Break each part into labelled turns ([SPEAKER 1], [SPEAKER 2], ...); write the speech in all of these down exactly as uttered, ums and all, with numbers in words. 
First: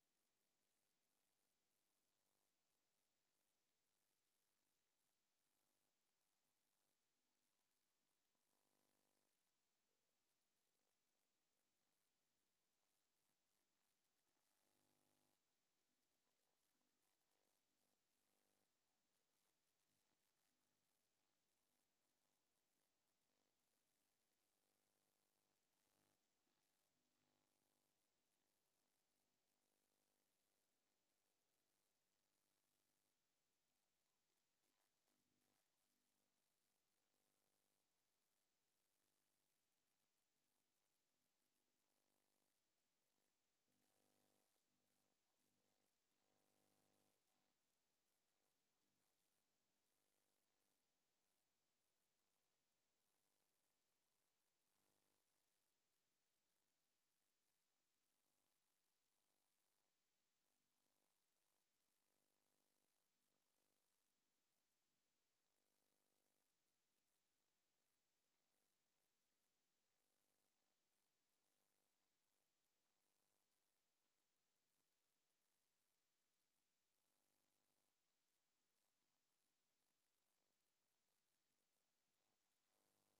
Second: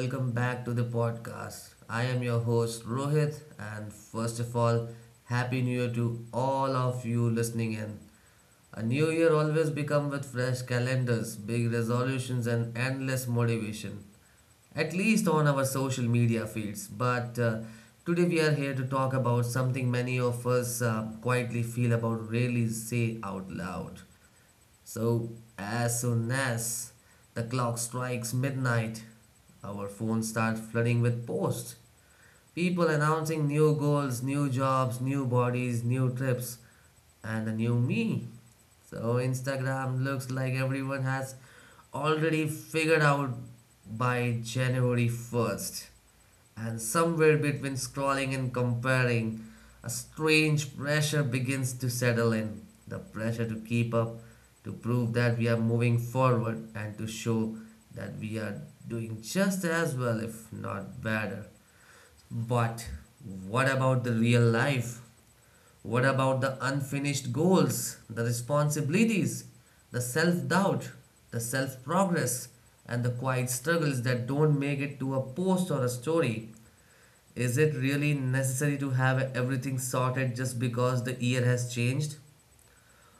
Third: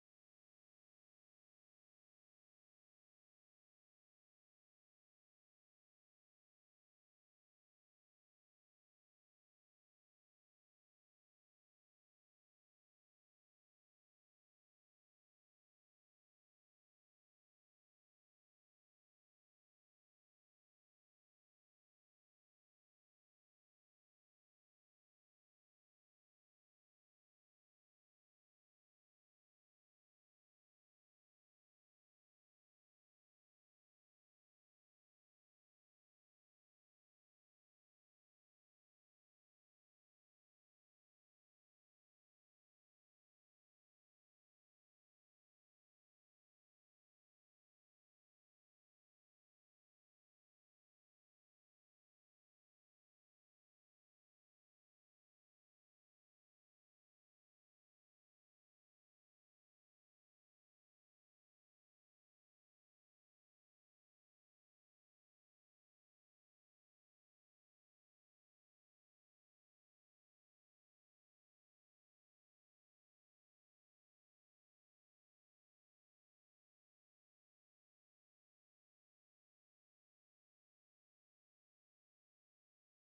[SPEAKER 1] welcome back to the podcast. I am your host Rohit, and first of all, Happy New Year to all of you listening in. A new year always become with fresh calendars, big resolutions, and endless motivation, at least on our social media feeds. But uh, today, we are here to talk about something many of us uh, quietly feel about, really say out loud. So, as soon as the clock strikes midnight, our phones start flooding with posts. People announcing new goals, new jobs, new bodies, new trips, and a new me. So Instagram looks like everyone has already figured out by January first. And somewhere between scrolling and comparing, a strange pressure begins to settle in. The pressure to keep up, to prove that we are moving forward, and to show that we are doing just as well, if not better. But what about the real life? What about the unfinished goals, the responsibilities, the self doubt, the self progress, and the quiet struggles that don't make it to a post or a story? Is it really necessary to have everything sorted just because the year has changed?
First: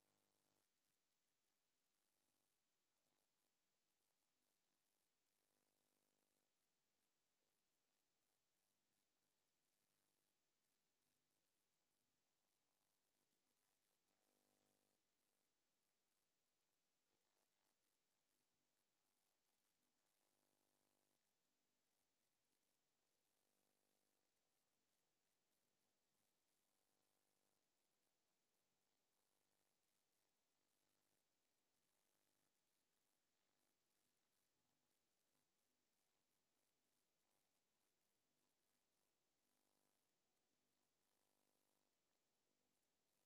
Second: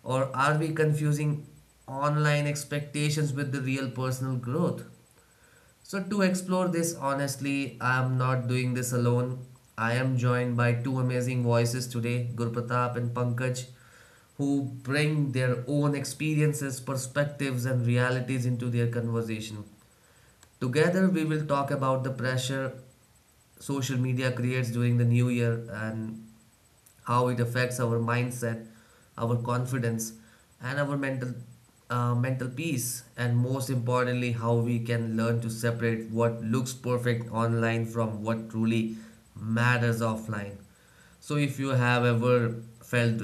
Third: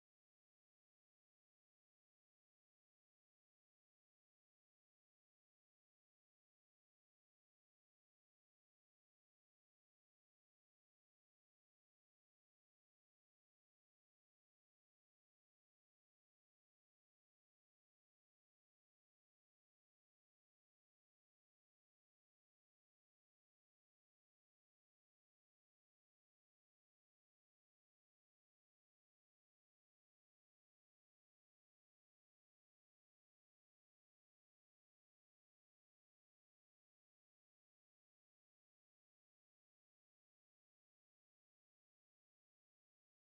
[SPEAKER 1] Or are we confusing online expectations with the real personal growth? So, to explore this honestly, I am not doing this alone. I am joined by two amazing voices today, Gurpratap and Pankaj, who bring their own experiences, perspectives, and realities into their conversation. Together, we will talk about the pressure social media creates during the new year and how it affects our mindset, our confidence, and our mental uh, mental peace, and most importantly, how we can learn to separate what looks perfect online from what truly matters offline. So, if you have ever felt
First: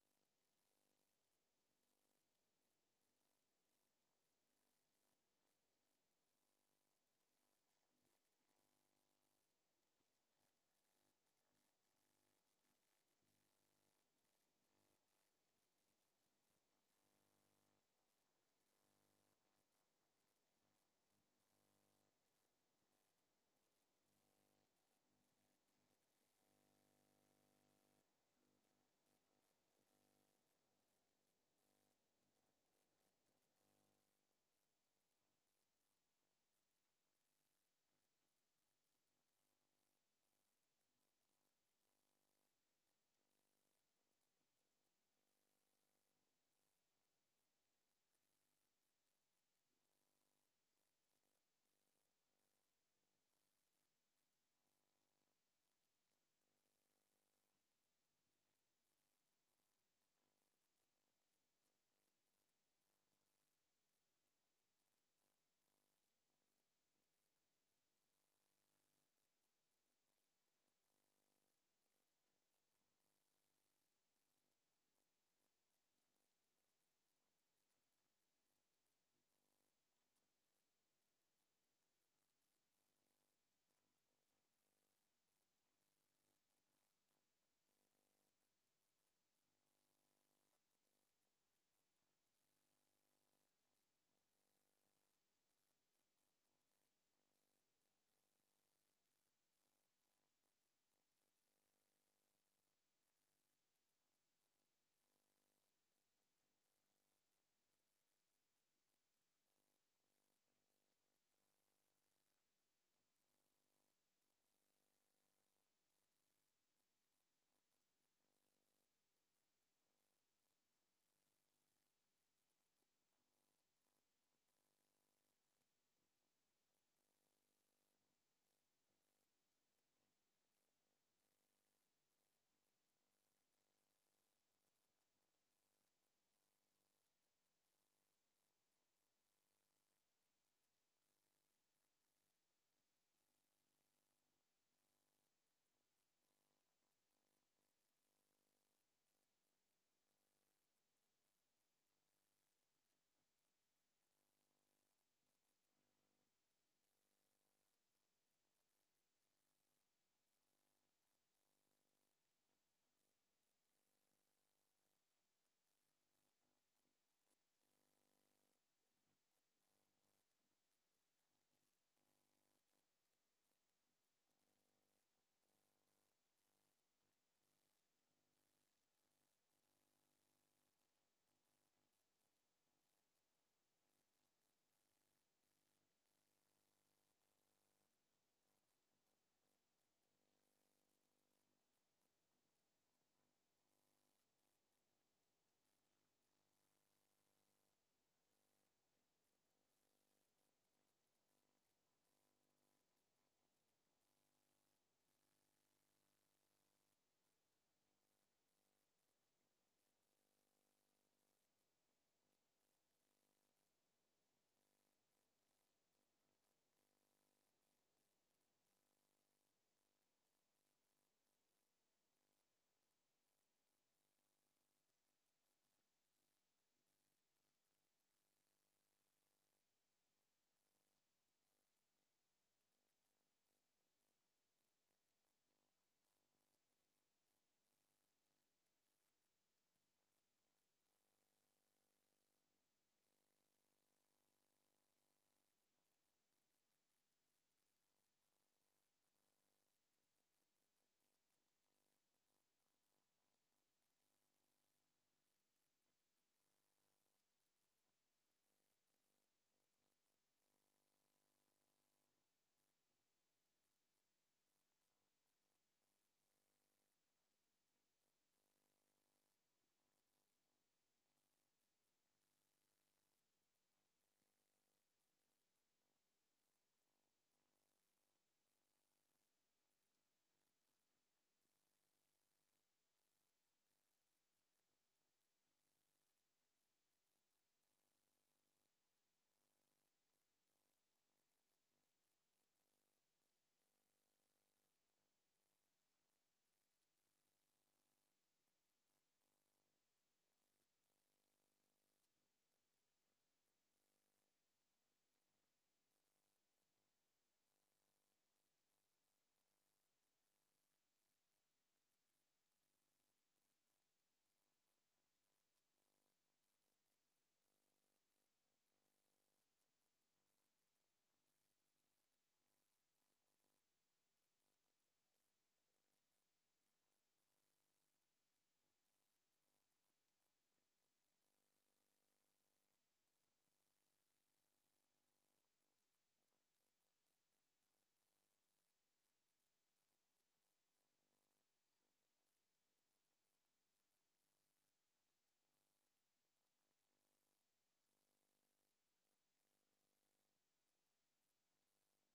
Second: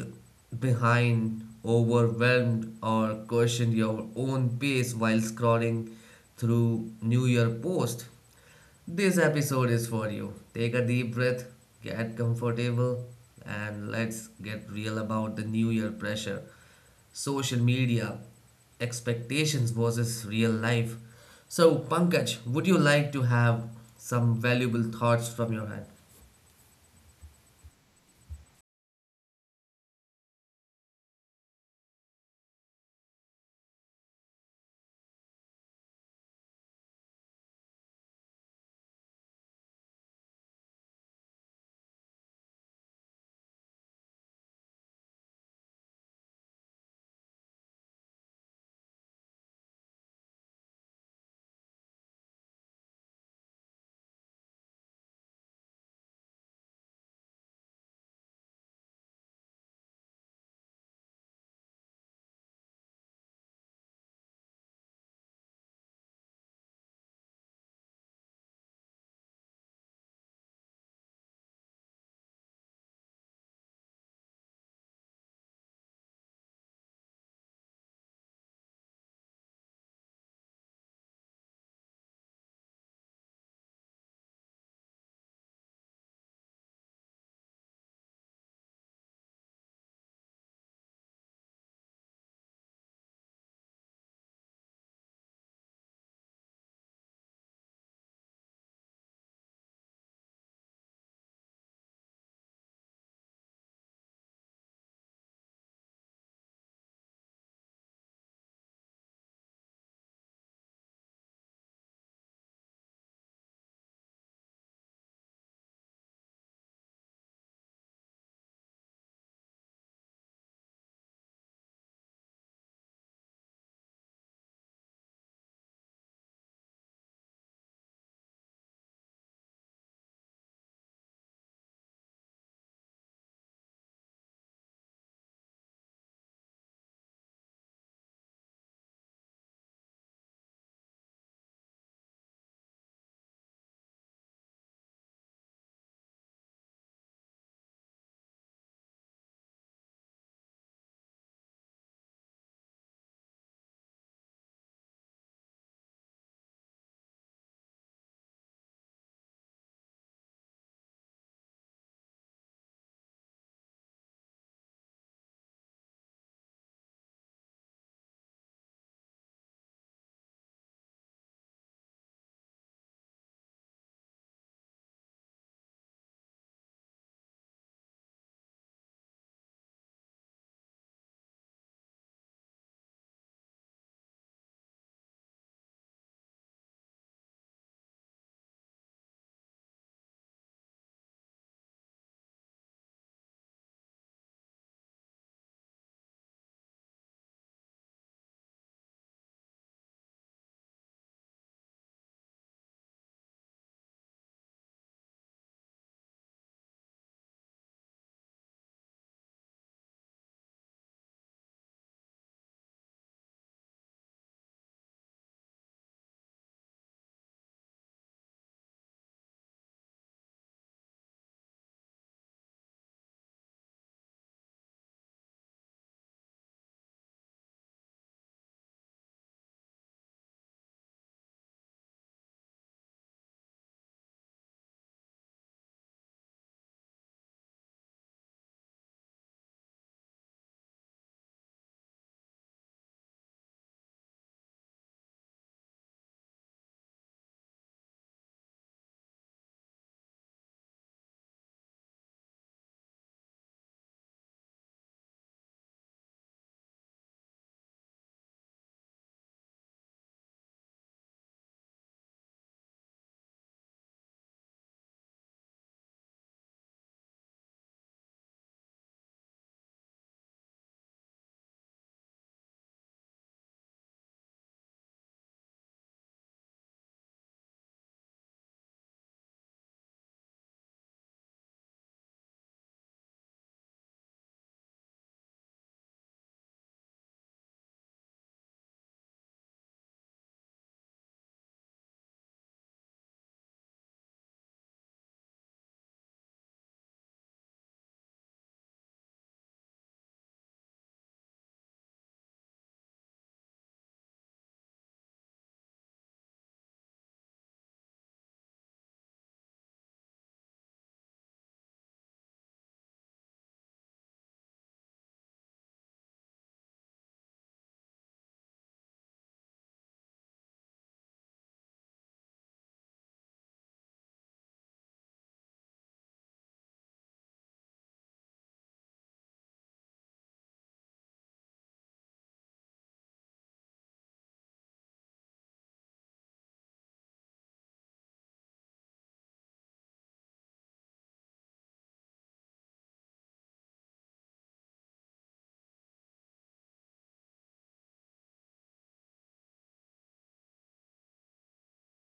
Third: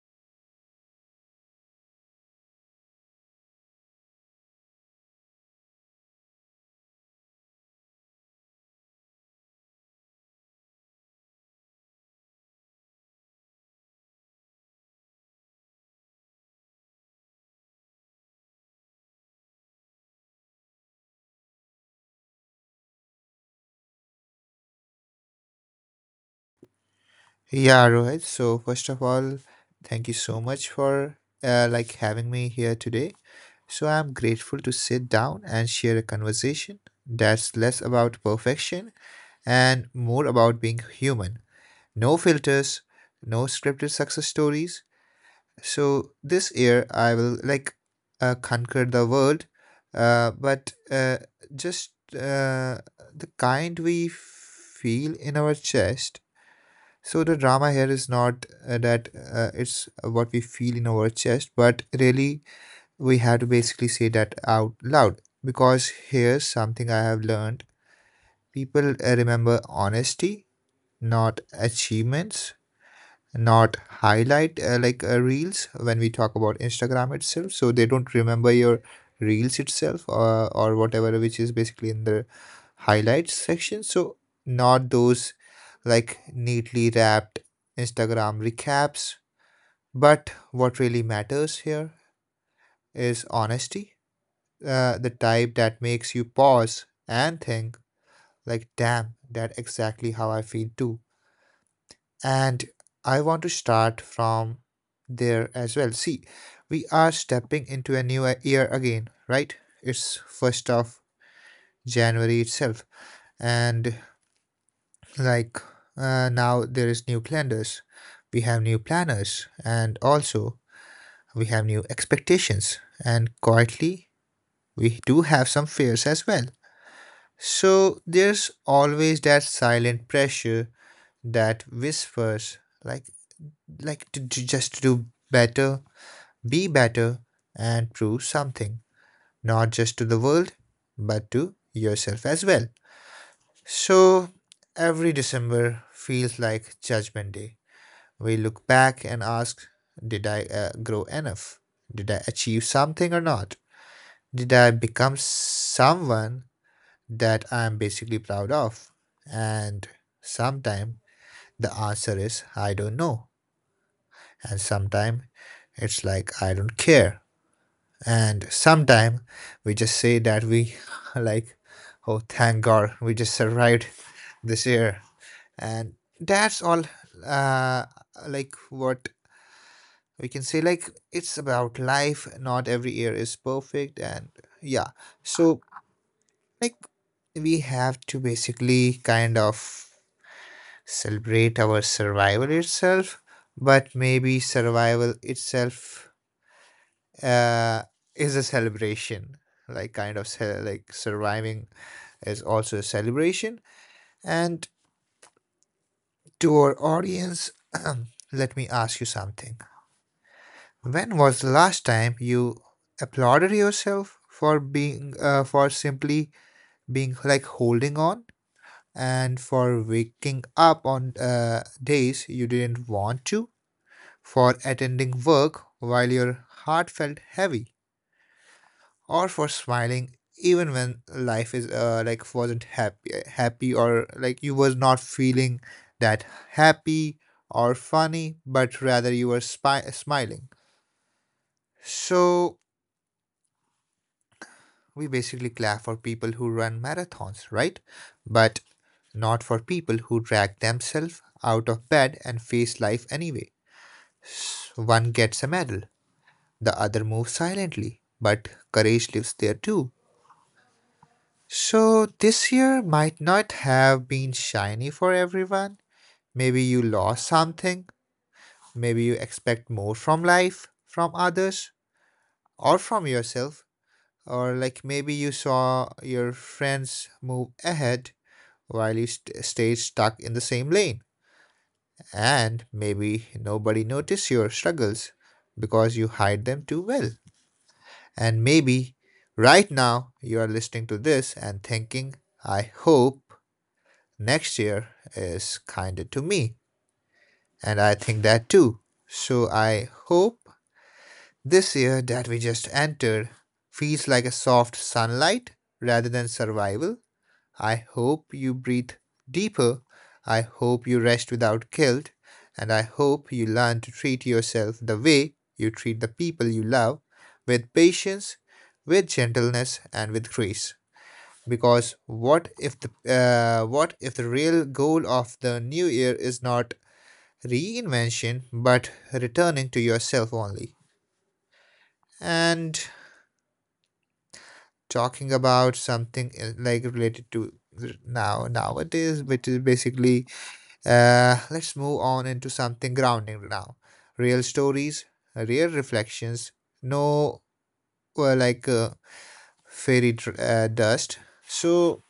[SPEAKER 1] behind, overwhelmed, or questioned your own pace while scrolling through New Year posts, this episode is for you. Take a deep breath, get comfortable, and let's get real about the new year pressure, social media, expectations versus real life. So, Pankaj, would you like to have some valuable thoughts from your hand?
[SPEAKER 2] Yeah, Rohit. So first of all, thank you so much for uh, like having me here today. So I'm grateful to sit down and share a conversation that's less about perfection and more about being human. No filters, no scripted success stories. So this year I will like uh, conquer the world, uh, but uh, just uh, the kind we feel in our chest. So the drama here is not uh, that uh, it's what we feel in our chest, but really we have to basically say that out loud because here's something I have learned. People uh, remember honesty, not achievements, not highlight uh, like uh, reels when we talk about Instagram itself. So they don't remember your reels itself uh, or whatever, which is basically in the highlights section. So not those like neatly wrapped Instagram recaps, but what really matters here is honesty, uh, the type that makes you pause and think like damn, that exactly how I feel too. And I want to start from there as well. See, we are stepping into a new uh, year again, right? It's first of January itself, and like uh, now there is new calendars, we have new planners, and also we have new expectations, and quietly we do have some fears as well. So there's always that silent pressure that whispers like like to, to just do better, be better, and prove something, not just to the world, but to yourself as well. So, every December feels like Judgment Day. We look back and ask, did I uh, grow enough? Did I achieve something or not? Did I become someone that I'm basically proud of? And sometimes the answer is, I don't know. And sometimes it's like, I don't care. And sometime we just say that we like, oh thank god we just survived this year, and that's all, uh like what we can say. Like it's about life, not every year is perfect, and yeah. So like we have to basically kind of celebrate our survival itself. But maybe survival itself uh, is a celebration. Like kind of ce- like surviving is also a celebration. And to our audience, let me ask you something. When was the last time you applauded yourself for being, uh, for simply being, like holding on, and for waking up on uh, days you didn't want to, for attending work while your heart felt heavy, or for smiling even when life is uh, like wasn't happy happy, or like you was not feeling that happy or funny, but rather you were spi- smiling. So we basically clap for people who run marathons, right? But not for people who drag themselves out of bed and face life anyway. S- one gets a medal, the other moves silently, but courage lives there too. So this year might not have been shiny for everyone. Maybe you lost something. Maybe you expect more from life, from others, or from yourself. Or like maybe you saw your friends move ahead while you st- stayed stuck in the same lane. And maybe nobody noticed your struggles because you hide them too well. And maybe right now you are listening to this and thinking, I hope next year is kinder to me. And I think that too. So I hope this year that we just entered feels like a soft sunlight rather than survival. I hope you breathe deeper. I hope you rest without guilt. And I hope you learn to treat yourself the way you treat the people you love, with patience, with gentleness, and with grace. Because what if the uh, what if the real goal of the new year is not reinvention but returning to yourself only? And talking about something uh, like related to now nowadays, which is basically, uh, let's move on into something grounding now. Real stories, real reflections, no uh, like uh, fairy dr- uh, dust. So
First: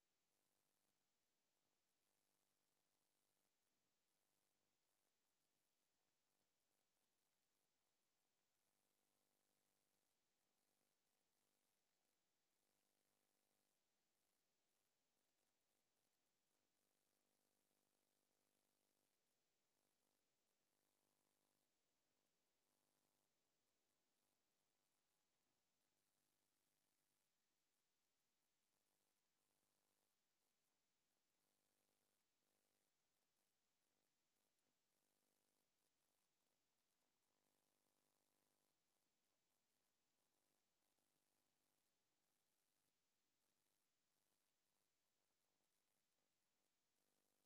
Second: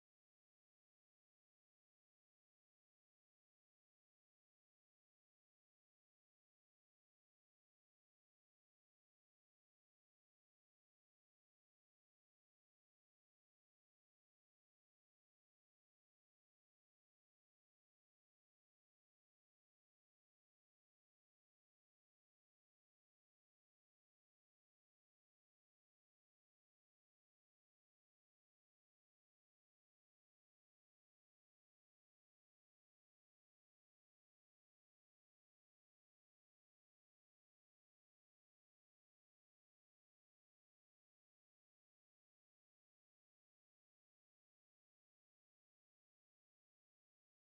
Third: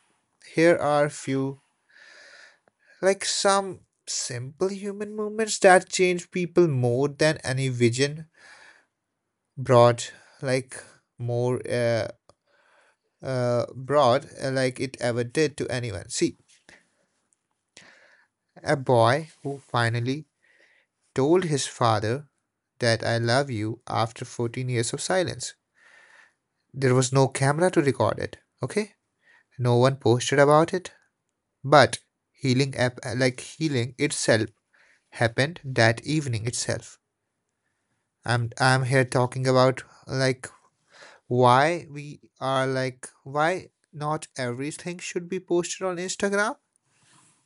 [SPEAKER 2] here are few, like some simple human movements that change people more than any vision broad, like more uh, uh, broad, uh, like it ever did to anyone. See, a boy who finally told his father that I love you after fourteen years of silence. There was no camera to record it, okay? No one posted about it, but healing app like healing itself happened that evening itself. I'm I'm here talking about like why we are like why not everything should be posted on Instagram,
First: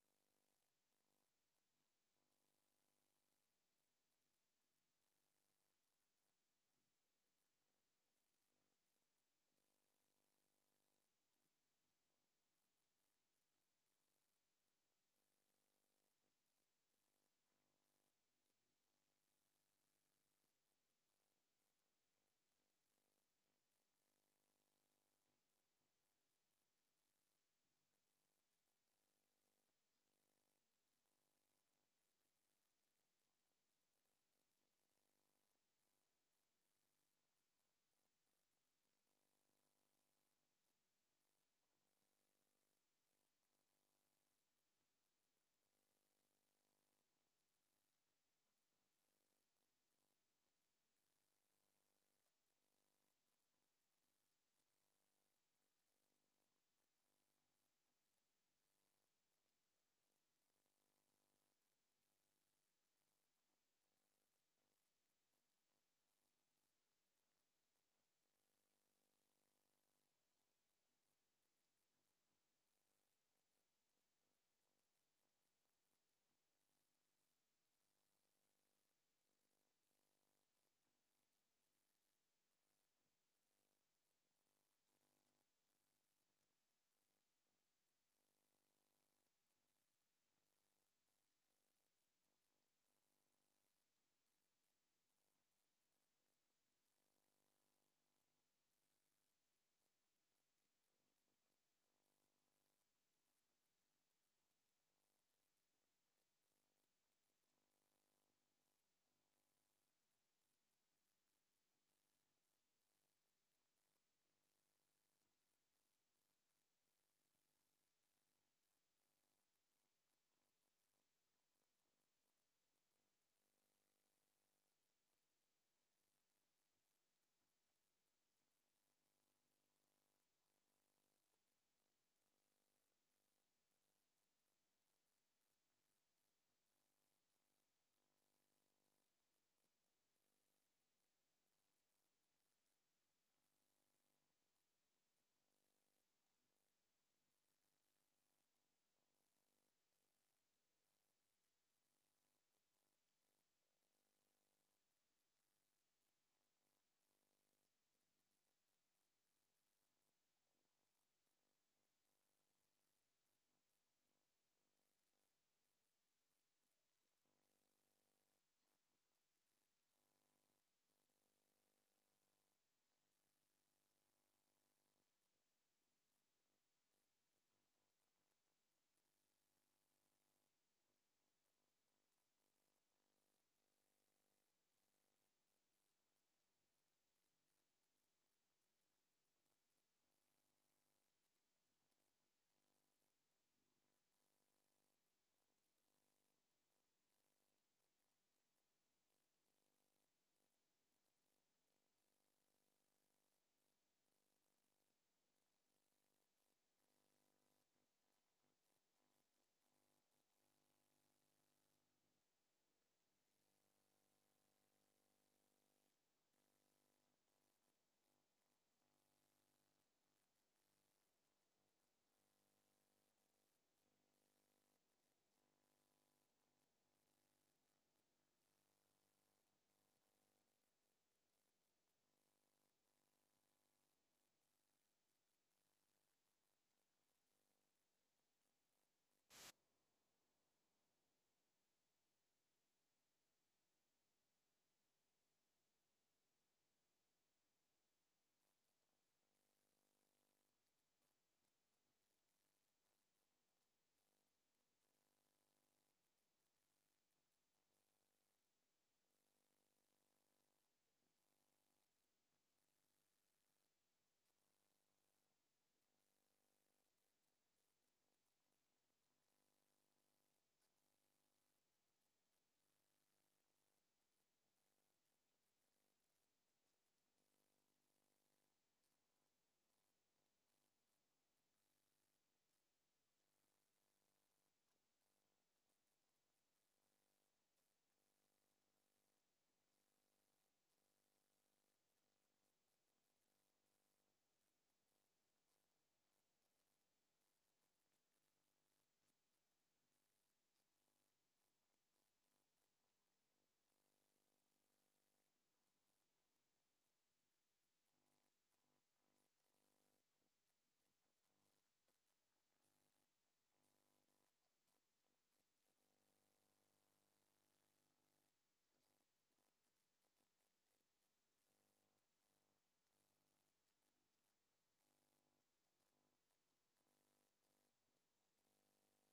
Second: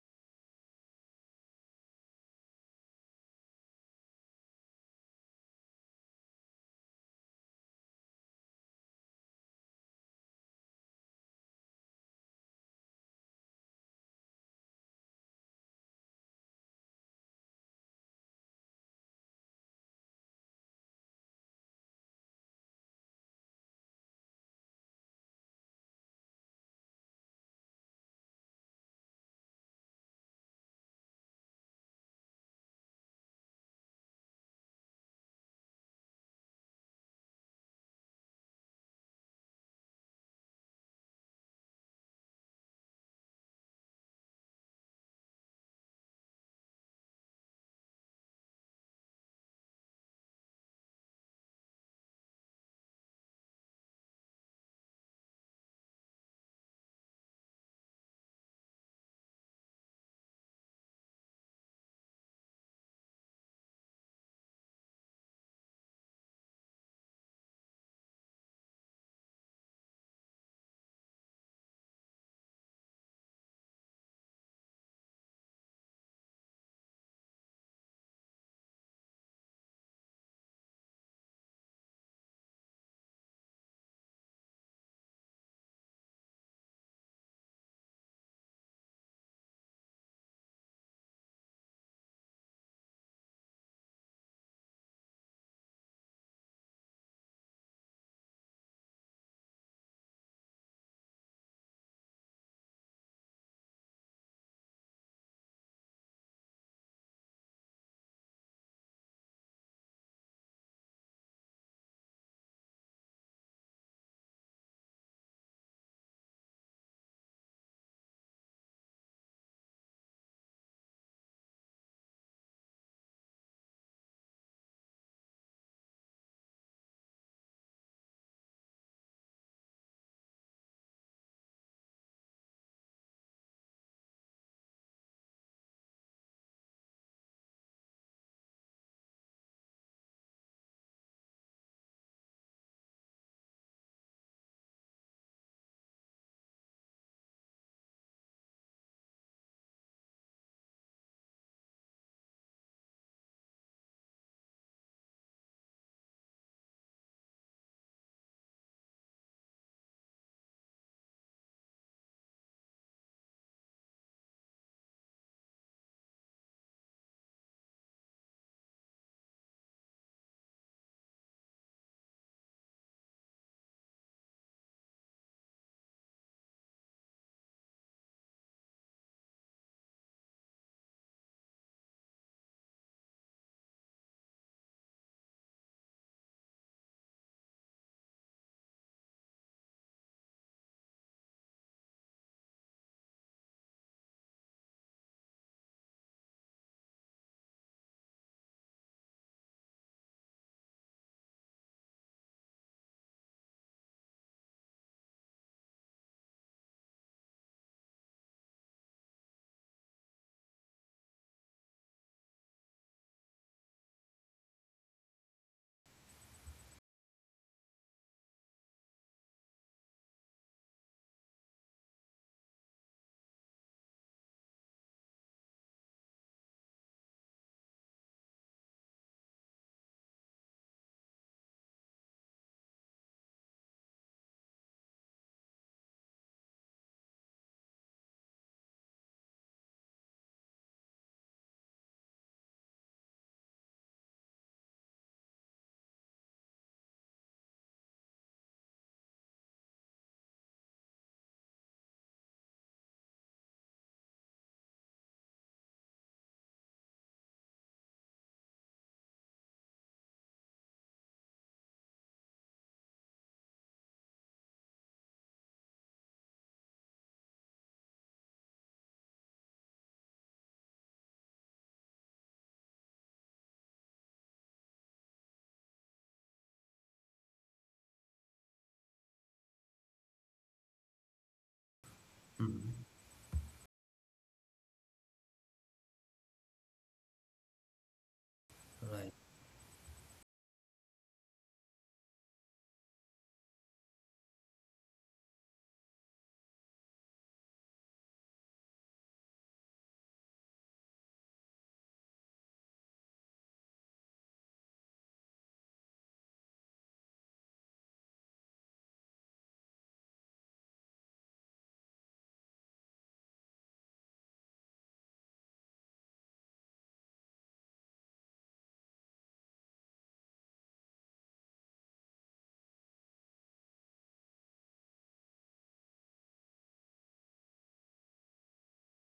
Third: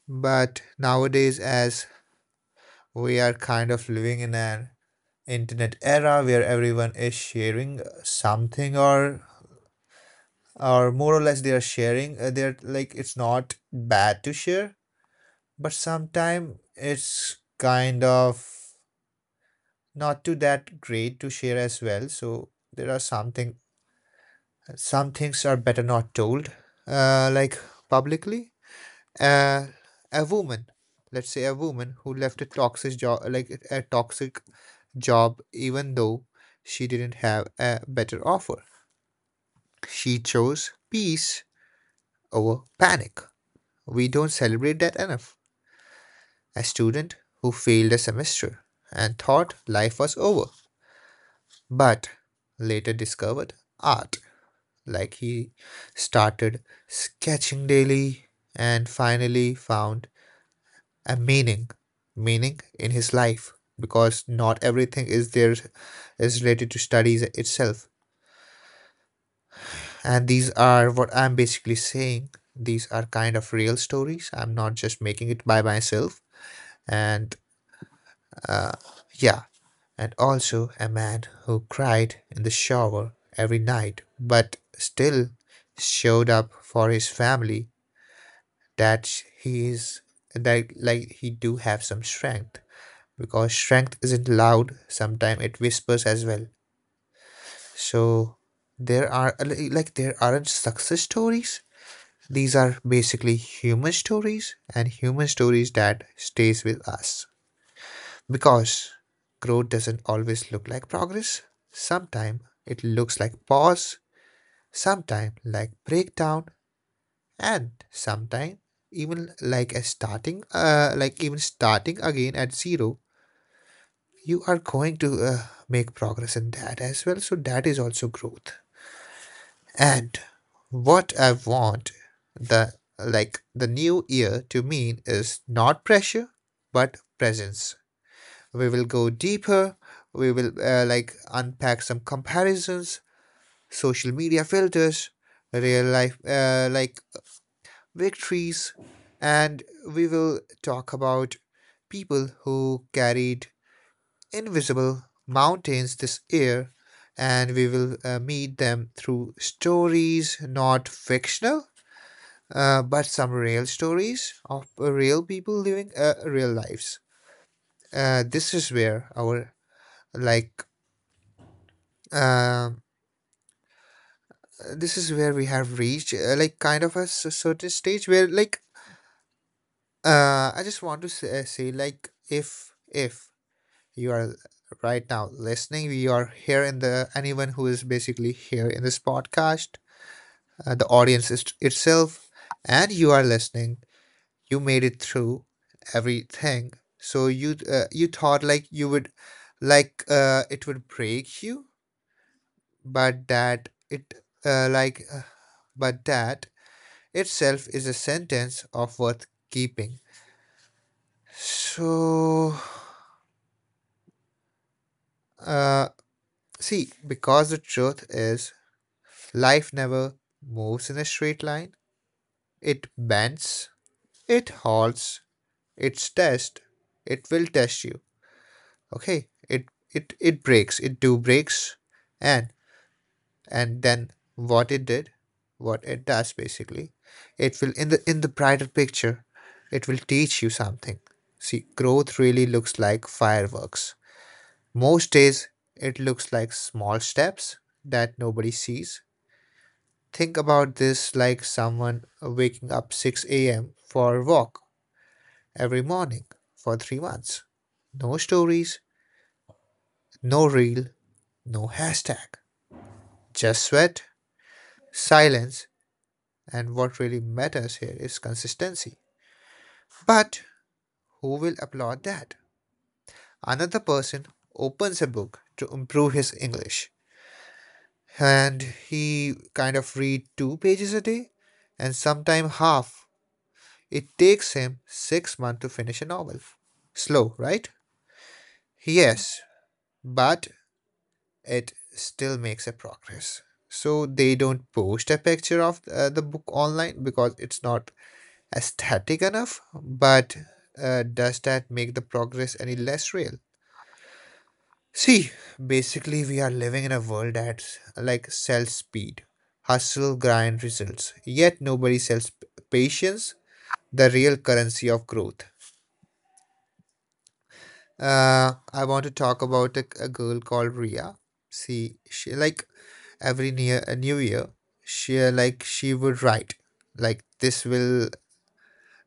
[SPEAKER 2] but nowadays as we are kind of living in an internet era where everyone is sharing something, or or more or less they are sharing, uh, they're like it's not bad to share, but sometimes it's kind of not too that great to share as well. So there are something, some things are better not told, uh, like publicly. Uh, a woman, let's say a woman who left a toxic job, like a toxic job, even though she didn't have a better offer. She chose peace over panic. We don't celebrate that enough. A student who failed a semester and thought life was over, but later discovered art. Like he started sketching daily and finally found a meaning, meaning in his life, because not everything is there is related to studies itself. And these are what I'm basically saying. These are kind of real stories. I'm not just making it by myself. And uh, yeah, and also a man who cried in the shower every night but still showed up for his family, that he is, that like he do have some strength, because strength isn't loud, sometimes it whispers as well. So there are, like there aren't success stories, these are basically human stories, and human stories that stays with us. Because growth doesn't always look like progress. Sometimes it looks like pause, sometimes like breakdown, and sometimes even like a starting uh, like even starting again at zero. You are going to uh, make progress in that as well, so that is also growth. And what I want the like the new year to mean is not pressure but presence. We will go deeper, we will uh, like unpack some comparisons, social media filters, real life uh, like victories, and we will talk about people who carried invisible mountains this year, and we will uh, meet them through stories, not fictional, uh, but some real stories of uh, real people living uh, real lives. Uh, this is where our like um, this is where we have reached uh, like kind of a s- certain stage where like uh I just want to say, say like if if you are right now listening. You are here in the, anyone who is basically here in this podcast, uh, the audience is, itself, and you are listening. You made it through everything. So you uh, you thought like you would like uh, it would break you, but that it uh, like uh, but that itself is a sentence of worth keeping. So, uh, see, because the truth is life never moves in a straight line. It bends, it halts, it's test, it will test you. Okay? It it it breaks, it do breaks. And and then what it did, what it does basically, it will, in the in the brighter picture, it will teach you something. See, growth really looks like fireworks. Most days it looks like small steps that nobody sees. Think about this, like someone waking up six a m for a walk every morning for three months. No stories, no reel, no hashtag. Just sweat, silence, and what really matters here is consistency. But who will applaud that? Another person opens a book to improve his English, and he kind of read two pages a day and sometimes half. It takes him six months to finish a novel. Slow, right? Yes, but it still makes a progress. So they don't post a picture of uh, the book online because it's not aesthetic enough. But uh, does that make the progress any less real? See, basically, we are living in a world that's like sells speed, hustle, grind, results. Yet nobody sells p- patience, the real currency of growth. Uh, I want to talk about a, a girl called Ria. See, she like every near a new year, she uh, like she would write like this will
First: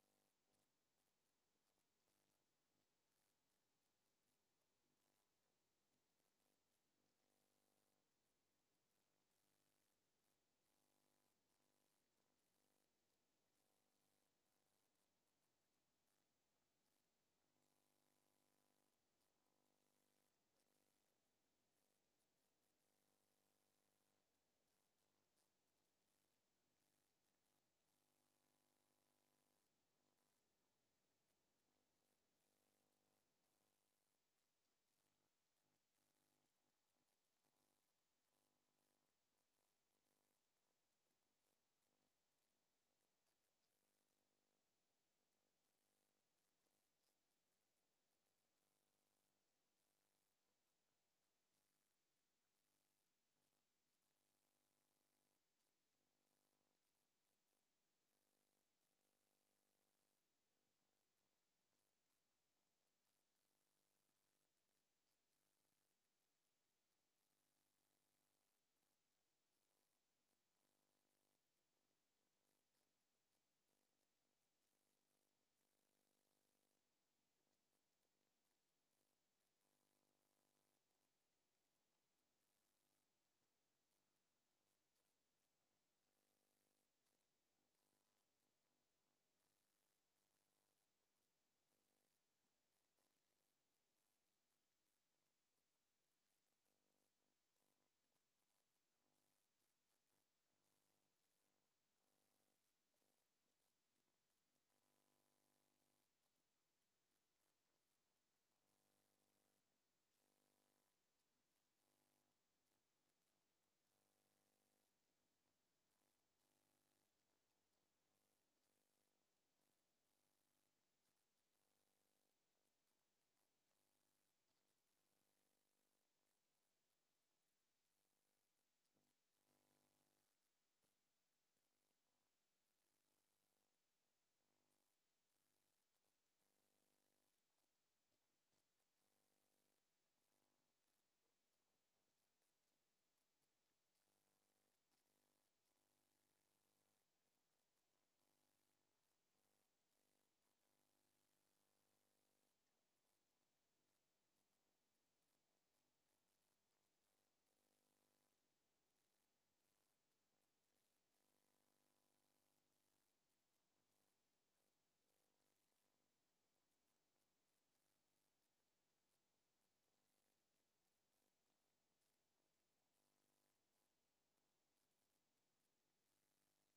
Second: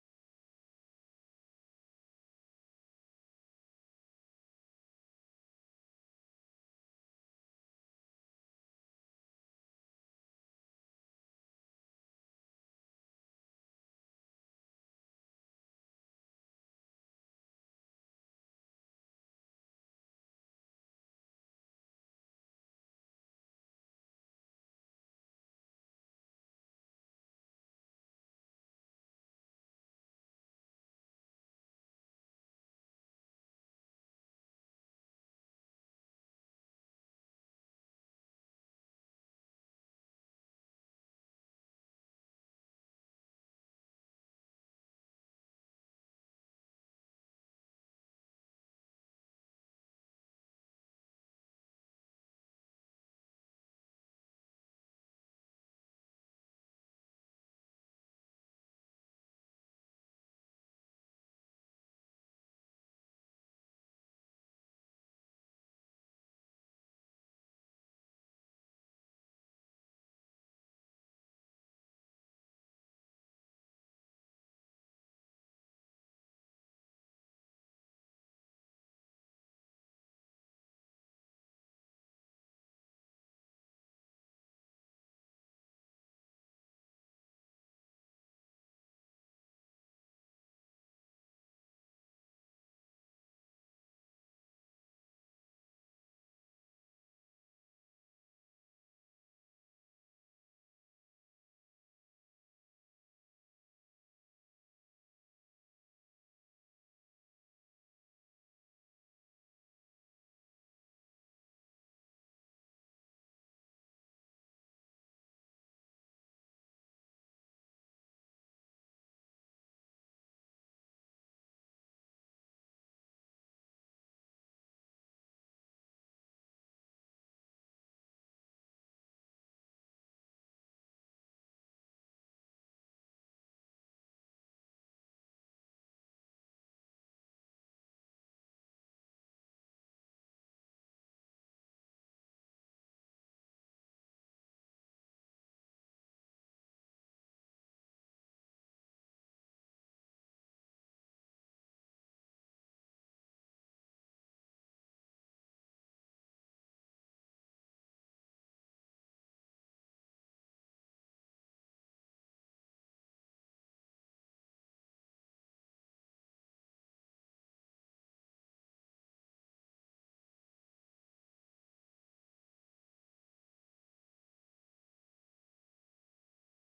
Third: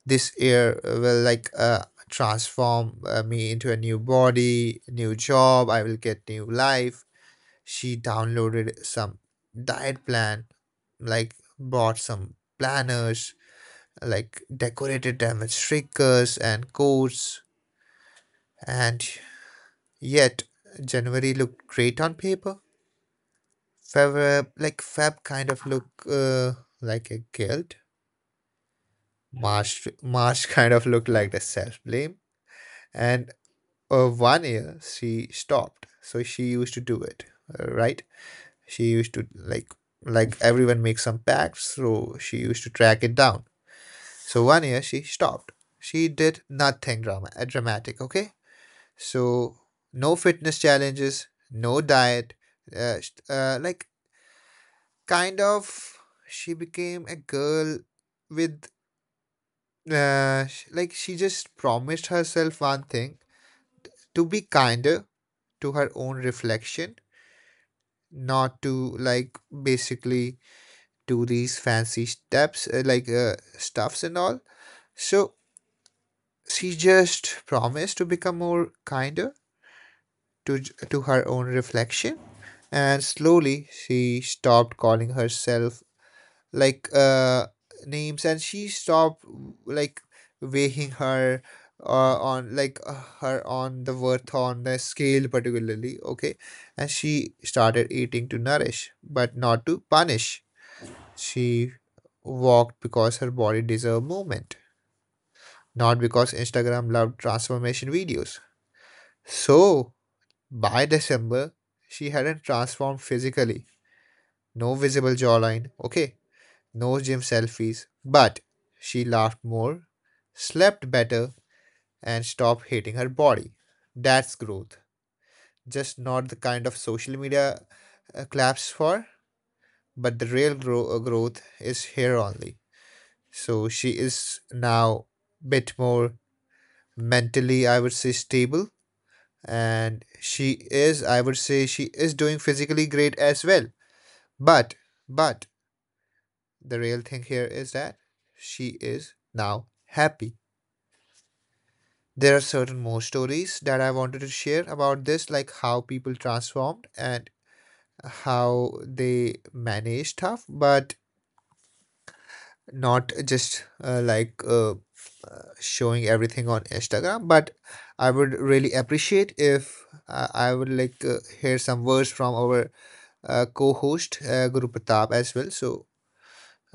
[SPEAKER 2] this year will like uh transform uh, me into a new body, new job. I will get new life. She downloaded some diet plan, like bought some planners, like decorated them with stickers and codes, and yet January looked great on paper. Feb, uh, like Feb, kind of look uh, like a guilt. March, March kind of looked like the self blame. And uh, one year she stopped, so she used to do it, uh, right? She used to like like everyone makes some pacts, so she used to track it down. So one year she stopped. She did nothing drama, uh, dramatic. Okay, so no fitness challenges, no diet, uh, sh- uh, like kind of she became a girl with uh, sh- like she just promised herself one thing, to be kinder to her own reflection, not to like basically do these fancy steps uh, like uh, stuffs and all. So she just promised to become more kinder to j- to her own reflection, and slowly she stopped calling herself like uh names, and she stopped like weighing her uh, on like uh, her on the worth on the scale particularly, okay. And she started eating to nourish but not to punish. She walked because her body deserved movement, not because Instagram loved transformation videos. So by December, she hadn't transformed physically. No visible jawline, okay. No gym selfies, but she laughed more, slept better, and stopped hating her body. That's growth. Just not the kind of social media uh, claps for, but the real grow- uh, growth is here only. So she is now bit more mentally, I would say, stable. And she is, I would say, she is doing physically great as well. But, but the real thing here is that she is now happy. There are certain more stories that I wanted to share about this, like how people transformed and how they manage stuff, but not just uh, like uh, uh, showing everything on Instagram. But I would really appreciate if uh, I would like uh, hear some words from our uh, co-host uh, Guru Pratap as well. So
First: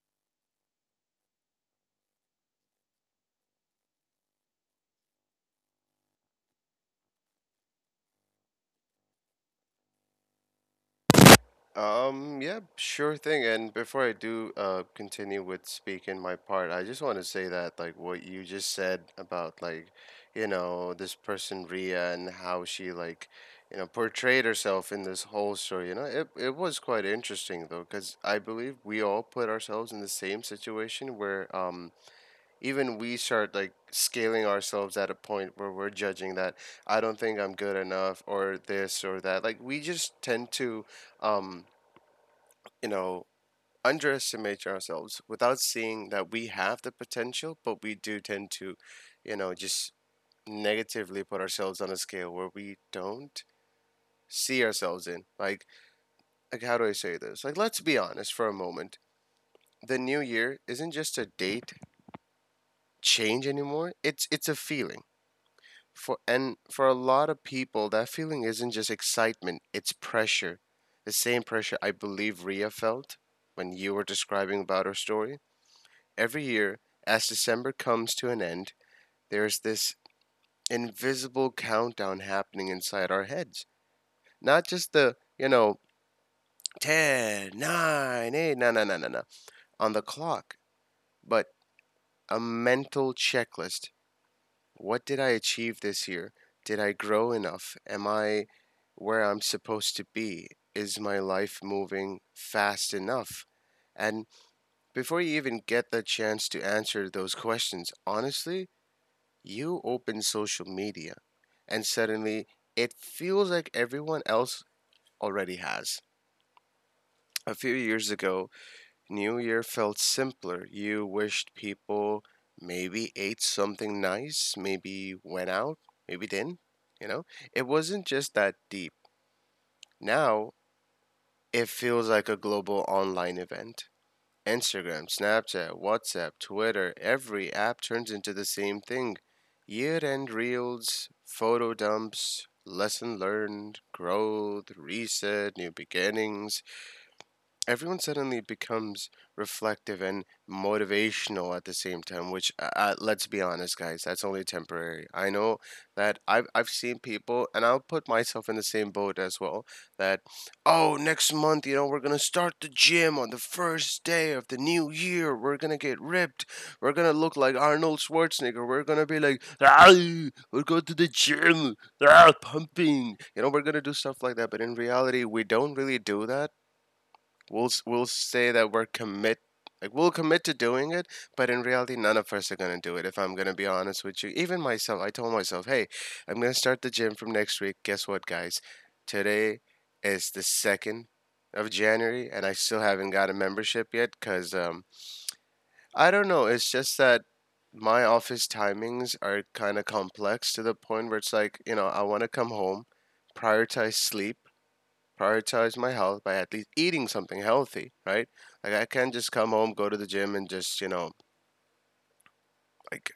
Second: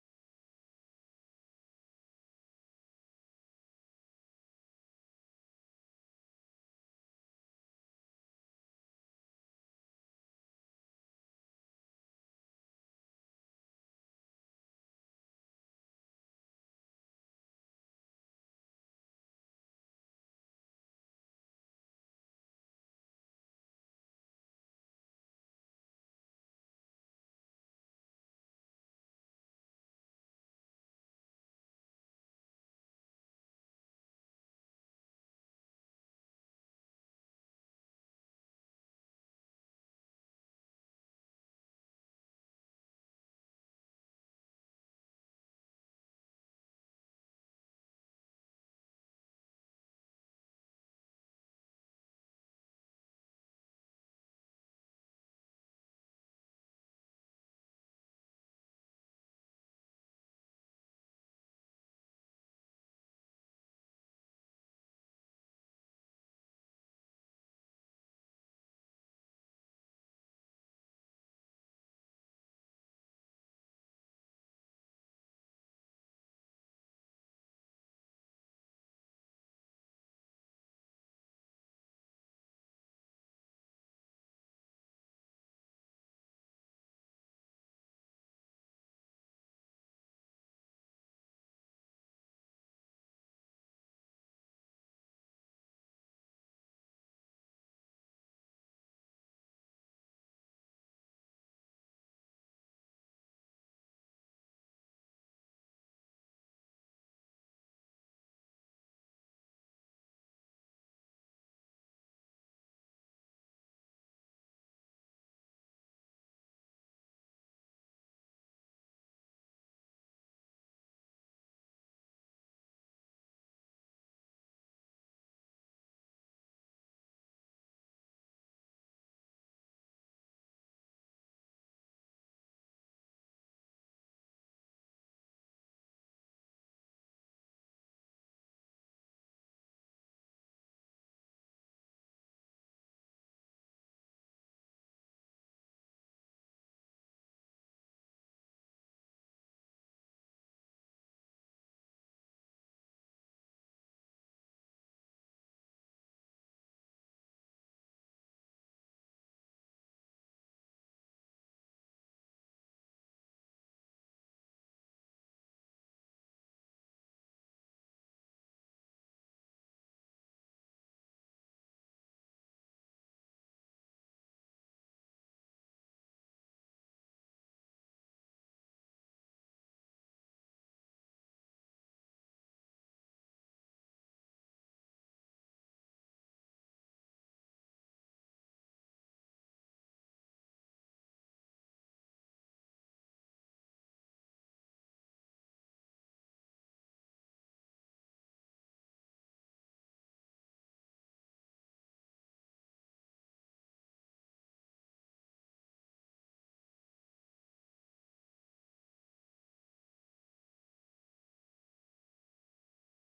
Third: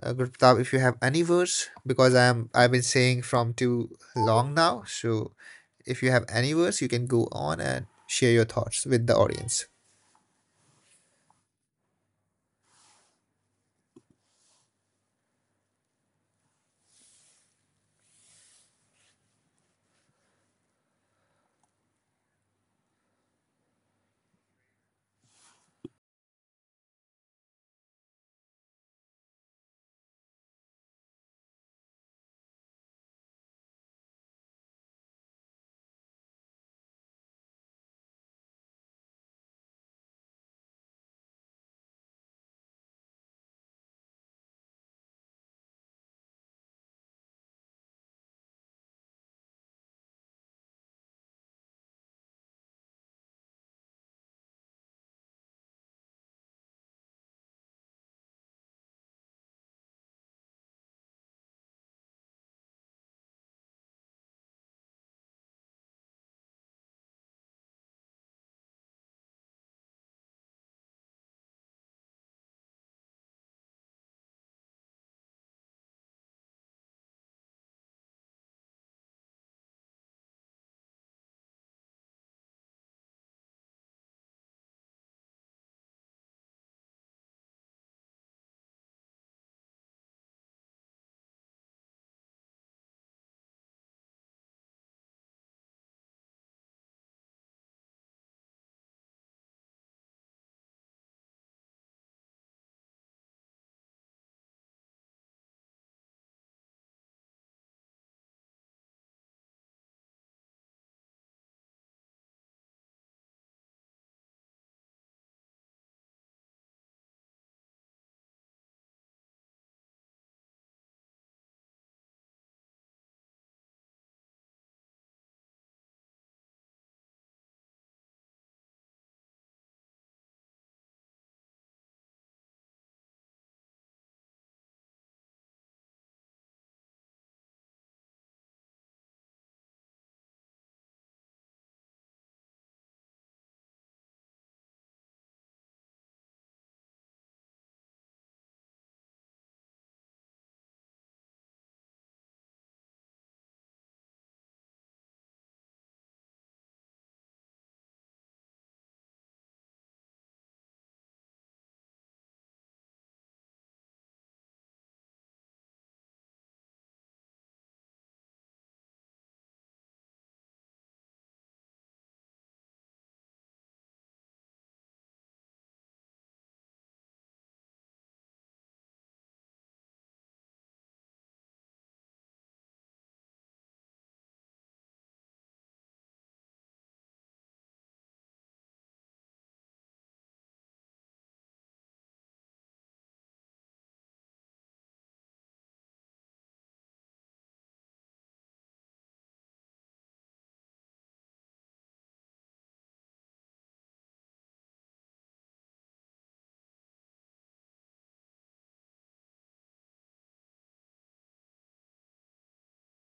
[SPEAKER 2] uh, good Pratap, if you have any words, because I am I've been saying from too long now. So if you have any words, you can go on and share your thoughts with the audience.
[SPEAKER 3] Um, yeah, sure thing. And before I do uh continue with speaking my part, I just want to say that, like what you just said about like, you know, this person Ria and how she, like, you know, portrayed herself in this whole story. You know, it it was quite interesting though, because I believe we all put ourselves in the same situation where um even we start like scaling ourselves at a point where we're judging that I don't think I'm good enough, or this or that. Like, we just tend to um you know, underestimate ourselves without seeing that we have the potential, but we do tend to, you know, just negatively put ourselves on a scale where we don't see ourselves in. Like, like how do I say this? Like, let's be honest for a moment. The new year isn't just a date change anymore. It's it's a feeling. For and for a lot of people, that feeling isn't just excitement. It's pressure. The same pressure I believe Ria felt when you were describing about her story. Every year, as December comes to an end, there's this invisible countdown happening inside our heads. Not just the, you know, ten, nine, eight, no, no, no, no, no, on the clock, but a mental checklist. What did I achieve this year? Did I grow enough? Am I where I'm supposed to be? Is my life moving fast enough? And before you even get the chance to answer those questions honestly, you open social media, and suddenly it feels like everyone else already has. A few years ago, New Year felt simpler. You wished people, maybe ate something nice, maybe went out, maybe didn't. You know, it wasn't just that deep. Now, it feels like a global online event. Instagram, Snapchat, WhatsApp, Twitter, every app turns into the same thing. Year end reels, photo dumps, lesson learned, growth, reset, new beginnings. Everyone suddenly becomes reflective and motivational at the same time, which, uh, uh, let's be honest guys, that's only temporary. I know that I've, I've seen people, and I'll put myself in the same boat as well, that, oh, next month, you know, we're gonna start the gym on the first day of the new year. We're gonna get ripped, we're gonna look like Arnold Schwarzenegger. We're gonna be like, ah, we're going to the gym, ah, pumping, you know. We're gonna do stuff like that, but in reality we don't really do that. We'll we'll say that we're commit like we'll commit to doing it, but in reality, none of us are gonna do it. If I'm gonna be honest with you, even myself, I told myself, hey, I'm gonna start the gym from next week. Guess what, guys? Today is the second of January, and I still haven't got a membership yet because um I don't know. It's just that my office timings are kind of complex to the point where it's like, you know, I want to come home, prioritize sleep, prioritize my health by at least eating something healthy, right? Like, I can't just come home, go to the gym and just, you know, like,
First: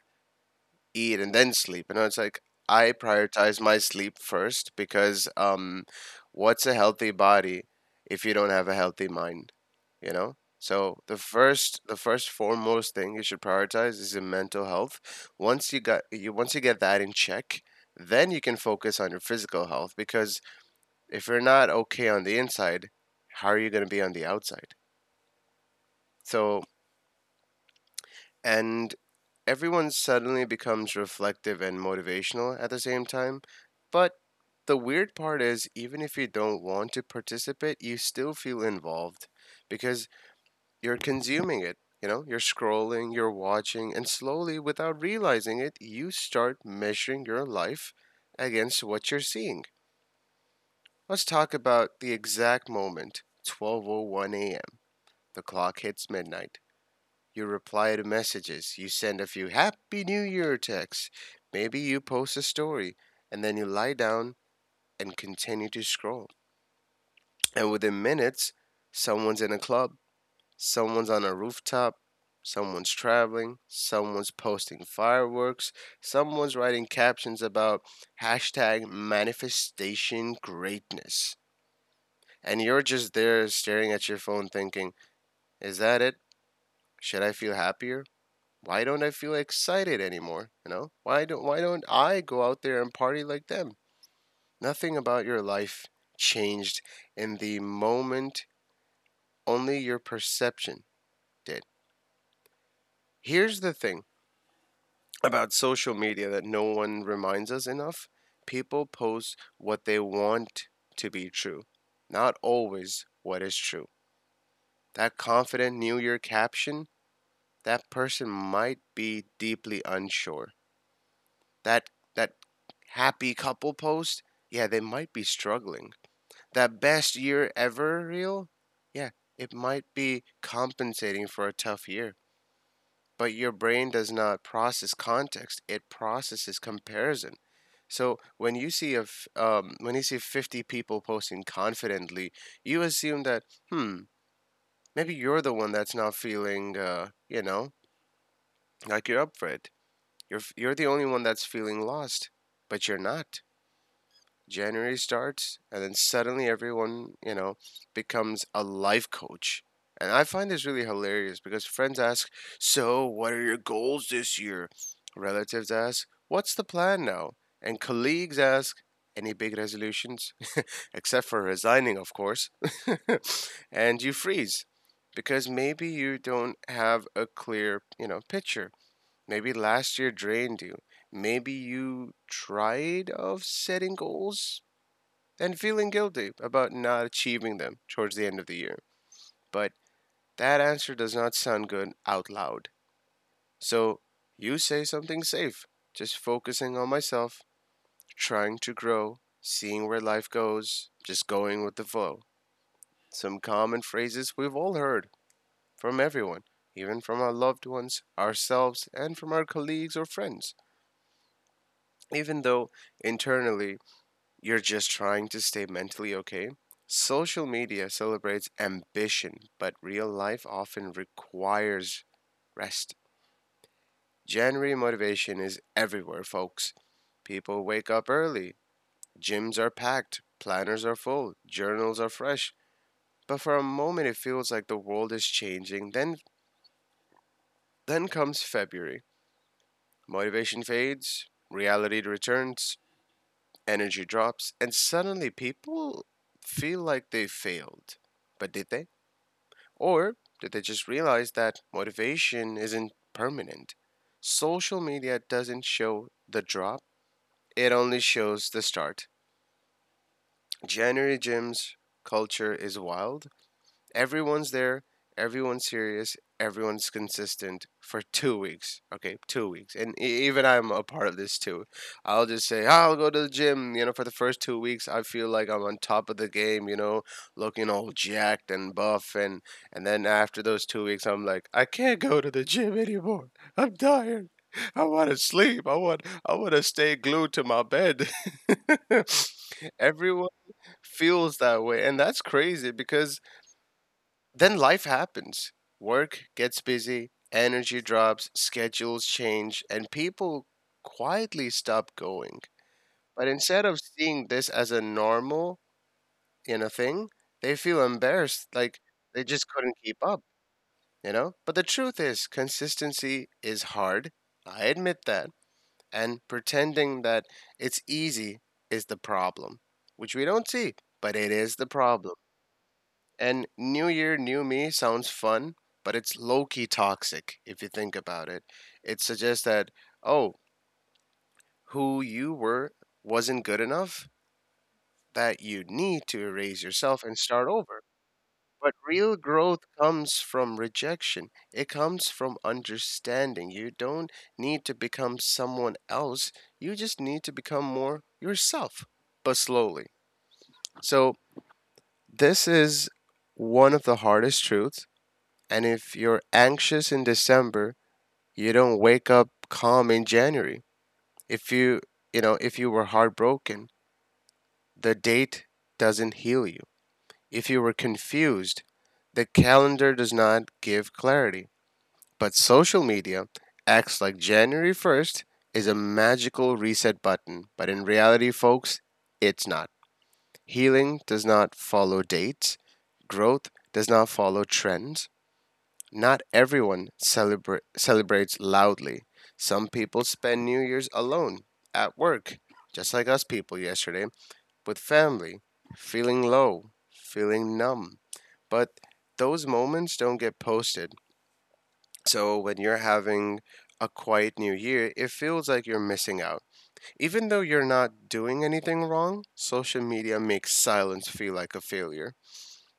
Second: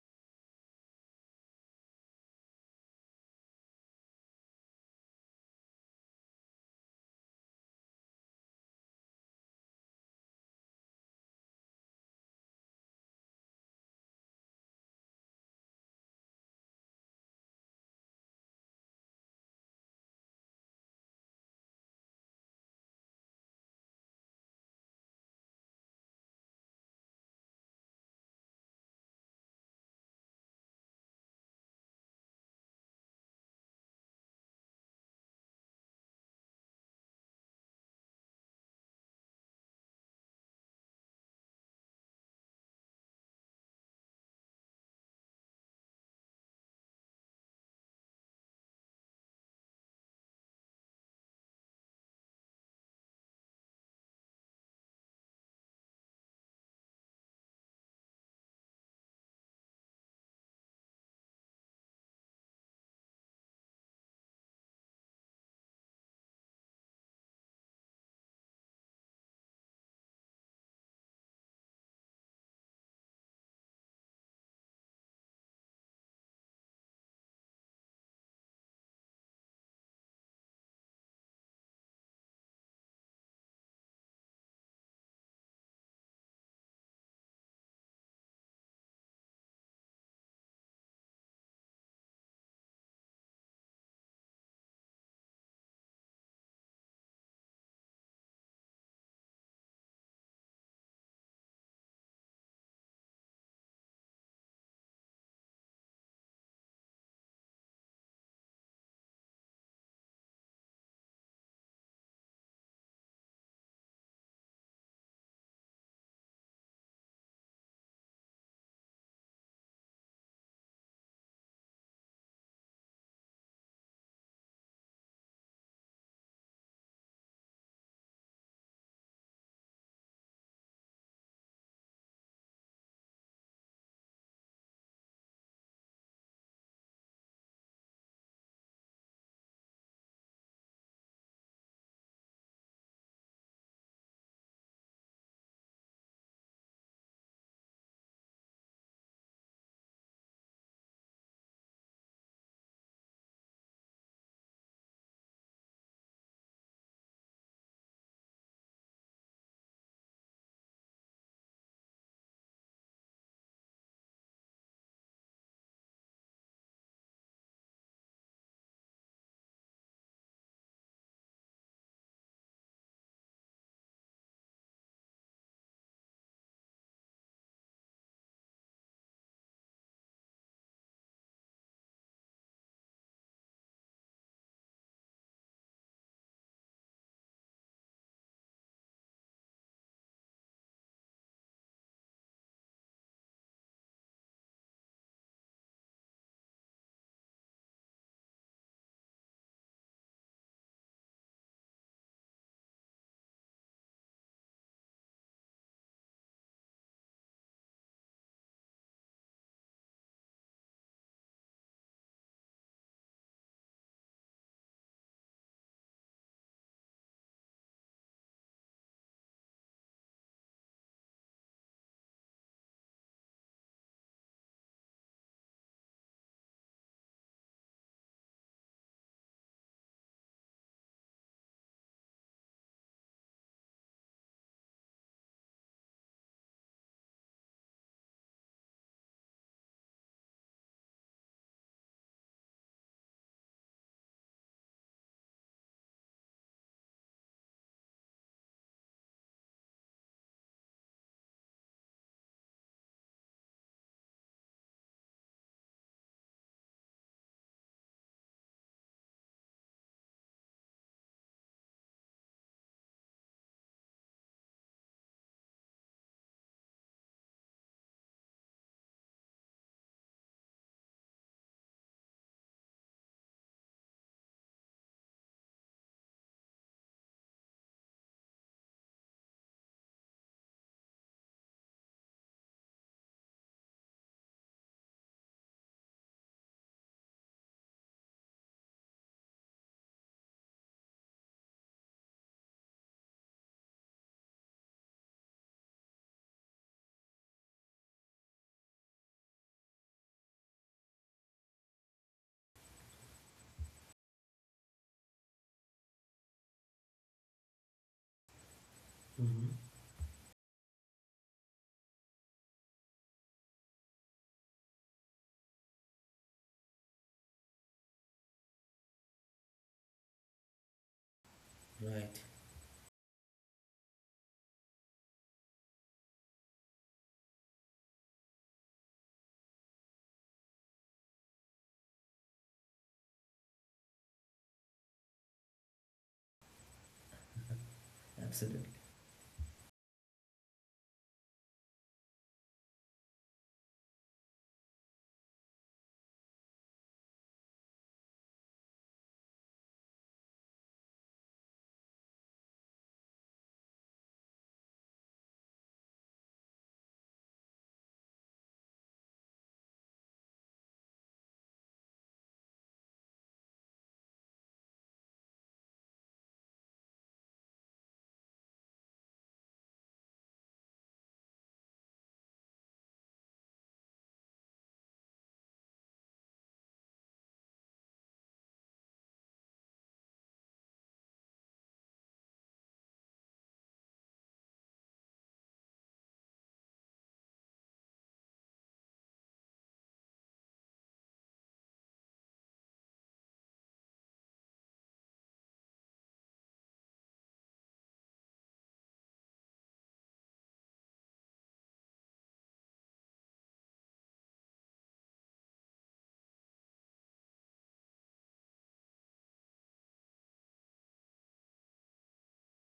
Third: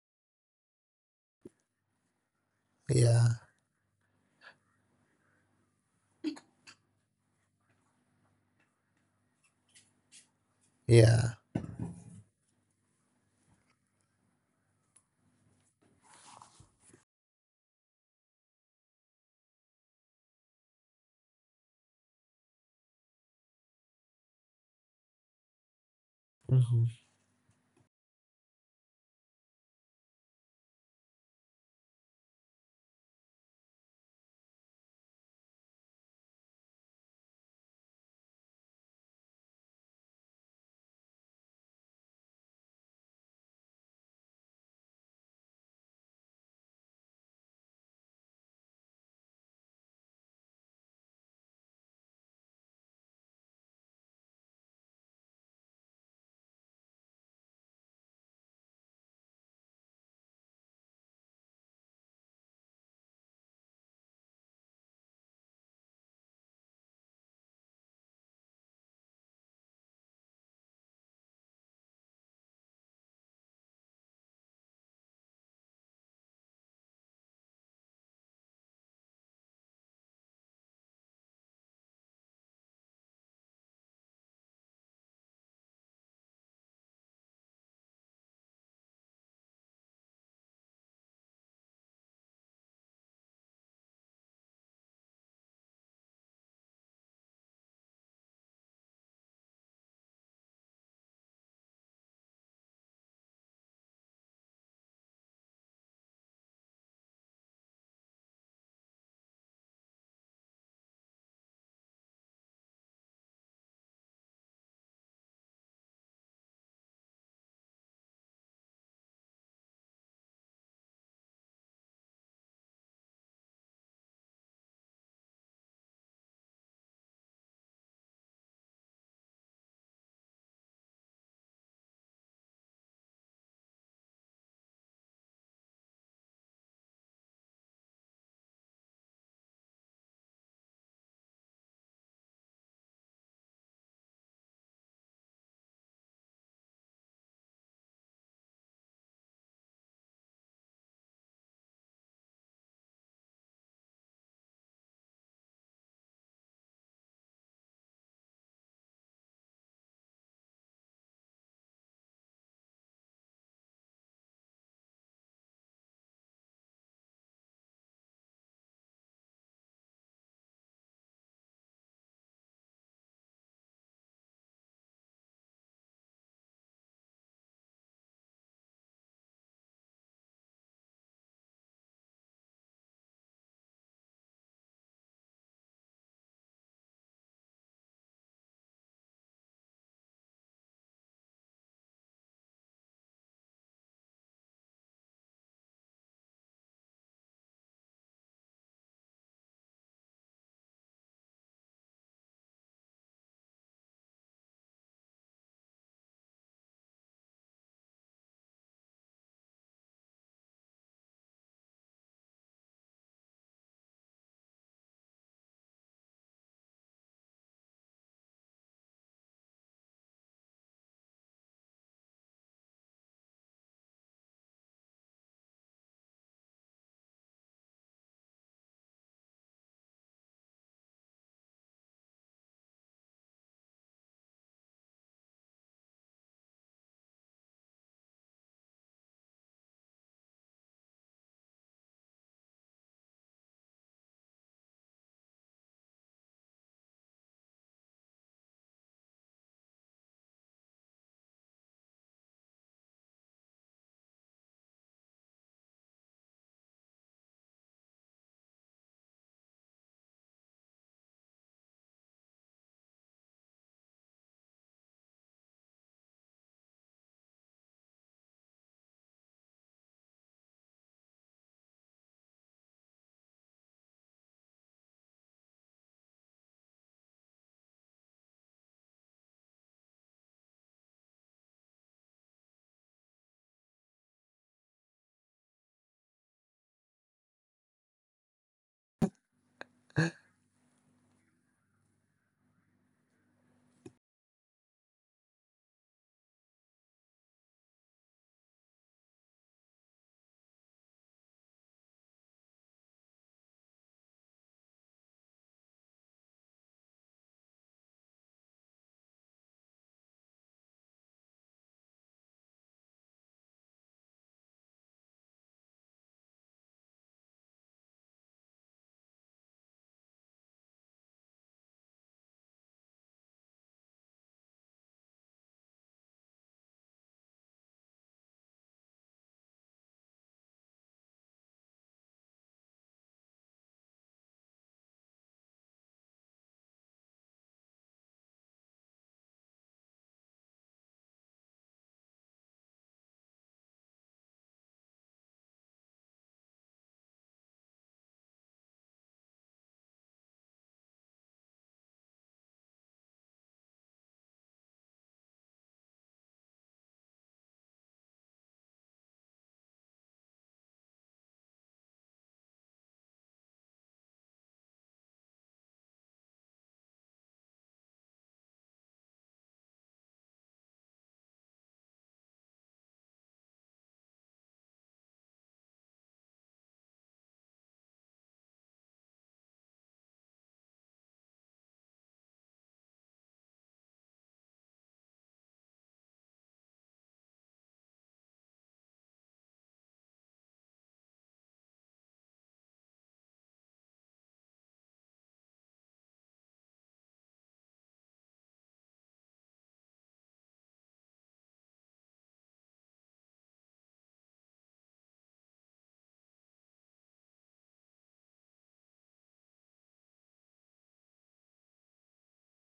[SPEAKER 3] eat and then sleep. You know, it's like, I
[SPEAKER 2] Yeah,
[SPEAKER 3] prioritize my sleep first because um what's a healthy body if you don't have a healthy mind, you know? So the
[SPEAKER 2] yeah.
[SPEAKER 3] first the first foremost thing you should prioritize is your mental health. Once you got you once you get that in check, then you can focus on your physical health, because if you're not okay on the inside, how are you going to be on the outside? So,
[SPEAKER 2] Hmm.
[SPEAKER 3] and everyone suddenly becomes reflective and motivational at the same time. But the weird part is, even if you don't want to participate, you still feel involved, because you're consuming it. You know, you're scrolling, you're watching, and slowly, without realizing it, you start measuring your life against what you're seeing. Let's talk about the exact moment. twelve oh one a m. The clock hits midnight. You reply to messages. You send a few Happy New Year texts. Maybe you post a story. And then you lie down and continue to scroll. And within minutes, someone's in a club, someone's on a rooftop, someone's traveling, someone's posting fireworks, someone's writing captions about hashtag manifestation greatness. And you're just there staring at your phone thinking, is that it? Should I feel happier? Why don't I feel excited anymore? You know, why don't why don't I go out there and party like them? Nothing about your life changed in the moment, only your perception did. Here's the thing about social media that no one reminds us enough. People post what they want to be true, not always what is true. That confident New Year caption, that person might be deeply unsure. That that happy couple post, yeah, they might be struggling. That best year ever reel, yeah, it might be compensating for a tough year. But your brain does not process context; it processes comparison. So when you see a f- um, when you see fifty people posting confidently, you assume that, hmm, maybe you're the one that's not feeling, uh, you know, like you're up for it. You're f- you're the only one that's feeling lost, but you're not. January starts, and then suddenly everyone, you know, becomes a life coach. And I find this really hilarious because friends ask, so, what are your goals this year? Relatives ask, what's the plan now? And colleagues ask, any big resolutions? Except for resigning, of course. And you freeze, because maybe you don't have a clear, you know, picture. Maybe last year drained you, maybe you tried of setting goals and feeling guilty about not achieving them towards the end of the year. But that answer does not sound good out loud. So you say something safe, just focusing on myself, trying to grow, seeing where life goes, just going with the flow. Some common phrases we've all heard from everyone, even from our loved ones, ourselves, and from our colleagues or friends. Even though internally you're just trying to stay mentally okay. Social media celebrates ambition, but real life often requires rest. January motivation is everywhere, folks. People wake up early, gyms are packed, planners are full, journals are fresh. But for a moment it feels like the world is changing. Then then comes February. Motivation fades, reality returns, energy drops, and suddenly people feel like they failed. But did they? Or did they just realize that motivation isn't permanent? Social media doesn't show the drop, it only shows the start. January gyms culture is wild. Everyone's there, everyone's serious, everyone's consistent for two weeks. Okay, two weeks. And e- even I'm a part of this too. I'll just say, oh, I'll go to the gym. You know, for the first two weeks, I feel like I'm on top of the game, you know, looking all jacked and buff. And, and then after those two weeks, I'm like, I can't go to the gym anymore. I'm tired. I want to sleep. I want I want to stay glued to my bed. Everyone feels that way, and that's crazy because then life happens. Work gets busy, energy drops, schedules change, and people quietly stop going. But instead of seeing this as a normal, you know, thing, they feel embarrassed, like they just couldn't keep up, you know? But the truth is, consistency is hard. I admit that. And pretending that it's easy is the problem, which we don't see, but it is the problem.
[SPEAKER 1] Right.
[SPEAKER 3] And New Year, New Me sounds fun, but it's low key toxic if you think about it. It suggests that, oh, who you were wasn't good enough, that you need to erase yourself and start over. But real growth comes from rejection, it comes from understanding. You don't need to become someone else, you just need to become more yourself, but slowly. So, this is one of the hardest truths. And if you're anxious in December, you don't wake up calm in January. If you, you know, if you were heartbroken, the date doesn't heal you. If you were confused, the calendar does not give clarity. But social media acts like January first is a magical reset button. But in reality, folks, it's not. Healing does not follow dates, growth does not follow trends. Not everyone celebra- celebrates loudly. Some people spend New Year's alone, at work, just like us people yesterday, with family, feeling low, feeling numb. But those moments don't get posted. So when you're having a quiet new year, it feels like you're missing out. Even though you're not doing anything wrong, social media makes silence feel like a failure.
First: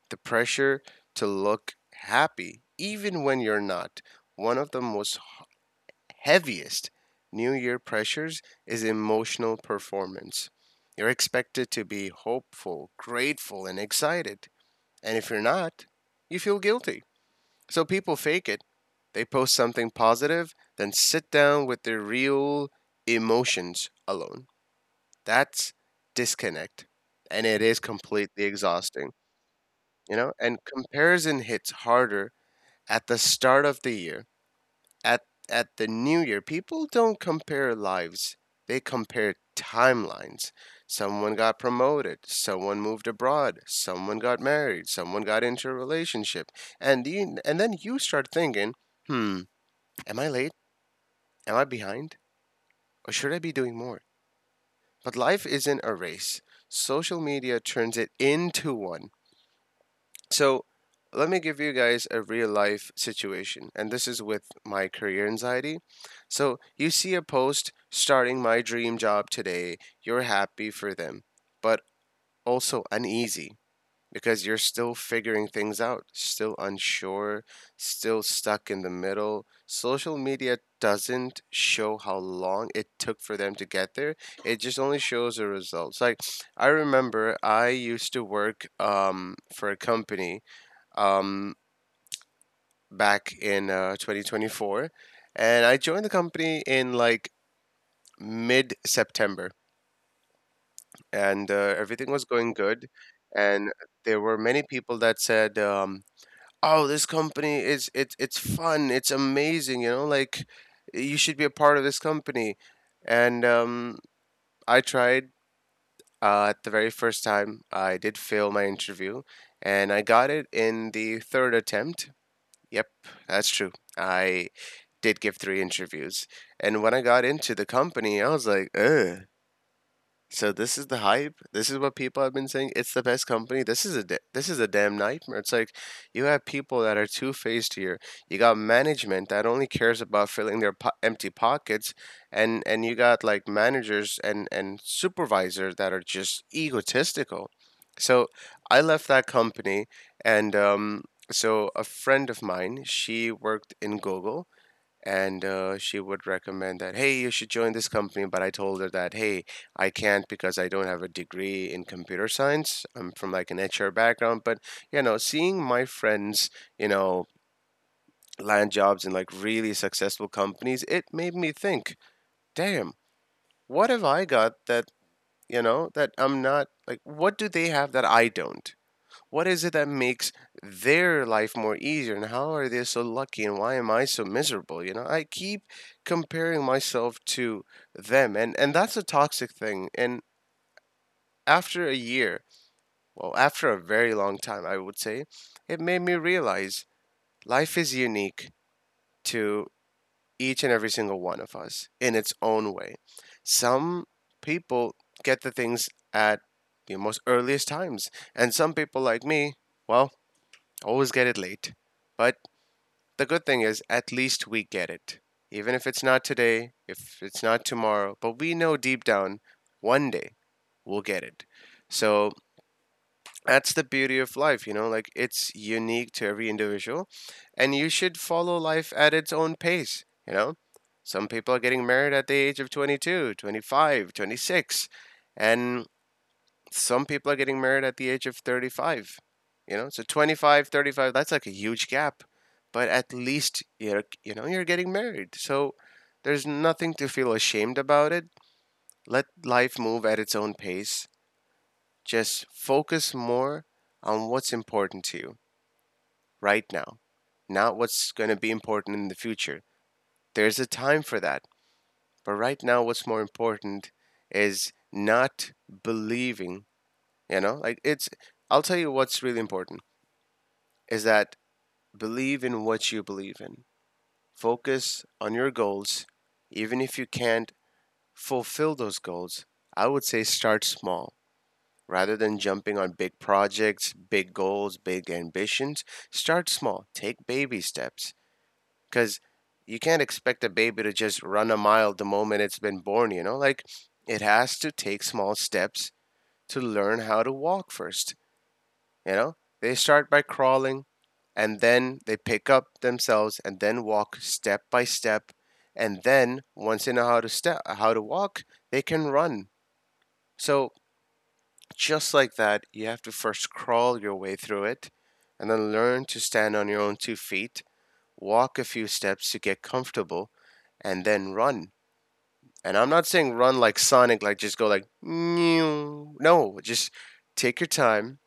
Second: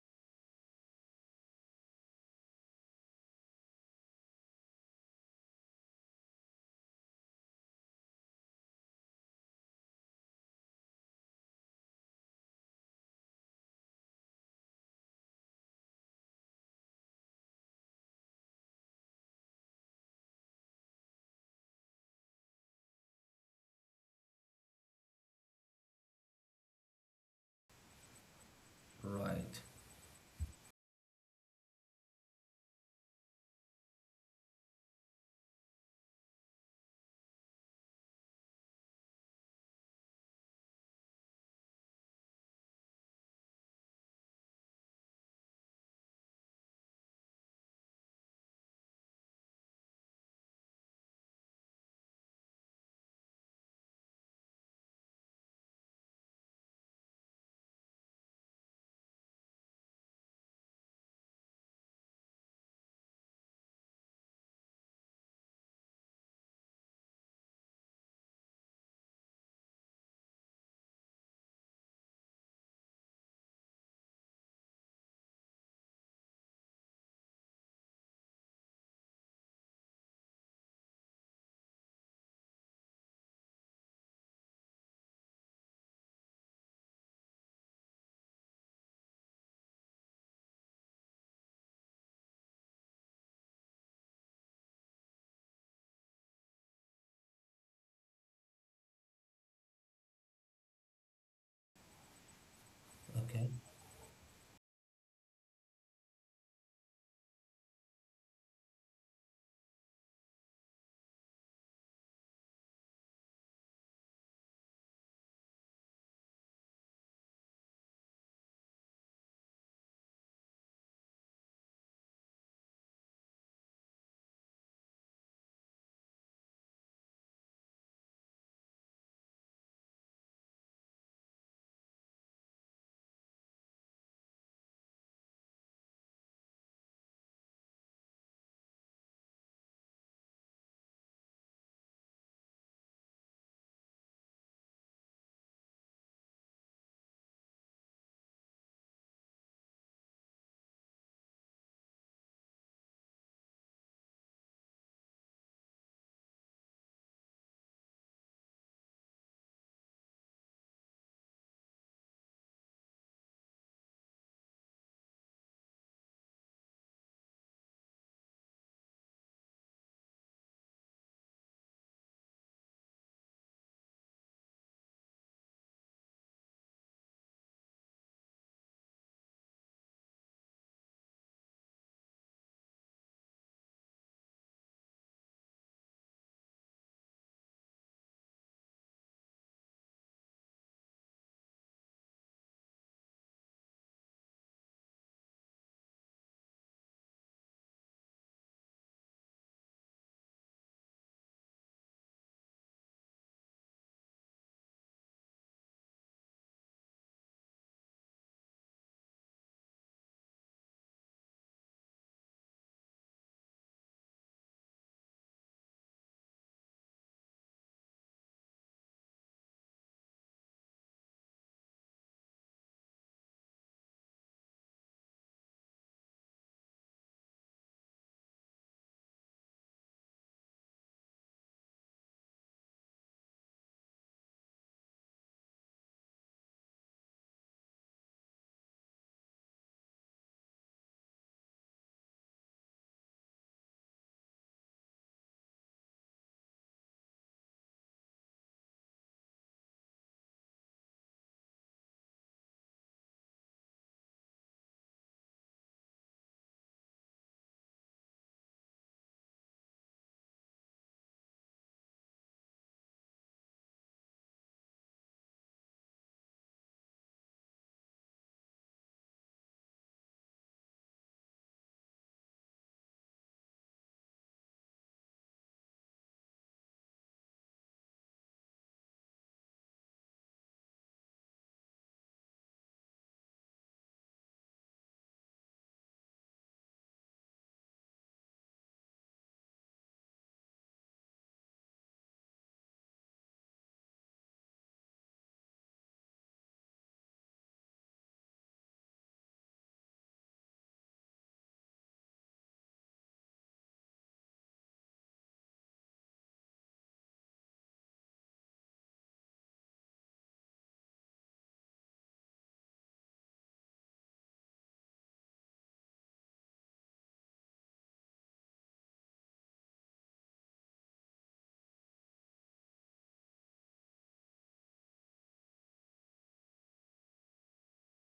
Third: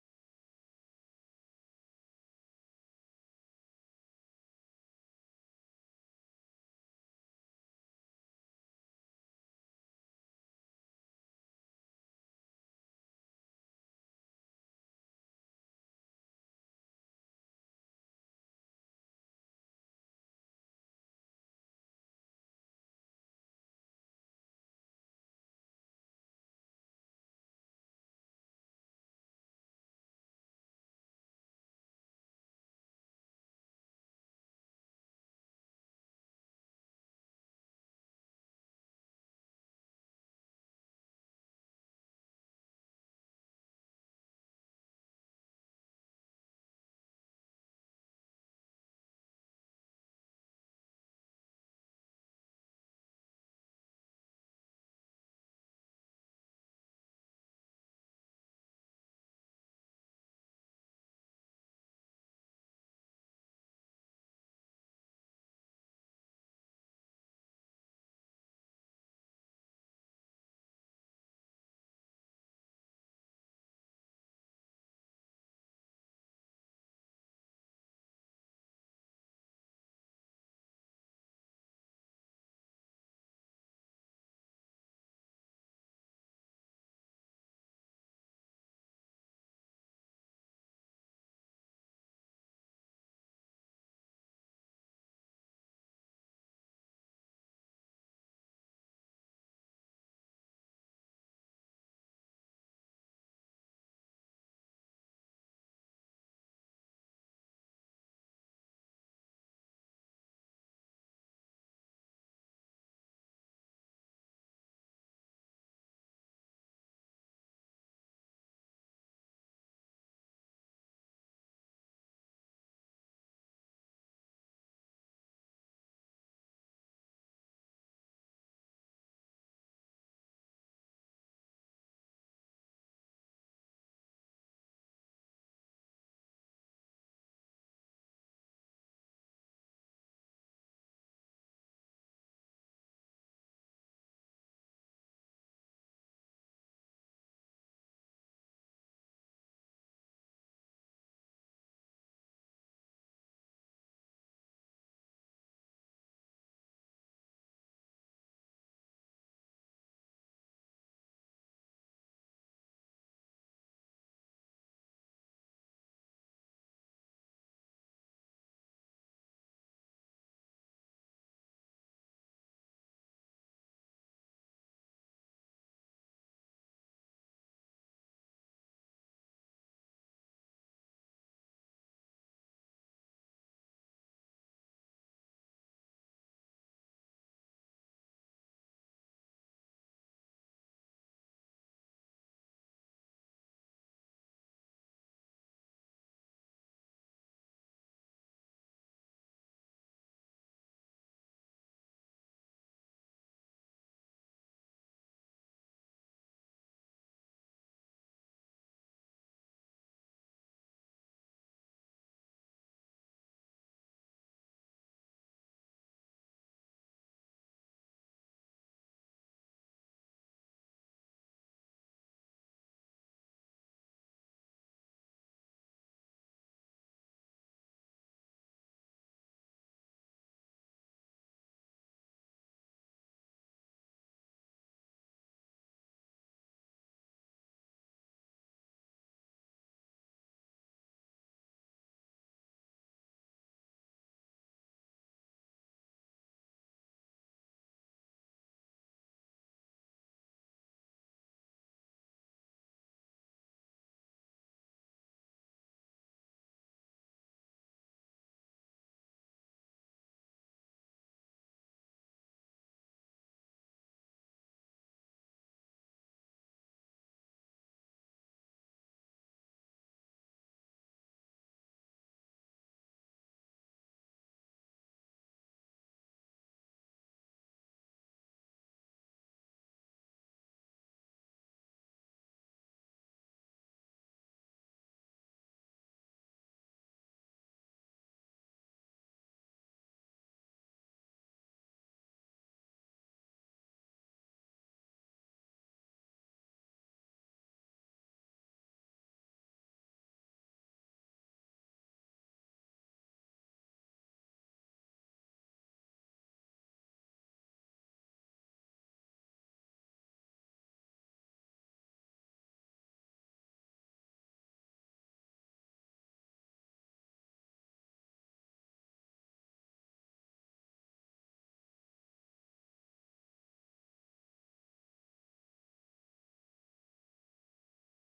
[SPEAKER 3] The pressure to look happy, even when you're not. One of the most heaviest New Year pressures is emotional performance. You're expected to be hopeful, grateful, and excited. And if you're not, you feel guilty. So people fake it. They post something positive, then sit down with their real emotions alone. That's disconnect. And it is completely exhausting,
[SPEAKER 1] Right.
[SPEAKER 3] you know? And comparison hits harder at the start of the year, at at the new year, people don't compare lives. They compare timelines. Someone got promoted, someone moved abroad, someone got married, someone got into a relationship. And you, and then you start thinking, "Hmm, am I late? Am I behind? Or should I be doing more?" But life isn't a race. Social media turns it into one. So let me give you guys a real life situation, and this is with my career anxiety. So you see a post starting my dream job today, you're happy for them, but also uneasy because you're still figuring things out, still unsure, still stuck in the middle. Social media doesn't show how long it took for them to get there. It just only shows the results. Like I remember I used to work um for a company um, back in uh, twenty twenty-four, and I joined the company in like mid September, and uh, everything was going good,
[SPEAKER 1] Okay.
[SPEAKER 3] and there were many people that said, um, "Oh, this company is it's it's fun, it's amazing, you know, like you should be a part of this company," and um, I tried. Uh, at the very first time, I did fail my interview, and I got it in the third attempt. Yep, that's true. I did give three interviews, and when I got into the company, I was like, "Ugh, so this is the hype. This is what people have been saying. It's the best company. This is a da- this is a damn nightmare. It's like you have people that are two faced here. You got management that only cares about filling their po- empty pockets, and and you got like managers and and supervisors that are just egotistical. So I left that company, and um, so a friend of mine, she worked in Google, and uh, she would recommend that, hey, you should join this company, but I told her that, hey, I can't because I don't have a degree in computer science. I'm from like an HR background. But you know, seeing my friends, you know land jobs in like really successful companies, it made me think, damn, what have I got that, you know that I'm not, like, what do they have that I don't, what is it that makes their life more easier, and how are they so lucky, and why am I so miserable? You know, I keep comparing myself to them, and and that's a toxic thing. And after a year, well, after a very long time, I would say, it made me realize life is unique to each and every single one of us in its own way. Some people get the things at the most earliest times, and some people like me, well, always get it late. But the good thing is, at least we get it. Even if it's not today, if it's not tomorrow, but we know deep down one day we'll get it. So that's the beauty of life, you know, like it's unique to every individual, and you should follow life at its own pace, you know. Some people are getting married at the age of twenty-two, twenty-five, twenty-six, and some people are getting married at the age of thirty-five. You know, so twenty-five, thirty-five, that's like a huge gap, but at least you're, you know, you're getting married, so there's nothing to feel ashamed about it. Let life move at its own pace. Just focus more on what's important to you right now, not what's going to be important in the future. There's a time for that, but right now what's more important is not believing, you know, like it's, I'll tell you what's really important is that believe in what you believe in. Focus on your goals. Even if you can't fulfill those goals, I would say start small. Rather than jumping on big projects, big goals, big ambitions, start small. Take baby steps. Because you can't expect a baby to just run a mile the moment it's been born, you know? Like, it has to take small steps to learn how to walk first. You know, they start by crawling and then they pick up themselves and then walk step by step. And then once they know how to step, how to walk, they can run. So just like that, you have to first crawl your way through it and then learn to stand on your own two feet, walk a few steps to get comfortable, and then run. And I'm not saying run like Sonic, like just go like, no, just take your time,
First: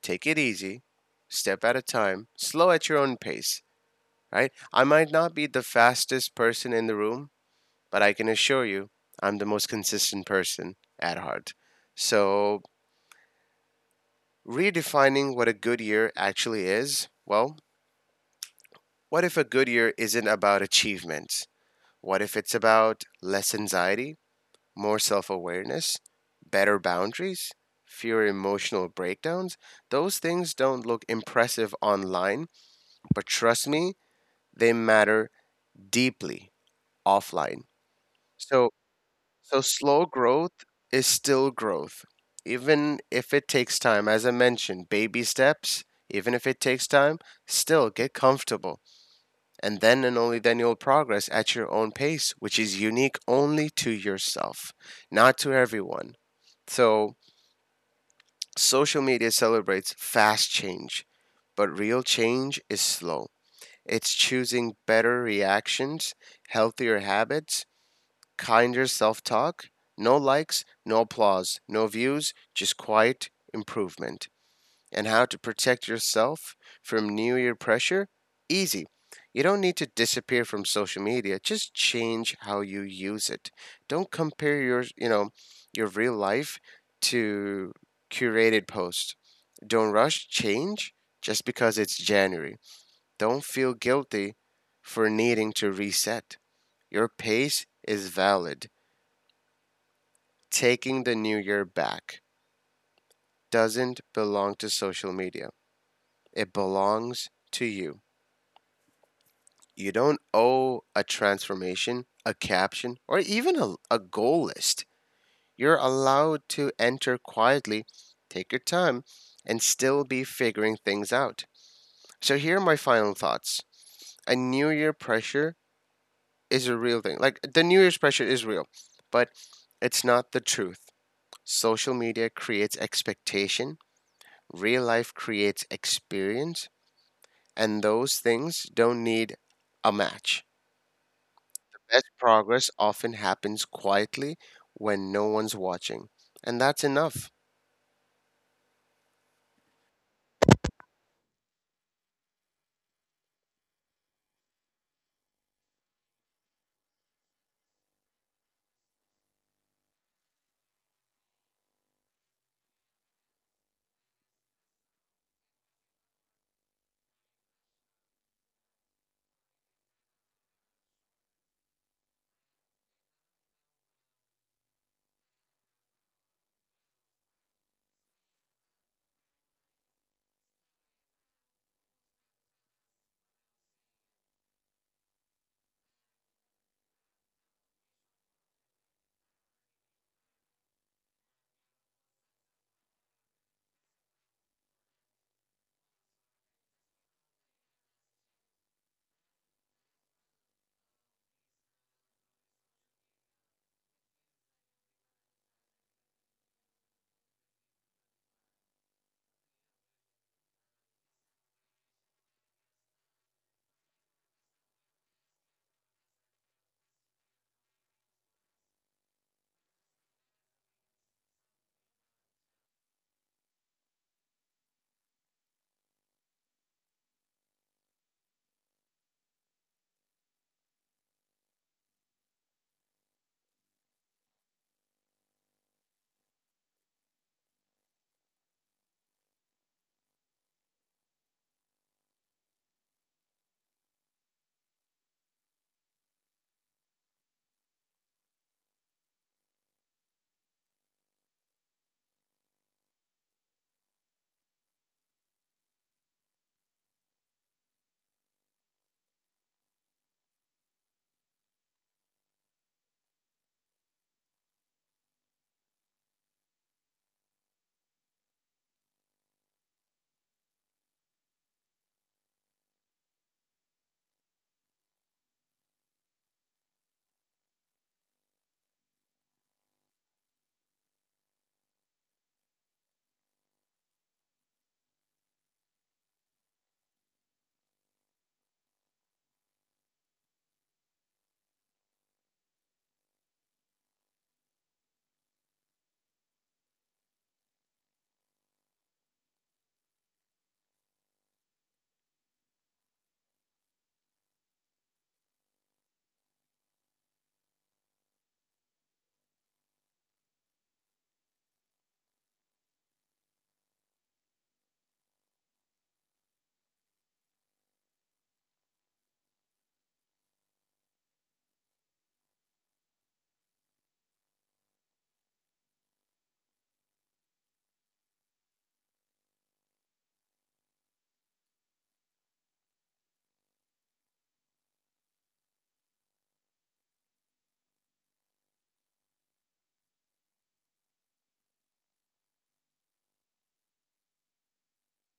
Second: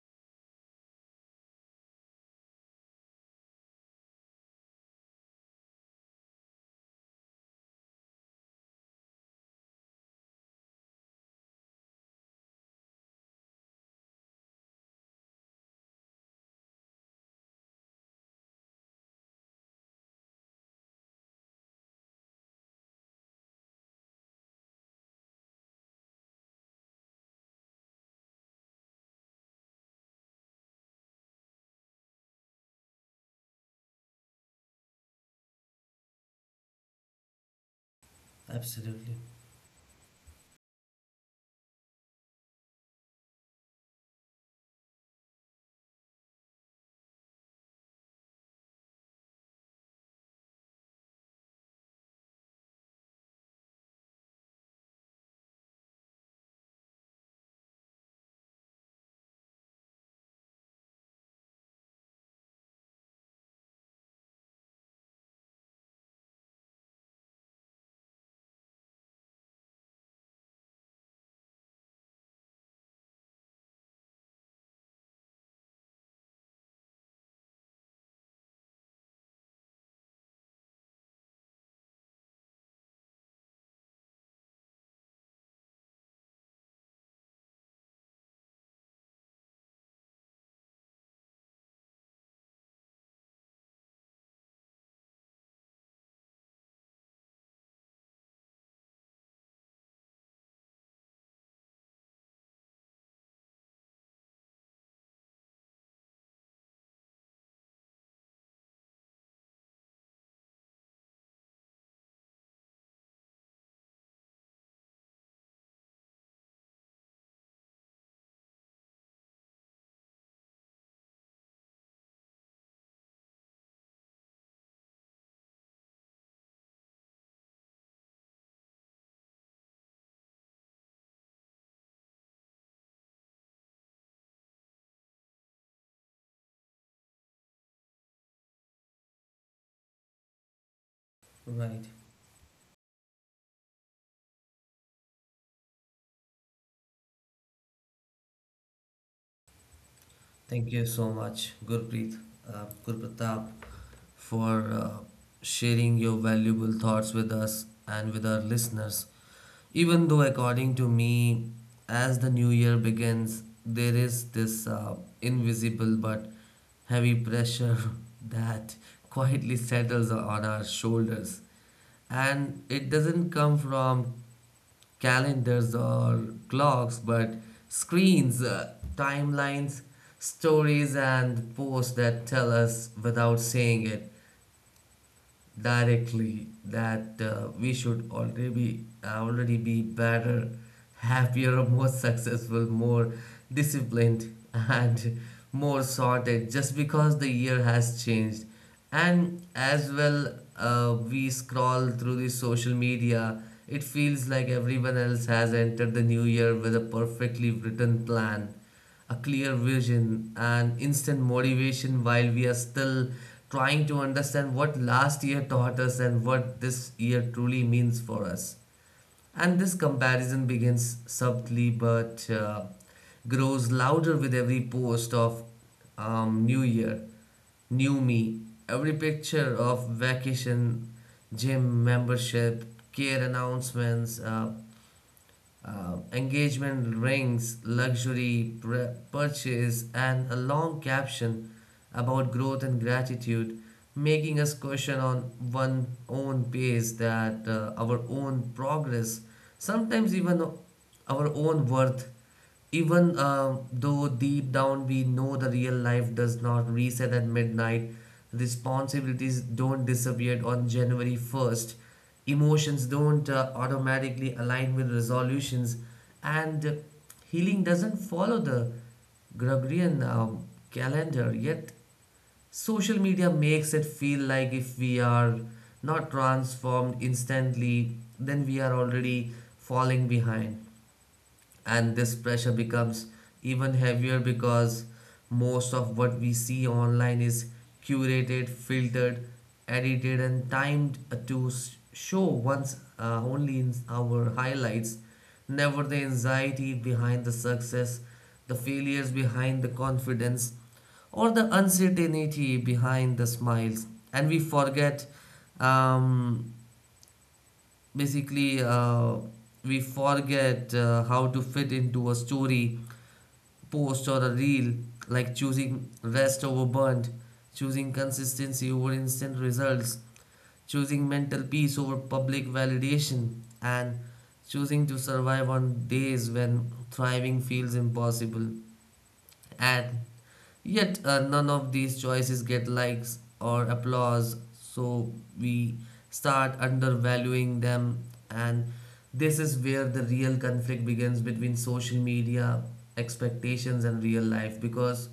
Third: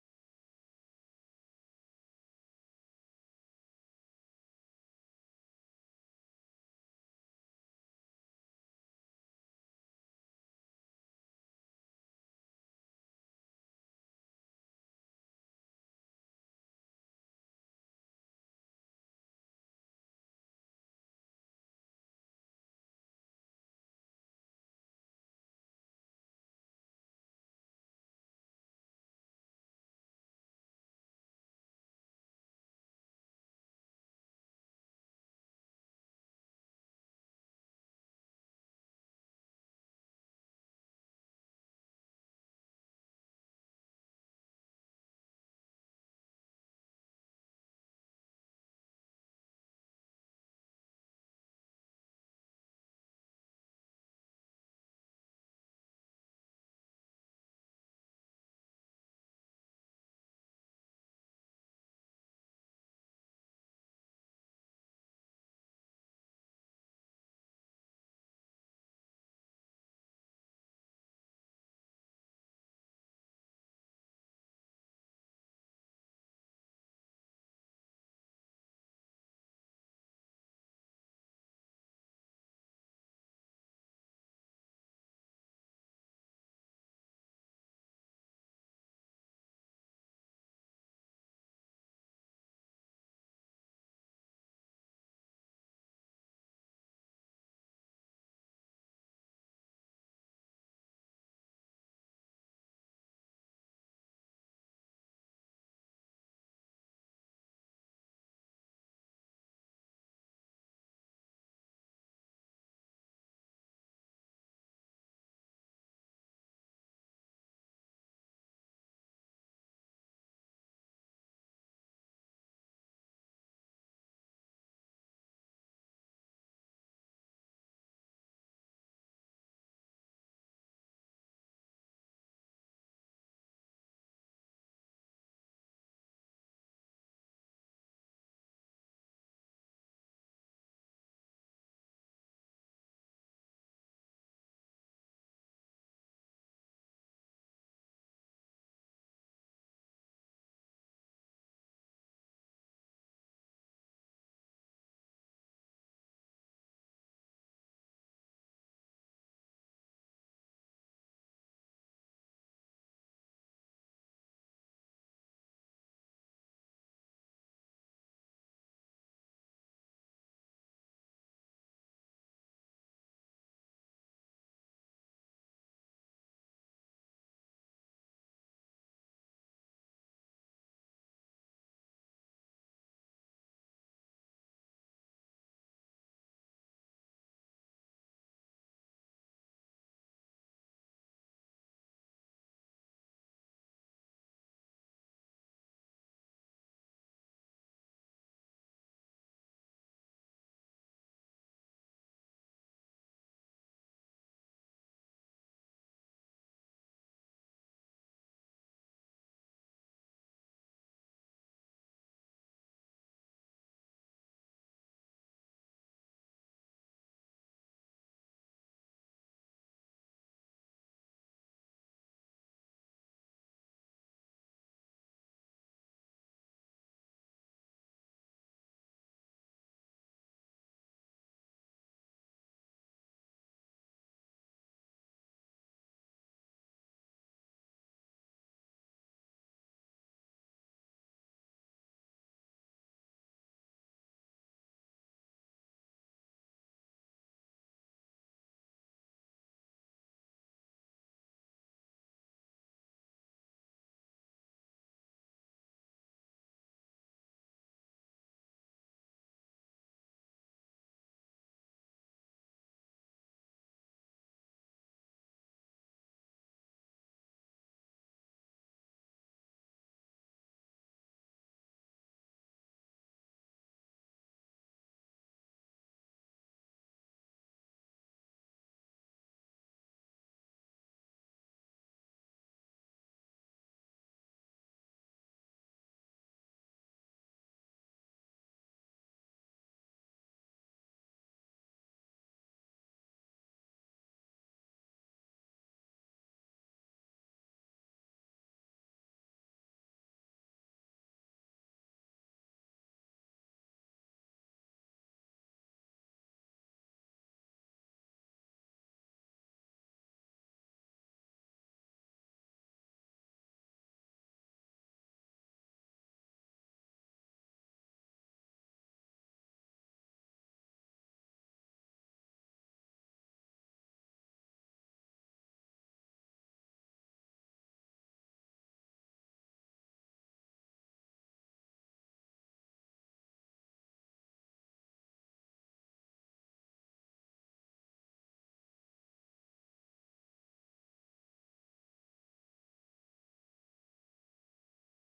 [SPEAKER 3] take it easy, step at a time, slow at your own pace, right? I might not be the fastest person in the room, but I can assure you I'm the most consistent person at heart. So, redefining what a good year actually is, well, what if a good year isn't about achievements? What if it's about less anxiety, more self awareness, better boundaries, fewer emotional breakdowns? Those things don't look impressive online, but trust me, they matter deeply offline. So,
[SPEAKER 1] Absolutely.
[SPEAKER 3] so slow growth is still growth, even if it takes time. As I mentioned, baby steps, even if it takes time, still get comfortable. And then and only then you'll progress at your own pace, which is unique only to yourself, not to everyone. So, social media celebrates fast change, but real change is slow. It's choosing better reactions, healthier habits, kinder self talk, no likes, no applause, no views, just quiet improvement. And how to protect yourself from New Year pressure? Easy. You don't need to disappear from social media. Just change how you use it. Don't compare your, you know, your real life to curated posts. Don't rush change just because it's January. Don't feel guilty for needing to reset. Your pace is valid. Taking the new year back doesn't belong to social media, it belongs to you. You don't owe a transformation, a caption, or even a, a goal list. You're allowed to enter quietly, take your time, and still be figuring things out. So, here are my final thoughts. A new year pressure is a real thing. Like, the new year's pressure is real, but it's not the truth. Social media creates expectation. Real life creates experience, and those things don't need a match.
[SPEAKER 1] Right.
[SPEAKER 3] Best progress often happens quietly when no one's watching, and that's enough.
[SPEAKER 1] Thank you so much, Gurpreet, uh, Gurpratap, for uh, sharing your valuable thoughts with us and with our listeners. Even though, according to me, as the new year begins, there is this uh, invisible but heavy pressure that quietly settles on our shoulders. And it doesn't come from calendars or clocks, but screens, uh, timelines, stories, and posts that tell us without saying it directly that uh, we should already be, already be better, happier, more successful, more disciplined, and more sorted just because the year has changed. And as well, uh, we scroll through the social media, it feels like everyone else has entered the new year with a perfectly written plan, a clear vision, and instant motivation while we are still trying to understand what last year taught us and what this year truly means for us. And this comparison begins subtly but uh, grows louder with every post of um, New Year, New Me, every picture of vacation, gym membership, care announcements. Uh, uh, engagement rings, luxury pr- purchase, and a long caption about growth and gratitude, making us question on one own pace that uh, our own progress, sometimes even our own worth. Even uh, though deep down we know the real life does not reset at midnight, responsibilities don't disappear on January first, emotions don't uh, automatically align with resolutions, and uh, healing doesn't follow the Gregorian um, calendar. Yet, social media makes it feel like if we are not transformed instantly, then we are already falling behind, and this pressure becomes even heavier because most of what we see online is curated, filtered, edited, and timed to s- show once uh, only in our highlights, never the anxiety behind the success, the failures behind the confidence, or the uncertainty behind the smiles. And we forget um, basically uh, we forget uh, how to fit into a story post or a reel, like choosing rest over burnt, choosing consistency over instant results, choosing mental peace over public validation, and choosing to survive on days when thriving feels impossible. And yet, uh, none of these choices get likes or applause, so we start undervaluing them. And this is where the real conflict begins between social media expectations and real life, because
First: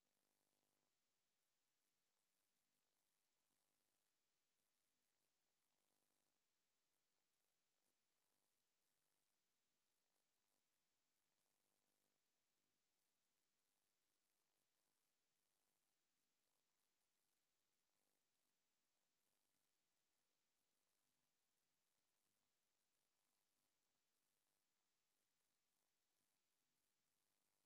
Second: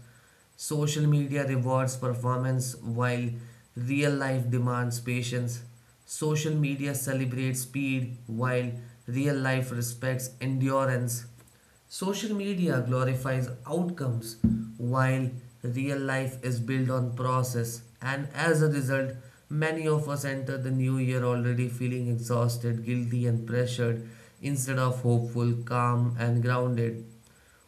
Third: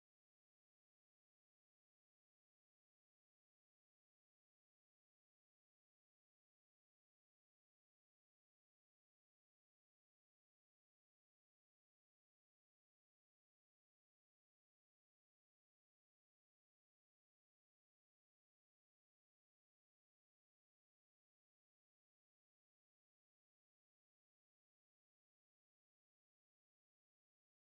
[SPEAKER 1] social media rewards performance while real life demands patience. Social media celebrates speed while real life respects endurance. Social media glorifies outcomes while real life is built on process, and as a result, many of us enter the new year already feeling exhausted, guilty, and pressured instead of hopeful, calm, and grounded,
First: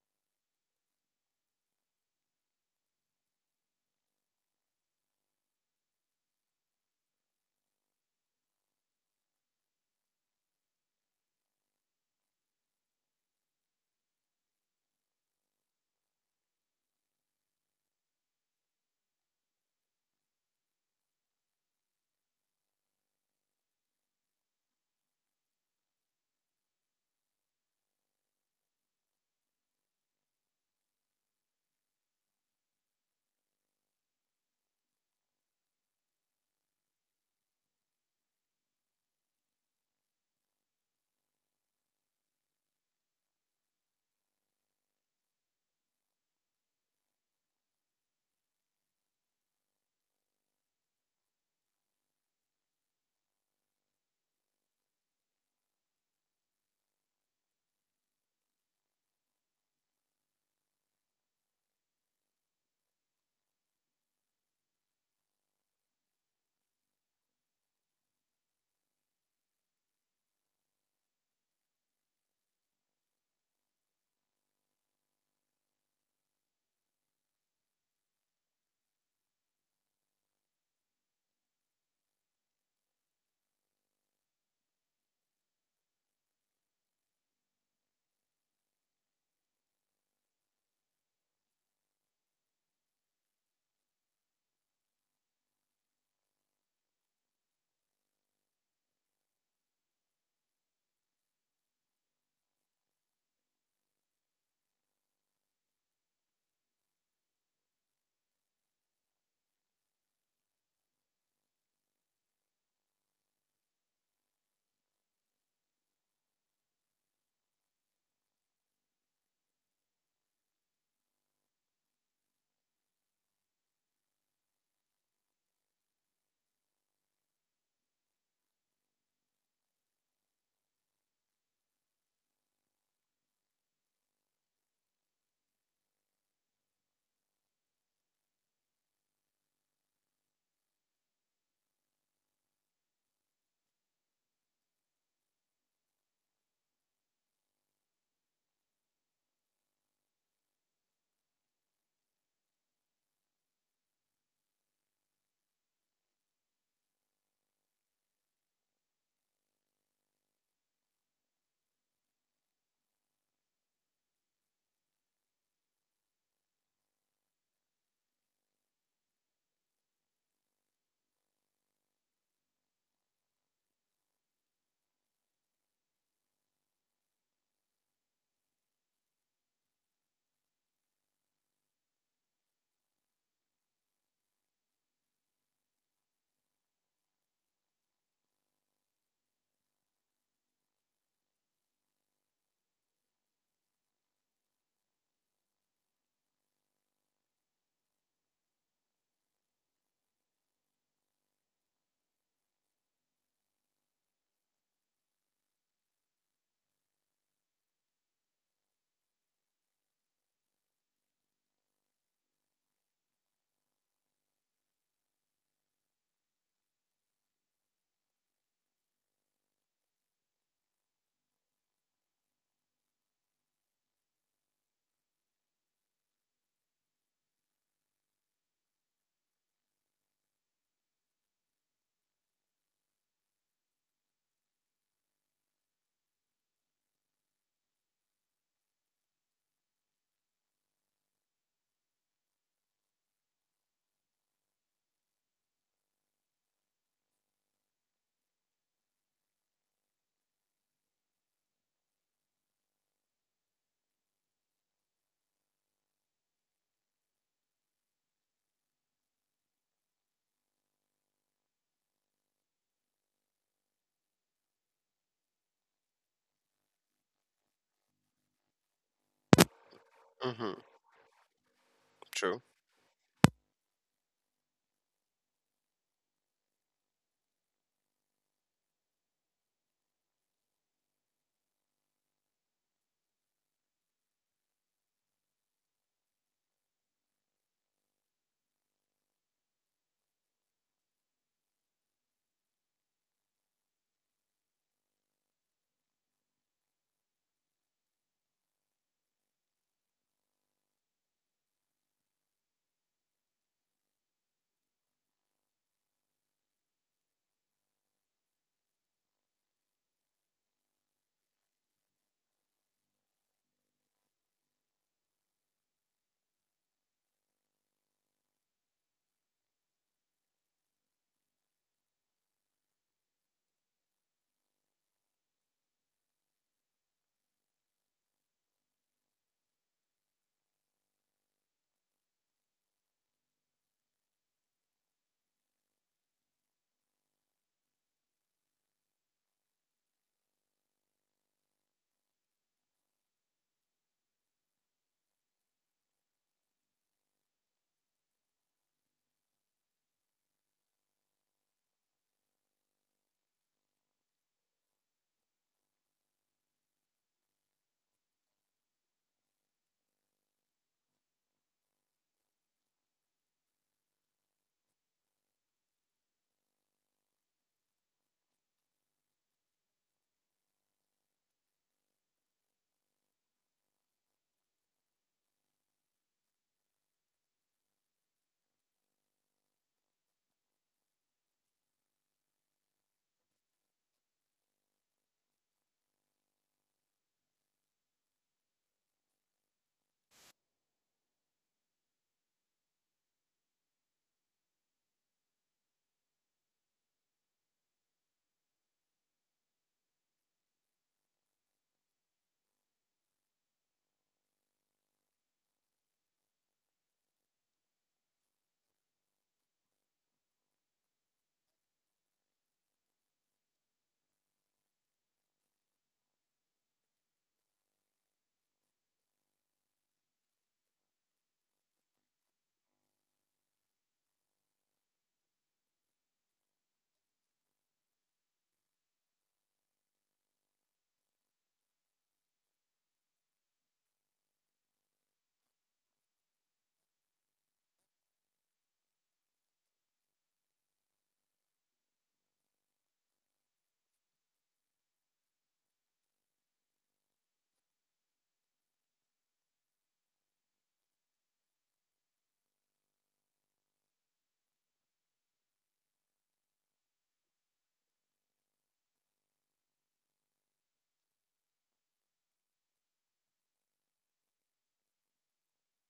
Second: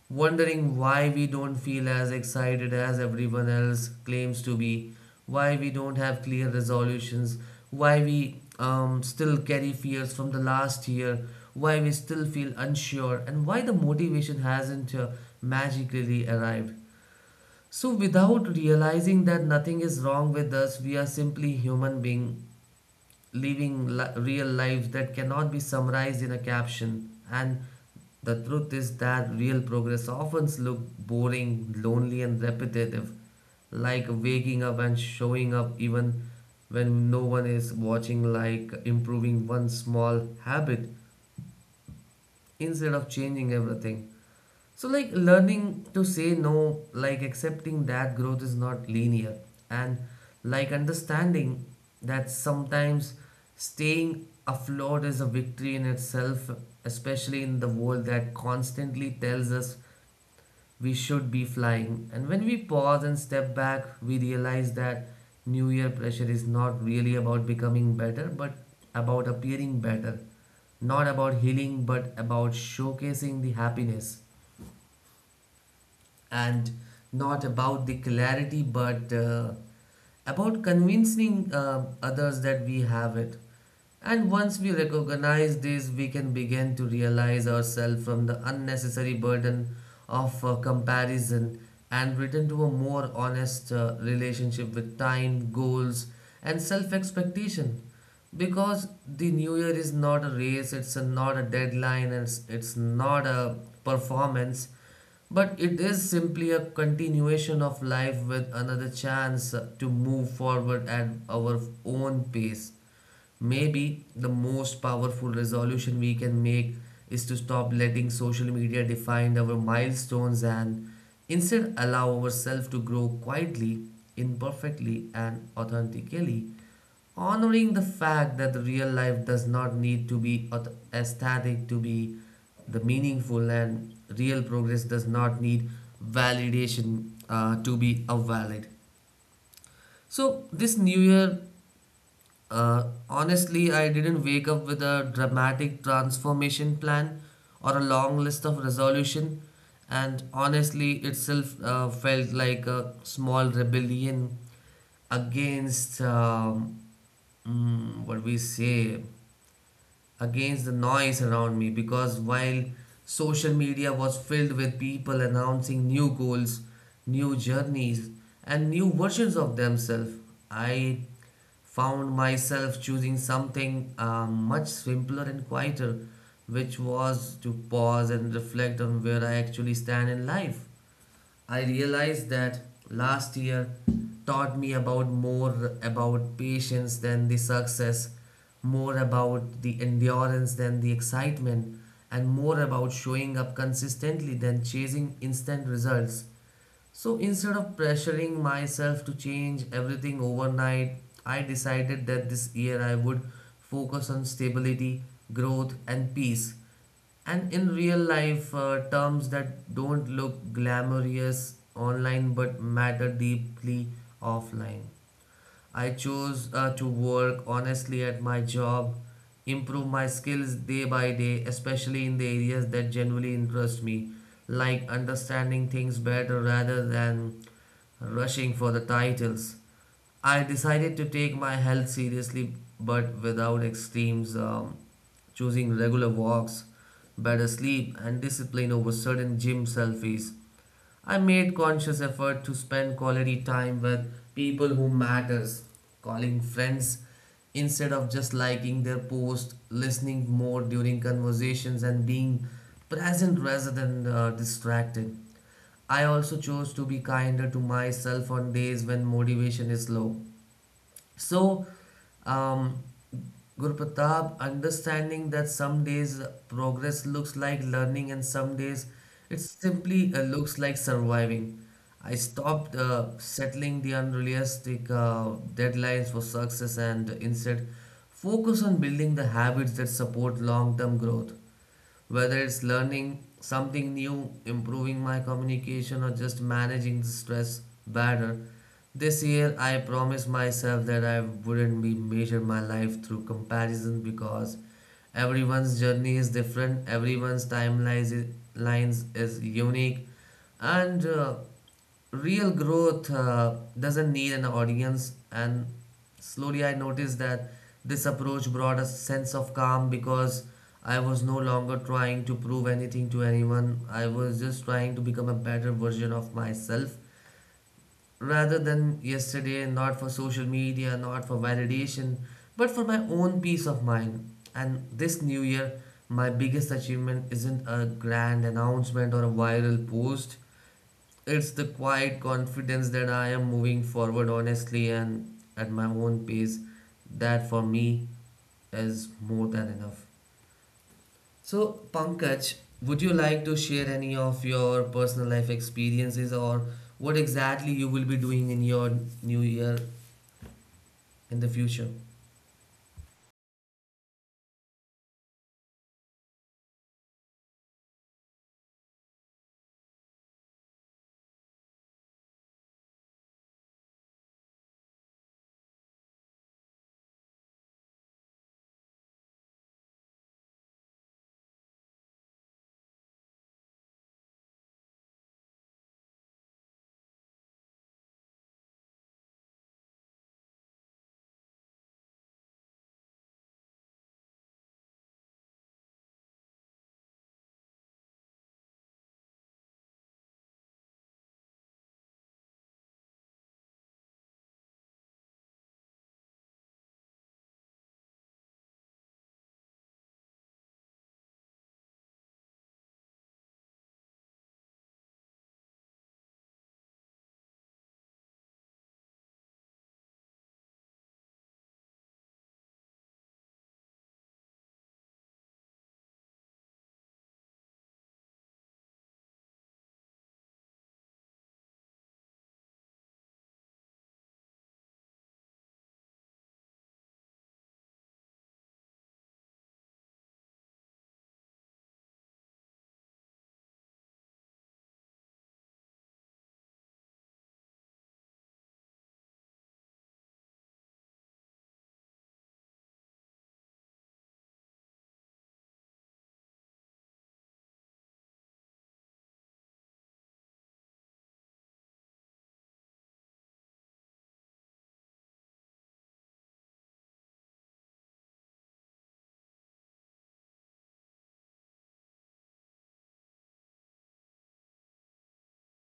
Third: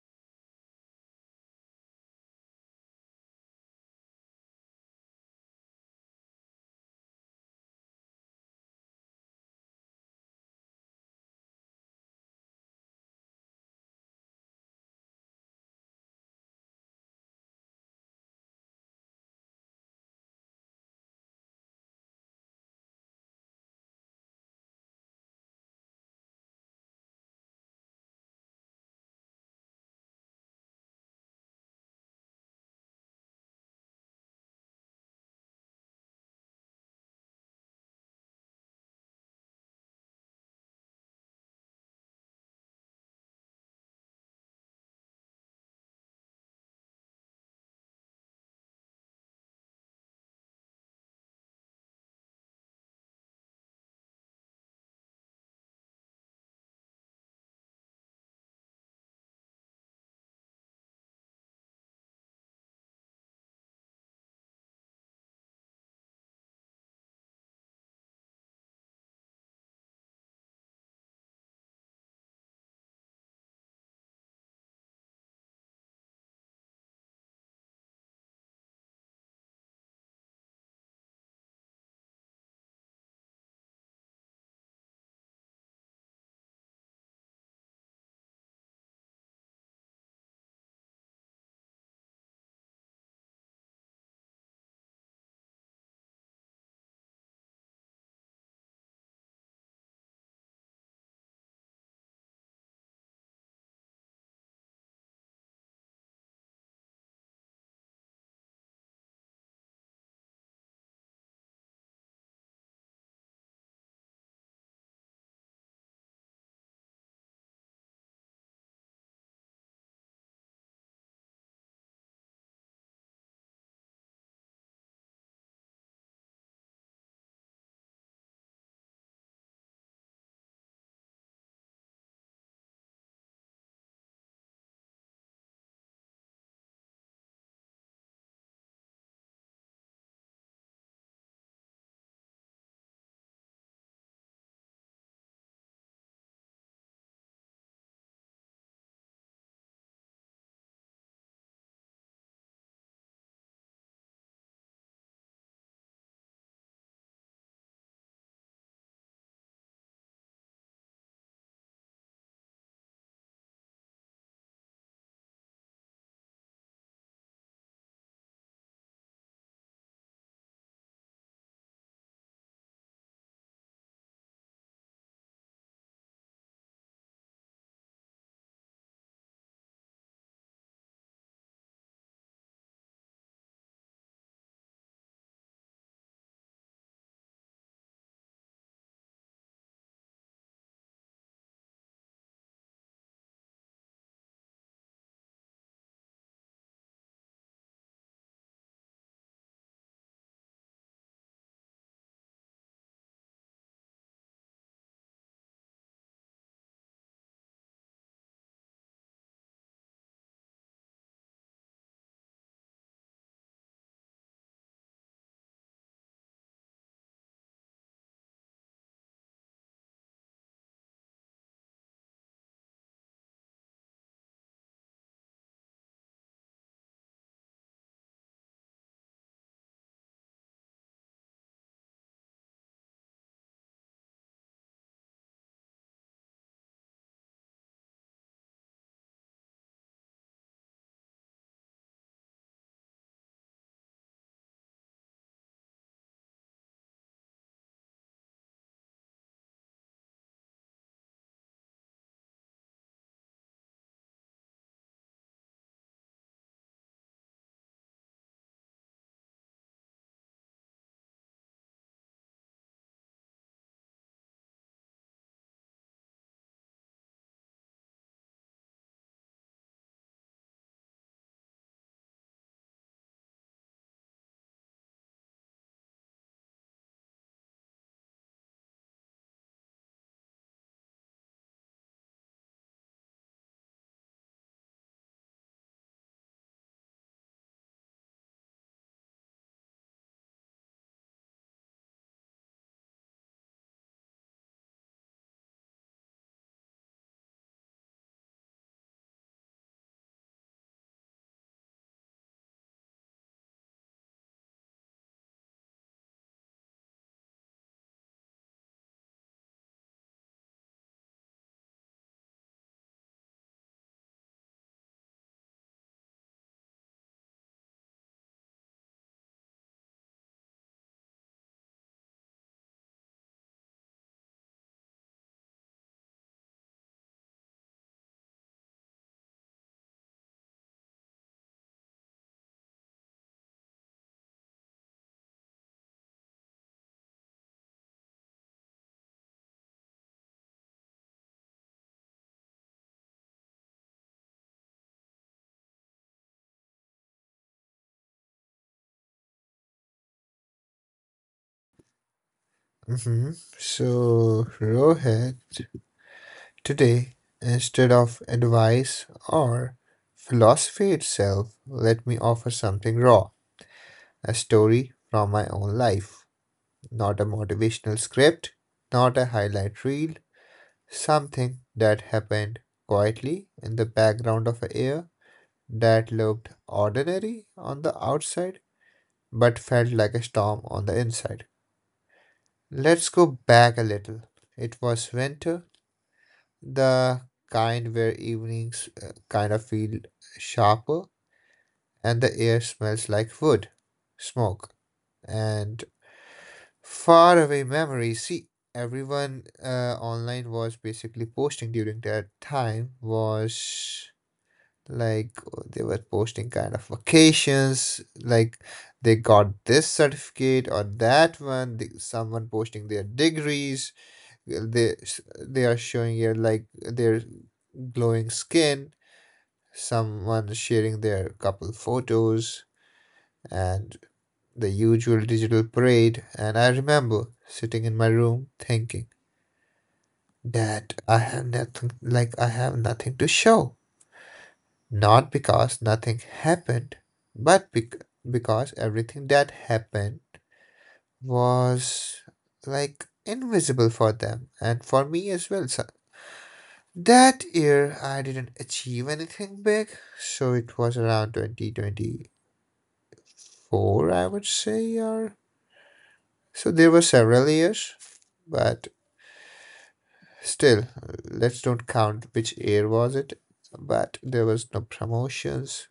[SPEAKER 1] wondering why we don't feel as excited as everyone else claims to be, why we don't have clear resolutions, why we um, still carry fears from the last year, why we still feel unsure, and why the motivation hasn't uh, magically arrived. So, without realizing that nothing is wrong with us, we are simply human beings living li- real life that cannot be summarized in a caption. And the truth is that real progress often looks boring, lonely, and repetitive, like waking up and showing up even when no one is watching, like improving one small habit instead of changing everything. So, like learning to say no, like accepting that growth is not linear, and like understanding that sometimes staying afloat is a victory in itself, especially in the world that constantly tells us we should be flying. And when we pause and step back, we realize that New Year pressure is not really about becoming better, but about appearing better, not about healing, but about showcasing the happiness, and not about the clarity, but uh, about convincing uh, others that we have it. And once we recognize this, we can begin to realize ourselves from the unnecessary burden of uh, comparison and return to a more honest uh, relationship with time, goals, and self expectation. Because the new year is not a race, it's a, not a deadline, and it's, it's not a performance, but it is simply a continuation of life with another chance to move forward at our own pace. Maybe the most powerful resolution we can make is to stop letting social media define our milestones and instead allow ourselves to grow quietly, imperfectly, and authentically. Honoring the fact that the real life does not need to be aut- aesthetic to be the meaningful, and real progress does not need validation uh, to be a valid. So this new year, uh, honestly, I didn't wake up with a dramatic transformation plan or a long list of resolution, and honestly, itself uh, felt like a small rebellion against um, mm, what we say against the noise around me, because while social media was filled with people announcing new goals, new journeys, and new versions of themselves, I found myself choosing something uh, much simpler and quieter, which was to pause and reflect on where I actually stand in life. I realized that last year taught me about more about patience than the success, more about the endurance than the excitement, and more about showing up consistently than chasing instant results. So instead of pressuring myself to change everything overnight, I decided that this year I would focus on stability, growth, and peace. And in real life uh, terms that don't look glamorous online but matter deeply offline. I chose uh, to work honestly at my job, improve my skills day by day, especially in the areas that genuinely interest me, like understanding things better rather than rushing for the titles. I decided to take my health seriously but without extremes, um, choosing regular walks, better sleep, and discipline over certain gym selfies. I made conscious effort to spend quality time with people who matters, calling friends instead of just liking their post, listening more during conversations and being present rather than uh, distracted. I also chose to be kinder to myself on days when motivation is low. So, um, Guru Pratap, understanding that some days progress looks like learning and some days it simply uh,
[SPEAKER 3] Hmm.
[SPEAKER 1] looks like surviving. I
[SPEAKER 3] True.
[SPEAKER 1] stopped uh, settling the unrealistic uh, deadlines for success and instead focus on building the habits that support long term growth. Whether it's learning something new, improving my communication, or just managing the stress better, this year I promised myself that I wouldn't be measure my life through comparison because everyone's journey is different, everyone's timeline is, lines is unique, and uh, real growth uh, doesn't need an audience. And slowly I noticed that this approach brought a sense of calm, because I was no longer trying to prove anything to anyone. I was just trying to become a better version of myself rather than yesterday, not for social media, not for validation, but for my own peace of mind. And this new year, my biggest achievement isn't a grand announcement or a viral post. It's the quiet confidence that I am moving forward honestly and at my own pace. That for me is more than enough. So, Pankaj, would you like to share any of your personal life experiences or what exactly you will be doing in your new year in the future?
[SPEAKER 2] Hmm. So Rohit, today, instead of advice or philosophy itself, let me offer something raw, a story from my own life, not a motivational script, not a highlight reel, something that happened quietly in the background of air that looked ordinary on the outside but felt like a storm on the inside. Let's go back a little. It was winter, the kind where evenings uh, kind of feel sharper and the air smells like wood, smoke, and faraway memories. See, everyone uh, online was basically posting during that time was like uh, they were posting kind of vacations, like they got this certificate or that one, the, someone posting their degrees, uh, they they are showing here like their glowing skin, someone sharing their couple photos, and the usual digital parade. And I remember sitting in my room thinking that i have nothing like I have nothing to show. Not because nothing happened, but bec- because everything that happened was like invisible for them and for me as well. So that year I didn't achieve anything big, so it was around twenty twenty-four, I would say, or so there were several years, but still, let's don't count which year was it. But there was no promotions,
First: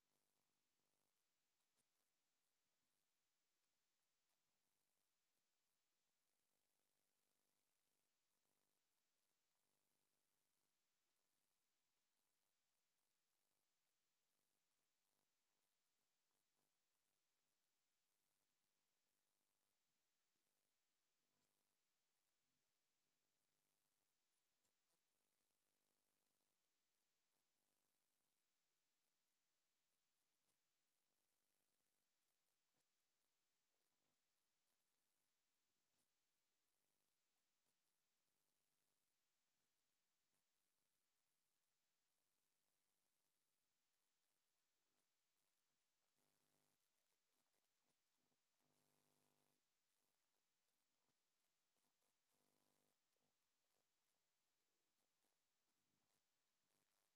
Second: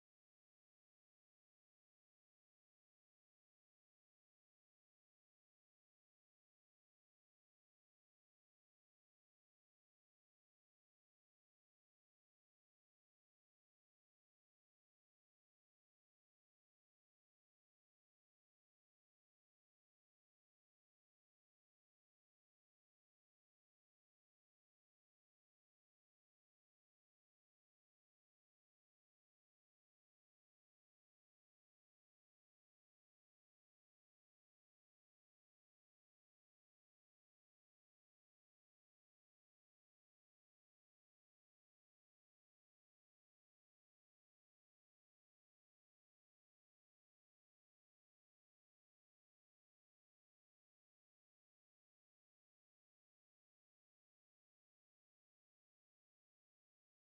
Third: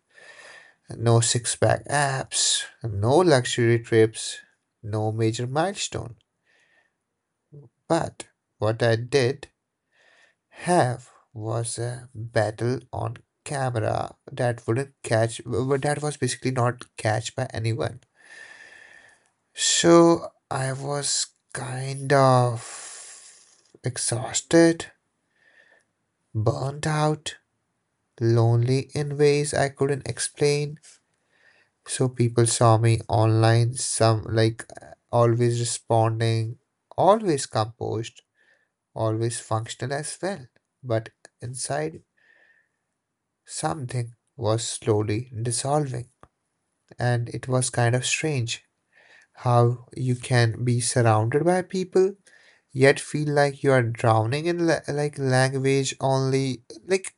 [SPEAKER 2] no six pack abs, no luxury trips, no major milestone. But what I did have was a battle on camera that wouldn't catch, w- that was basically not catched by anyone. So I was kind of exhausted, burnt out, lonely in ways I couldn't explain. So people saw me online, some like always responding, always composed, always functional as well. But inside, something was slowly dissolving, and it was kind of strange how you can be surrounded by people yet feel like you are drowning in la- like language only, like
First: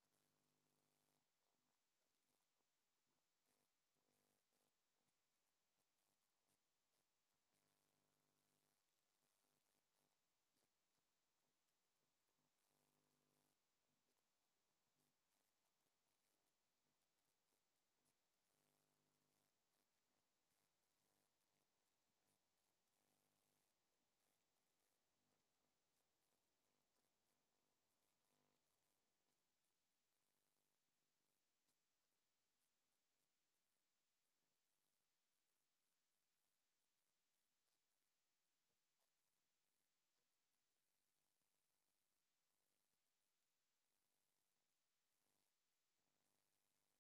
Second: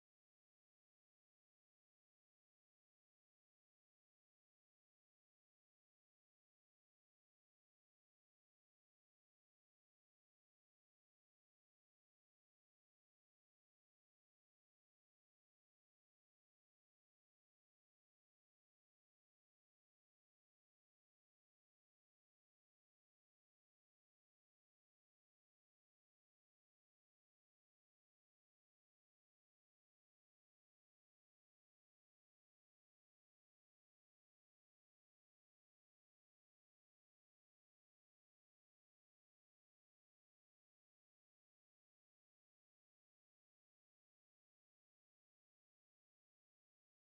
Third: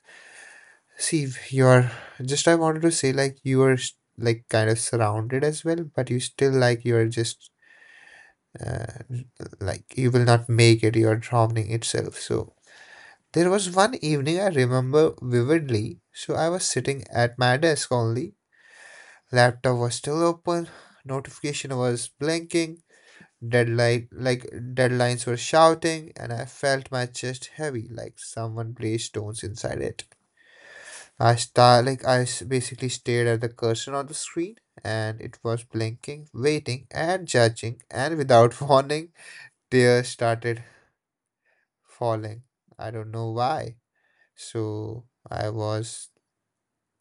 [SPEAKER 2] see you're just I wanted to say like you are s- like kind of surrounded as well but you still like you're just uh, like you will not make it, you are drowning itself. So there was one evening I remember vividly, so I was sitting at my desk only, laptop was still open, notification was blinking, deadline like deadlines were shouting, and I felt my chest heavy like someone placed stones inside it. I star like i s- basically stared at the cursor on the screen, and it was blinking, waiting, and judging. And without warning, tears started falling. I don't know why. So I was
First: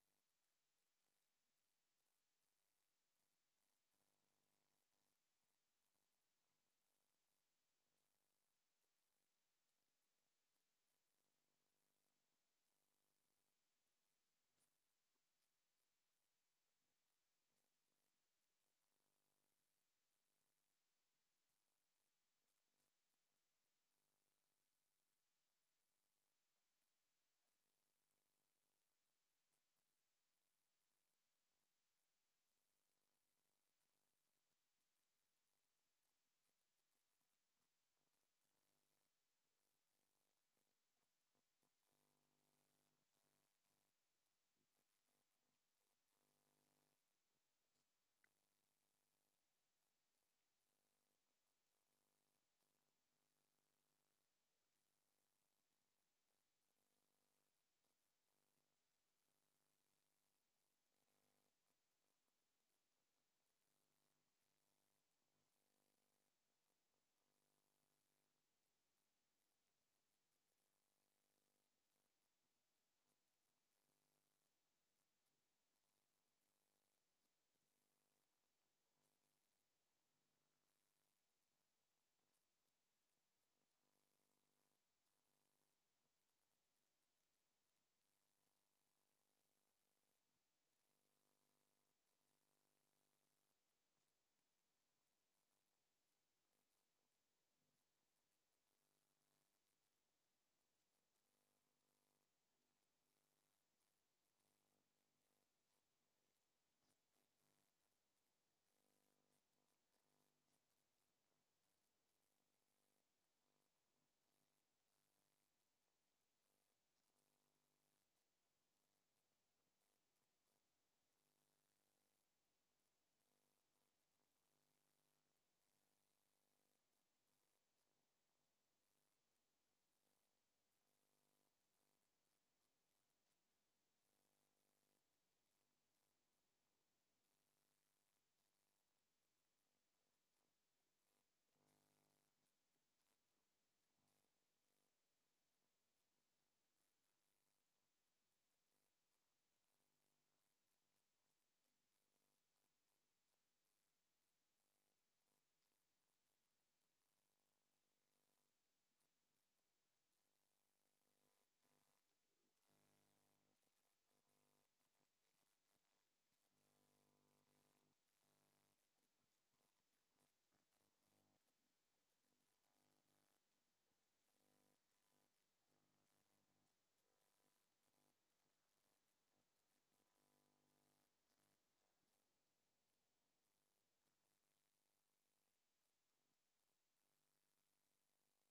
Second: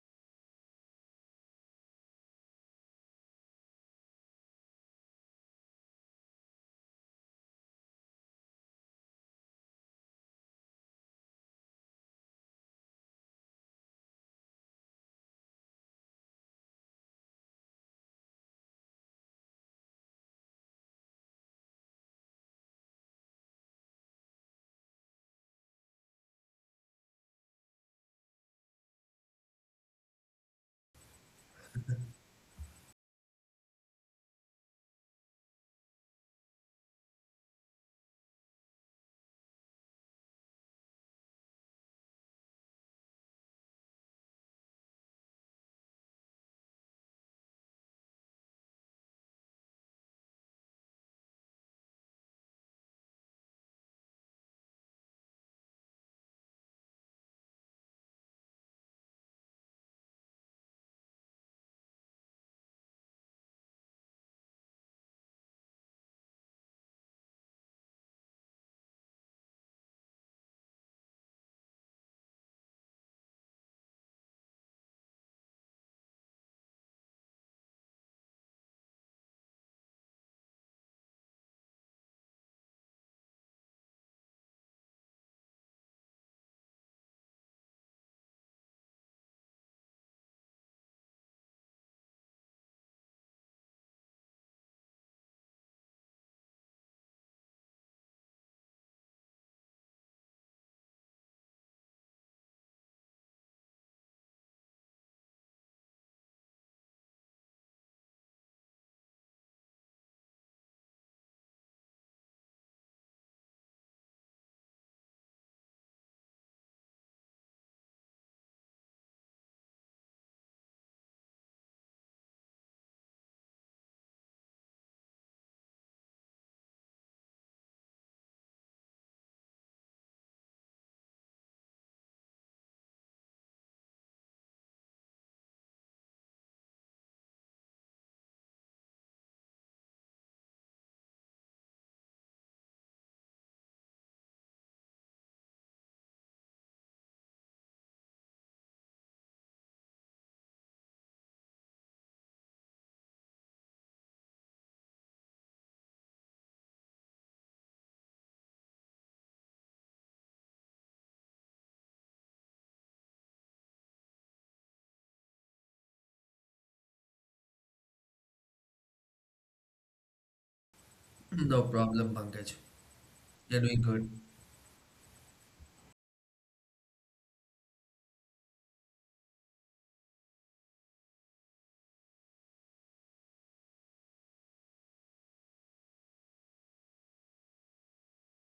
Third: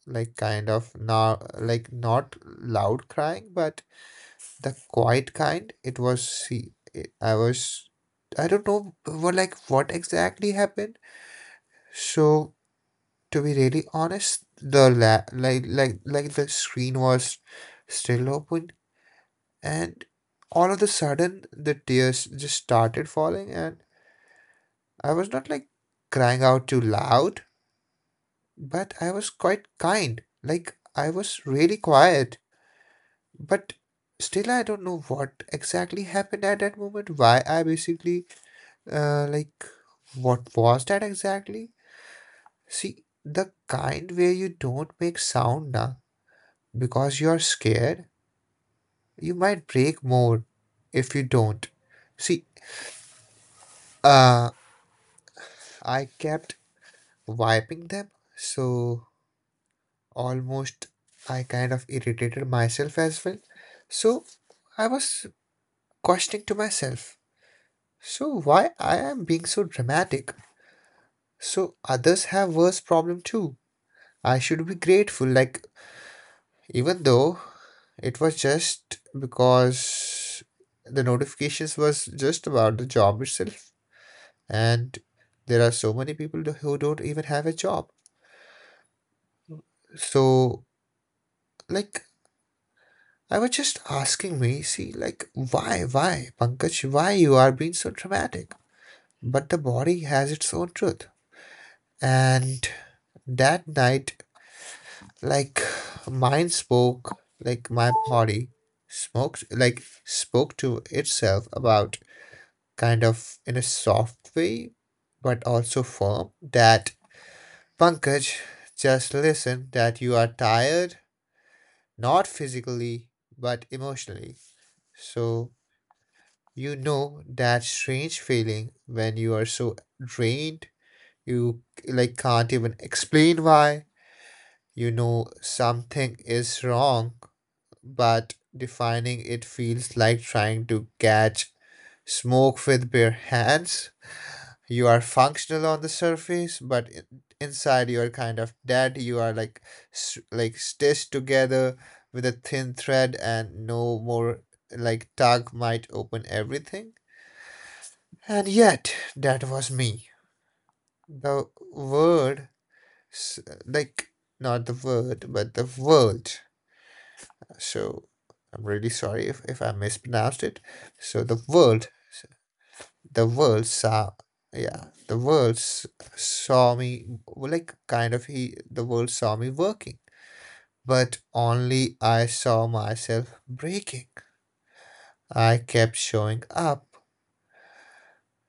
[SPEAKER 2] like kind of now like not loud crying, but the quiet kind. It was see it- I was I don't know what like what exactly happened. So to be really honest, the la- like like like the screen was still open, and all of a sudden the tears just started falling and I was not like crying out too loud. But I was quite kind. Like, I was really quiet. But still, I don't know what exactly happened at that moment. Why I basically, uh, like, what was that exactly? See, the kind where you don't make sound now because you're scared, you might break more if you don't. See, uh, I kept wiping them, so almost I kind of irritated myself as well. So I was questioning to myself, so why I am being so dramatic? So others have worse problem too, I should be grateful, like, even though it was just because the notifications was just about the job itself and there are so many people who don't even have a job. So like I was just asking me, see, like why why Pankaj, why you are being so dramatic? But the body has its own truth. And that night, like mine spoke, like my body smoked, like spoke to itself about kind of in a soft way, but also firm that Pankaj, just listen that you are tired, not physically, but emotionally. So you know that strange feeling when you are so drained, you like can't even explain why. You know something is wrong, but defining it feels like trying to catch smoke with bare hands. You are functional on the surface, but in- inside you are kind of dead. You are like s- like stitched together with a thin thread, and no more like tug might open everything. And yet, that was me. The word, s- like Not the word, but the world. So I'm really sorry if, if I mispronounced it. So the
[SPEAKER 1] No
[SPEAKER 2] world,
[SPEAKER 1] problem, Pankaj.
[SPEAKER 2] the
[SPEAKER 1] You're
[SPEAKER 2] world
[SPEAKER 1] doing good.
[SPEAKER 2] saw, yeah, the world s- saw me, well, like kind of he, the world saw me working, but only I saw myself breaking. I kept showing up,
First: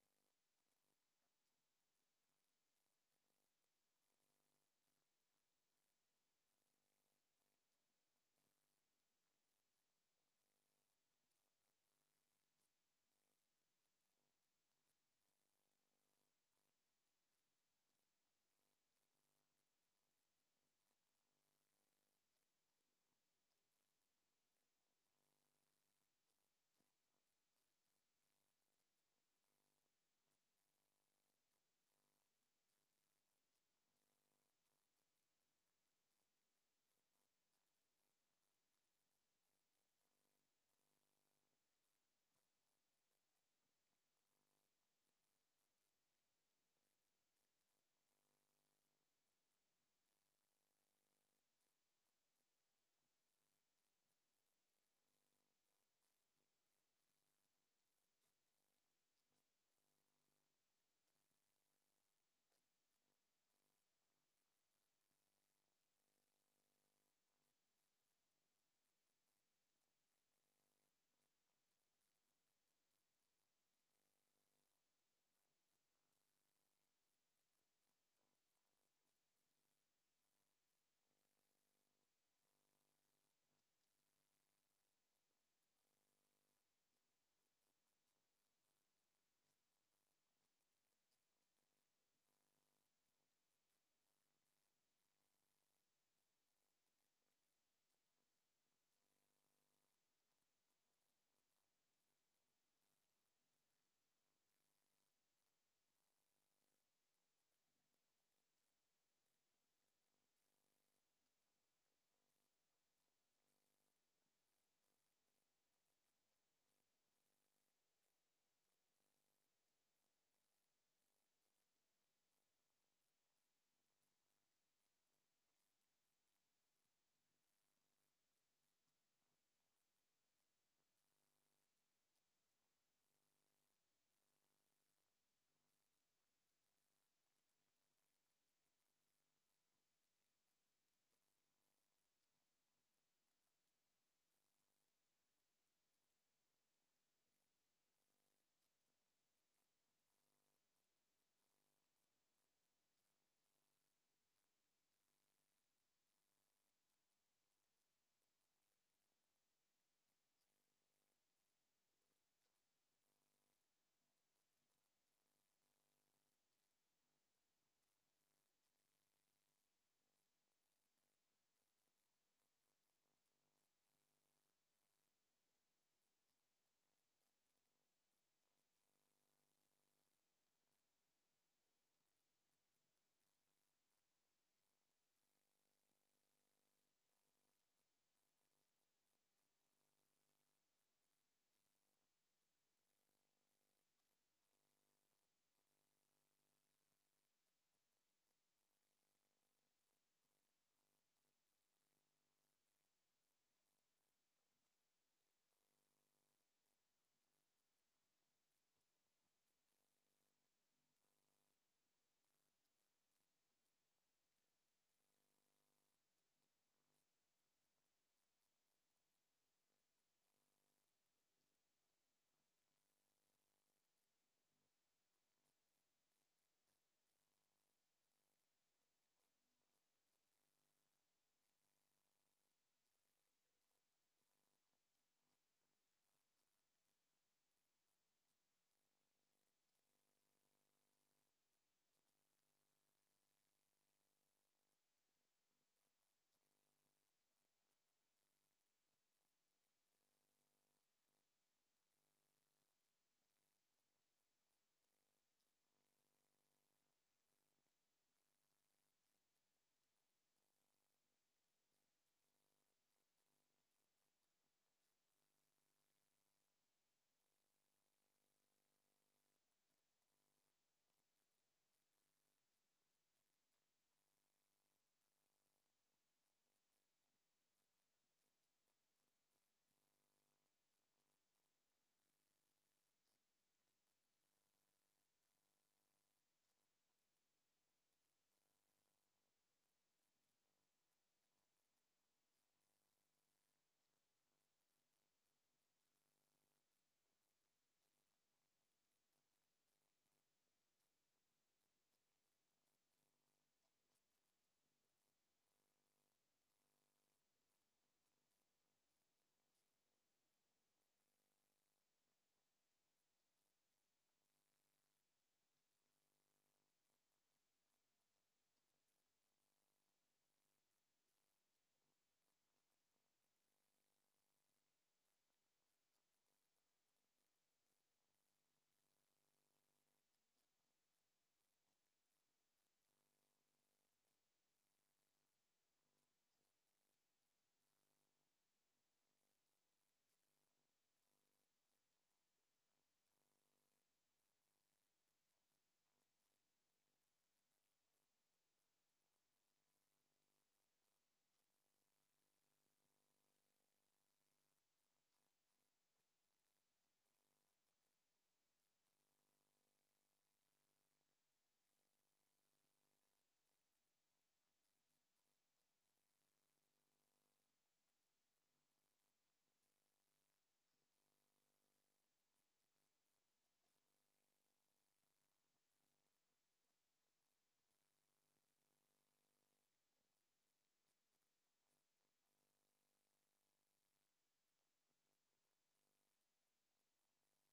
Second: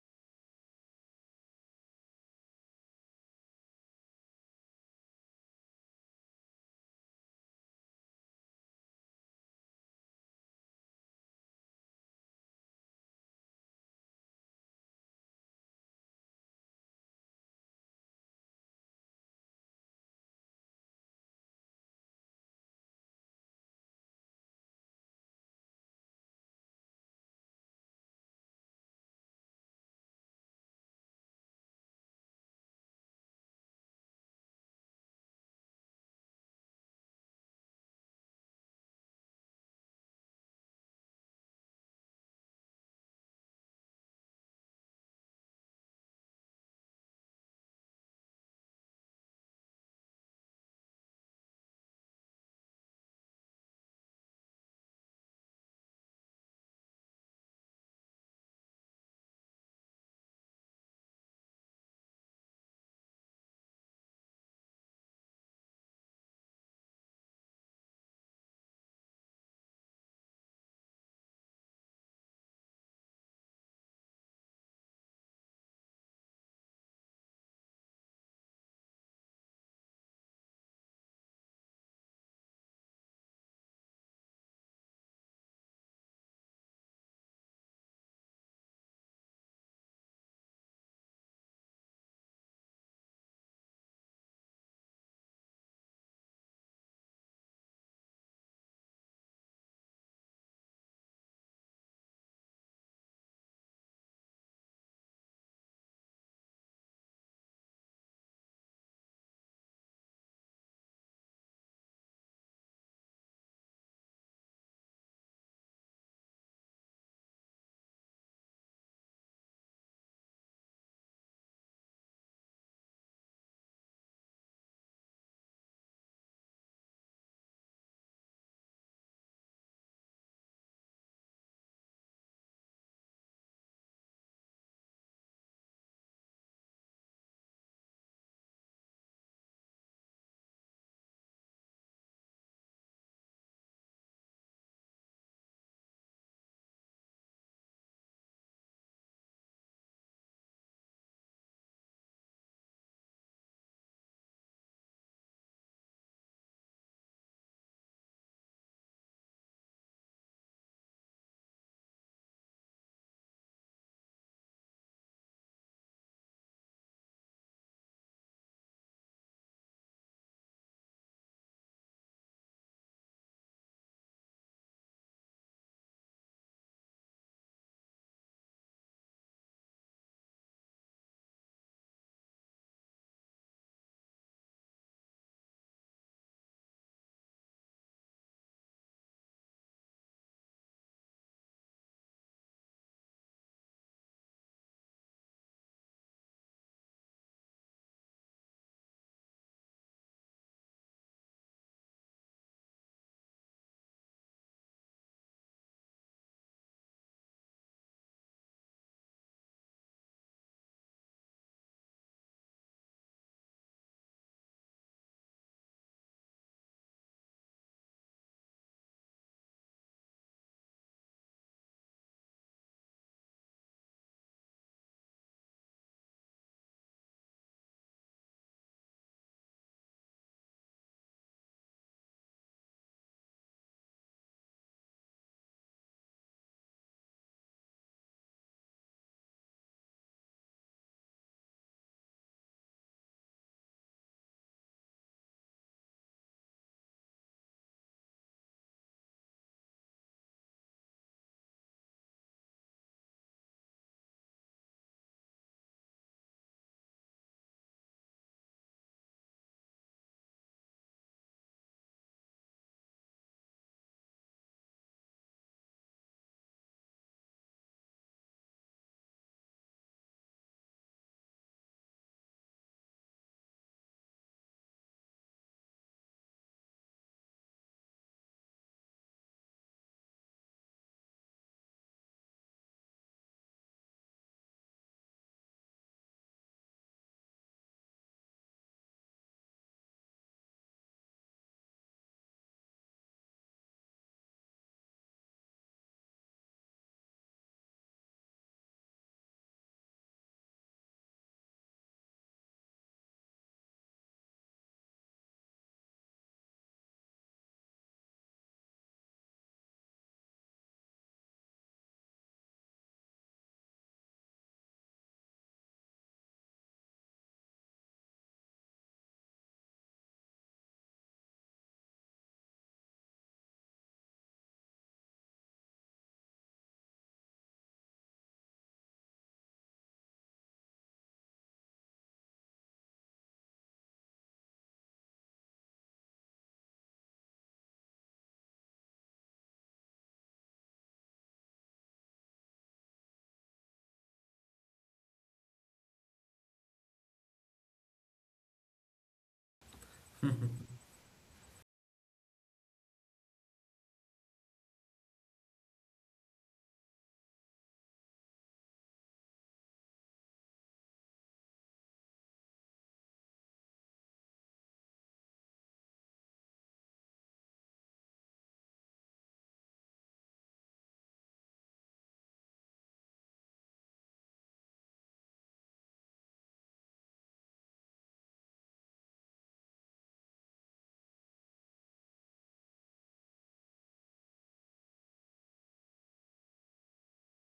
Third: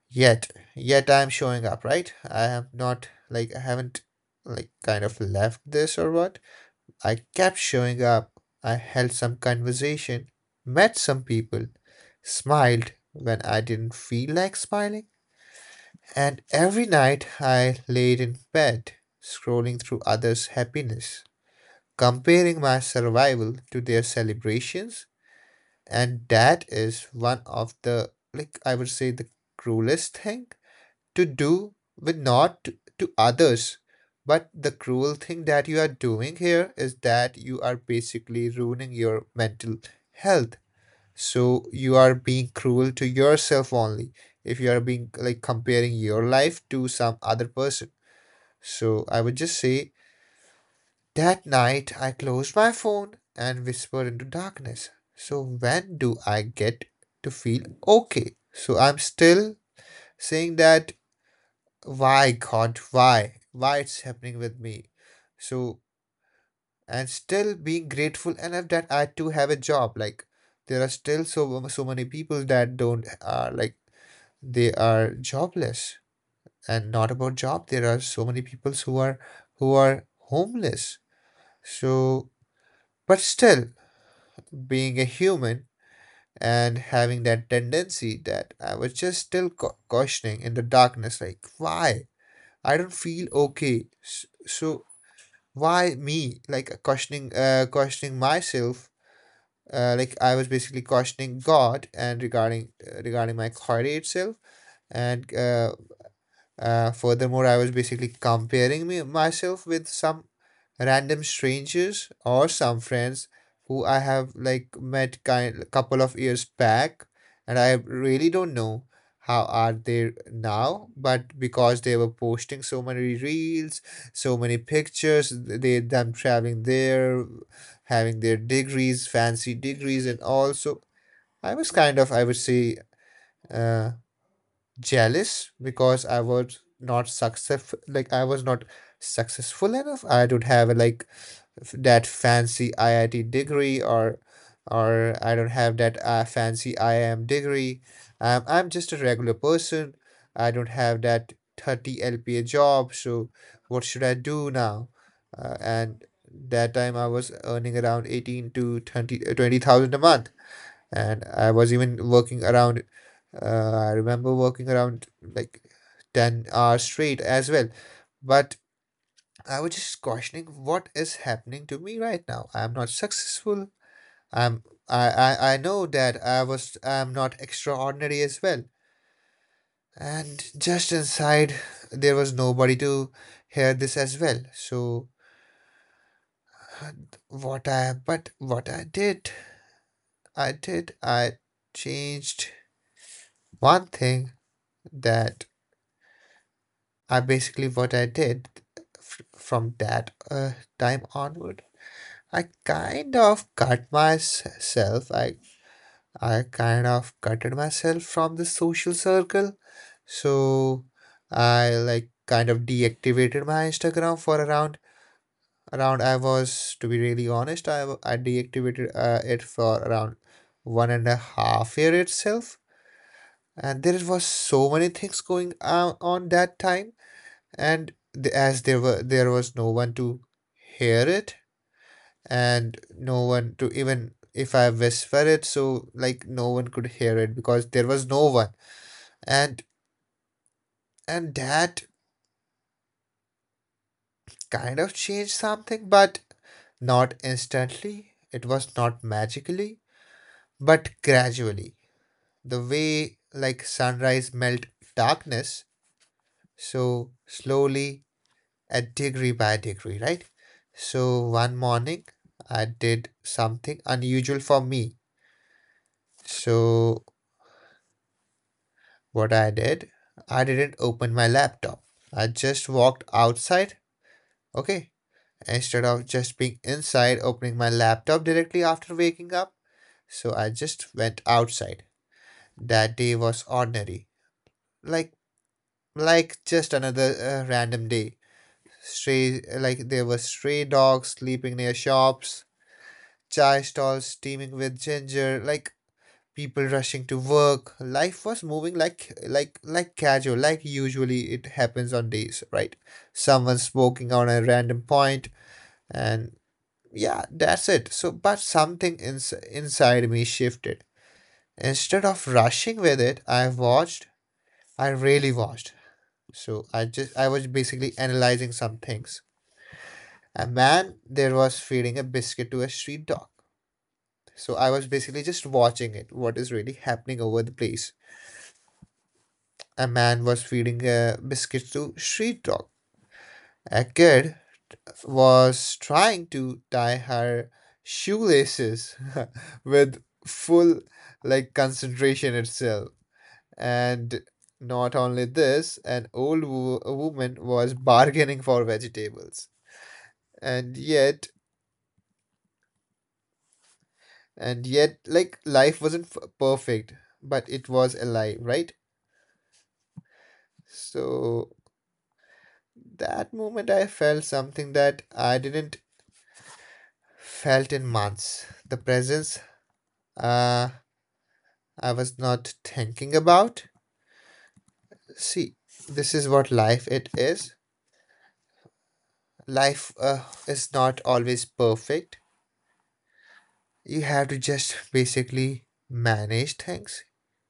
[SPEAKER 2] yet, yet I'm showing up, right? I have not, like, I haven't, like, kind of left this or what? I kept showing up. I held some conversation, met some people, smiled when I didn't feel like smiling, and every night I laid in bed, scrolling through others' happiness, comparing my survival to their celebrations. And that is one of the, like, I would say, the cruelest thing to do with not to, to others. But the cruel thing that you are doing here is that you are basically ruining your mental health. So you are being cruel to yourself only if you are being like comparing your life to some other person. So I would just say that night I closed my phone and whispered into darkness. So when do I get to feel okay? So I'm still saying that why God, why why it's happening with me. So and still being grateful enough that I too have a job, like there are still so so many people that don't uh, like they are jobless, and not about job, there are so many people who are who are homeless. So but still, being a human and having that tendency that I was just still cau- cautioning in the darkness, like why I don't feel okay. S- so why me, like uh, questioning uh, questioning myself, uh, like I was basically questioning God and regarding uh, regarding my clarity itself. And uh, uh, furthermore, I was basically comparing me myself with some random strangers or some friends who I have like met kind couple of years back, and I really don't know how are they now. But because they were posting so many reels, so many pictures, they them traveling there, having their degrees, fancy degrees, and also I was kind of, I would say, uh jealous because I was not success like I was not successful enough. I don't have like f- that fancy I I T degree or or I don't have that uh, fancy I I M degree. Um, I'm just a regular person. I don't have that thirty L P A job, so what should I do now? Uh, and that time I was earning around eighteen to twenty uh, twenty thousand a month and I was even working around. Uh, I remember working around like ten hours straight as well. But I was just questioning what is happening to me right now. I'm not successful. I'm I, I, I know that I was I'm not extraordinary as well. And just inside there was nobody to hear this as well. So what I but what I did, I did I changed one thing that I basically what I did f- from that uh, time onward. I kind of cut myself. I I kind of cutted myself from the social circle. So I like kind of deactivated my Instagram for around around I was to be really honest, I w- I deactivated uh, it for around one and a half year itself. And there was so many things going on on that time and th- as there were there was no one to hear it and no one to even if I whisper it, so like no one could hear it because there was no one. And and that kind of changed something, but not instantly. It was not magically, but gradually, the way like sunrise melt darkness, so slowly, at degree by degree, right? So one morning I did something unusual for me. So what I did, I didn't open my laptop. I just walked outside, okay? Instead of just being inside, opening my laptop directly after waking up. So I just went outside. That day was ordinary, Like like just another uh, random day. Stray like There were stray dogs sleeping near shops, chai stalls steaming with ginger, like people rushing to work. Life was moving like like like casual, like usually it happens on days, right? Someone smoking on a random point, and yeah, that's it. So, but something ins- inside me shifted. Instead of rushing with it, I watched. I really watched. So I just I was basically analyzing some things. A man there was feeding a biscuit to a street dog. So I was basically just watching it, what is really happening over the place. A man was feeding a biscuit to street dog. A kid was trying to tie her shoelaces with full like concentration itself. And not only this, an old wo- woman was bargaining for vegetables. And yet, and yet, like life wasn't f- perfect, but it was alive, right? So that moment I felt something that I didn't felt in months. The presence. uh, I was not thinking about. See, this is what life it is. Life uh, is not always perfect. You have to just basically manage things.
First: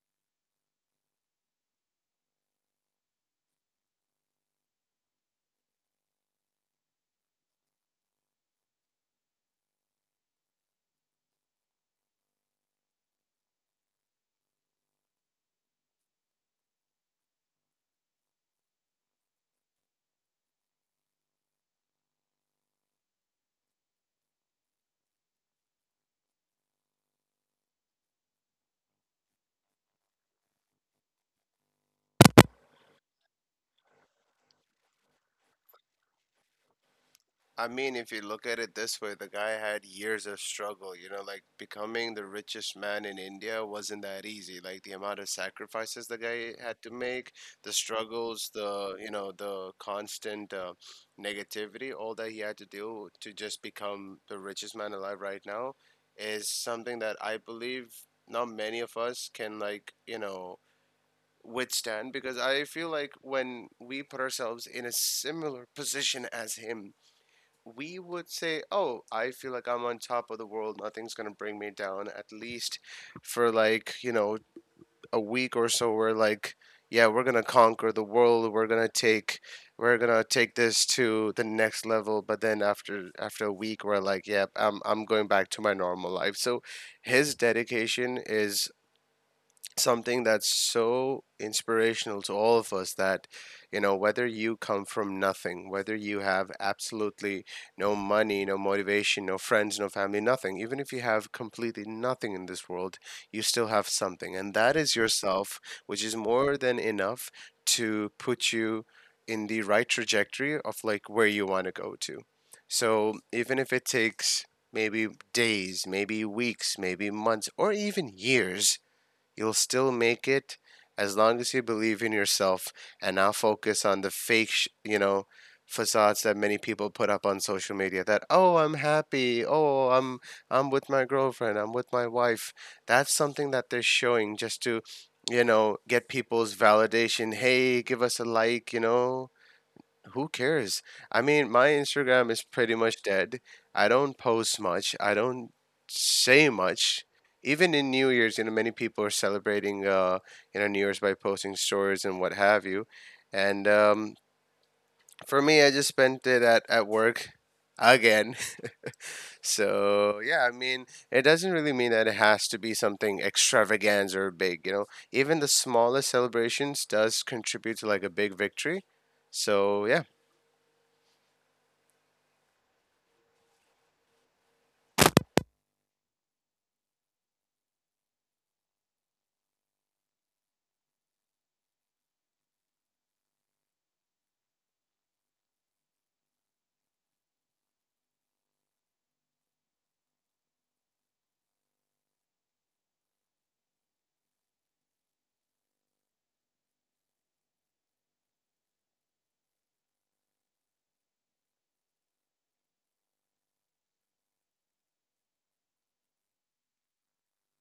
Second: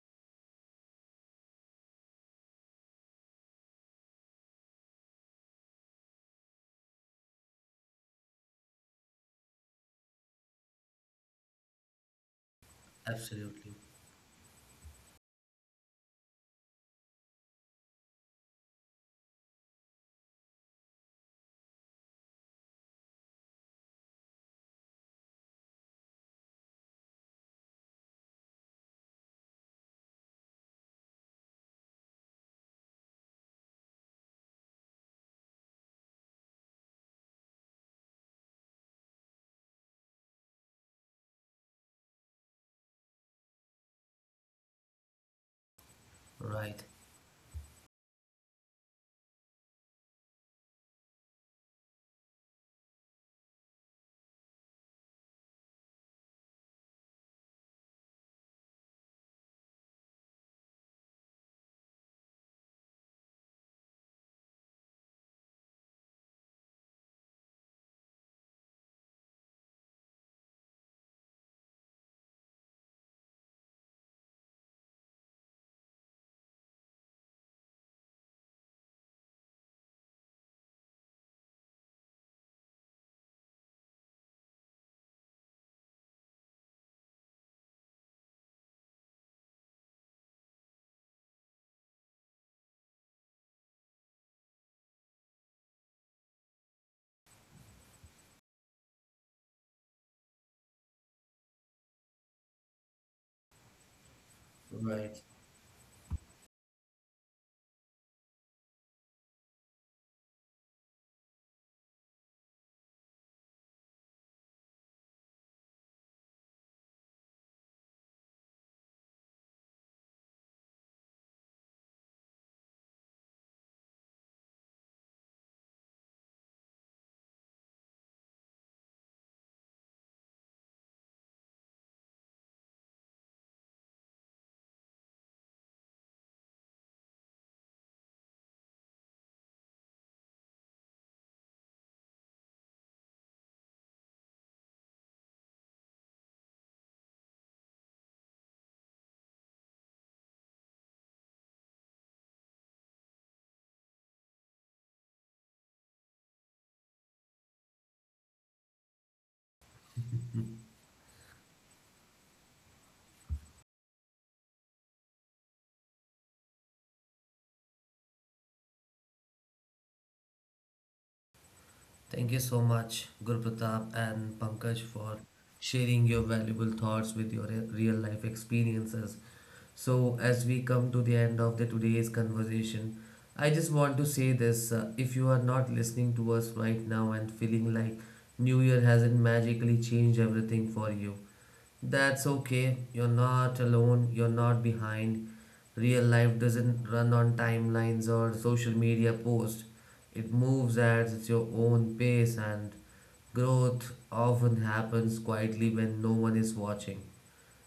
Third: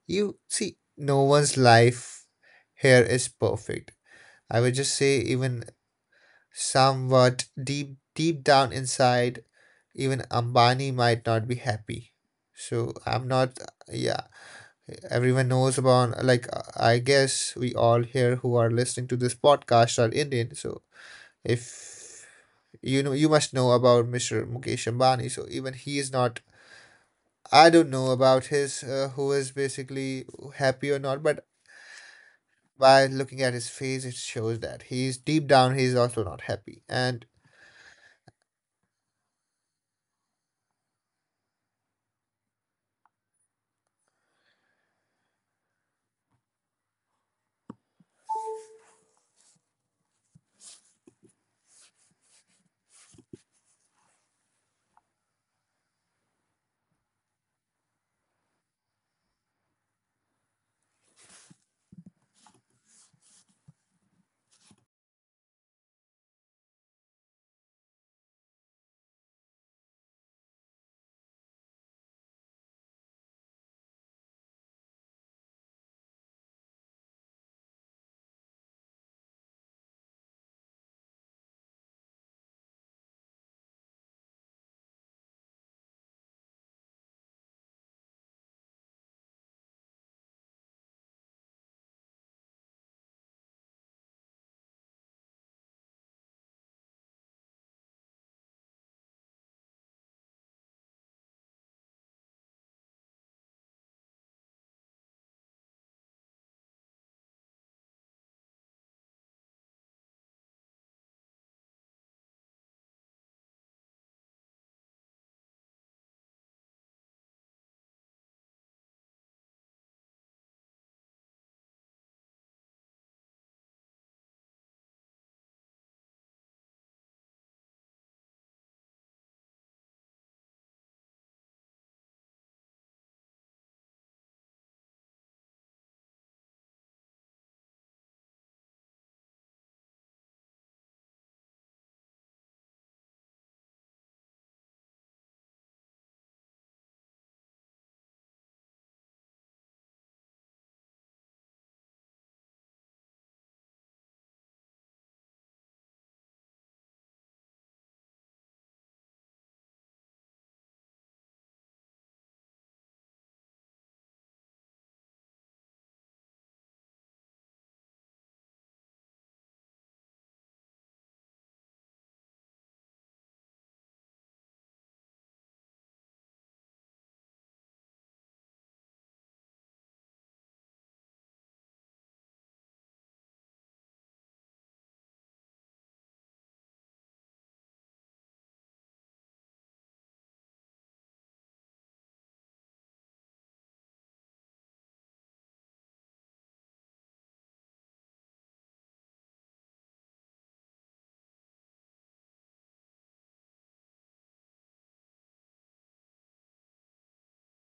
[SPEAKER 2] You see, no one's life here is perfect. I would just say, even somewhat deep deep down inside, even Ambani might not be happy. So I'm not.
[SPEAKER 1] Absolutely.
[SPEAKER 2] Yeah, everyone knows about. Like, I guess we all here who are listening to this podcast are Indian. So if you know, you must know about mister Mukesh Ambani. So even he is not. I don't know about his uh, who is basically happy or not, but by looking at his face, it shows that he's deep down he's also not happy. And
[SPEAKER 3] I mean, if you look at it this way, the guy had years of struggle, you know, like becoming the richest man in India wasn't that easy. Like the amount of sacrifices the guy had
[SPEAKER 1] Right.
[SPEAKER 3] to make, the struggles, the, you know, the constant uh, negativity, all that he had to do to just become the richest man alive right now is something that I believe not many of us can, like, you know, withstand, because I feel like when we put ourselves in a similar position as him, we would say, "Oh, I feel like I'm on top of the world. Nothing's gonna bring me down." At least for like, you know, a week or so, we're like, "Yeah, we're gonna conquer the world. We're gonna take, we're gonna take this to the next level." But then after after a week, we're like, "Yeah, I'm I'm going back to my normal life." So his dedication is something that's so inspirational to all of us, that you know, whether you come from nothing, whether you have absolutely no money, no motivation, no friends, no family, nothing, even if you have completely nothing in this world, you still have something, and that is
[SPEAKER 1] Right.
[SPEAKER 3] yourself, which is more than enough to put you in the right trajectory of like where you want to go to. So even if it takes maybe days, maybe weeks, maybe months, or even years, you'll still make it as long as you believe in yourself and not focus on the fake, sh- you know, facades that many people put up on social media, that oh, I'm happy. Oh, I'm I'm with my girlfriend. I'm with my wife. That's something that they're showing just to, you know, get people's validation. Hey, give us a like, you know. Who cares? I mean, my Instagram is pretty much dead. I don't post much. I don't say much. Even in New Year's, you know, many people are celebrating, uh, you know, New Year's by posting stories and what have you. And um, for me, I just spent it at, at work again. So, yeah, I mean, it doesn't really mean that it has to be something extravagant or big, you know. Even the smallest celebrations does contribute to like a big victory. So, yeah.
[SPEAKER 1] Thank you so much, Guru Pratap and Pankaj, for sharing your valuable thoughts with your real life experiences. So, as we come to the end of the today's conversation, I just want to say this: uh, if you are not listening to us right now and feeling like New Year hasn't magically changed everything for you, that's okay. You're not alone. You're not behind. Real life doesn't run on timelines or social media posts. It moves at its your own pace, and growth often happens quietly when no one is watching.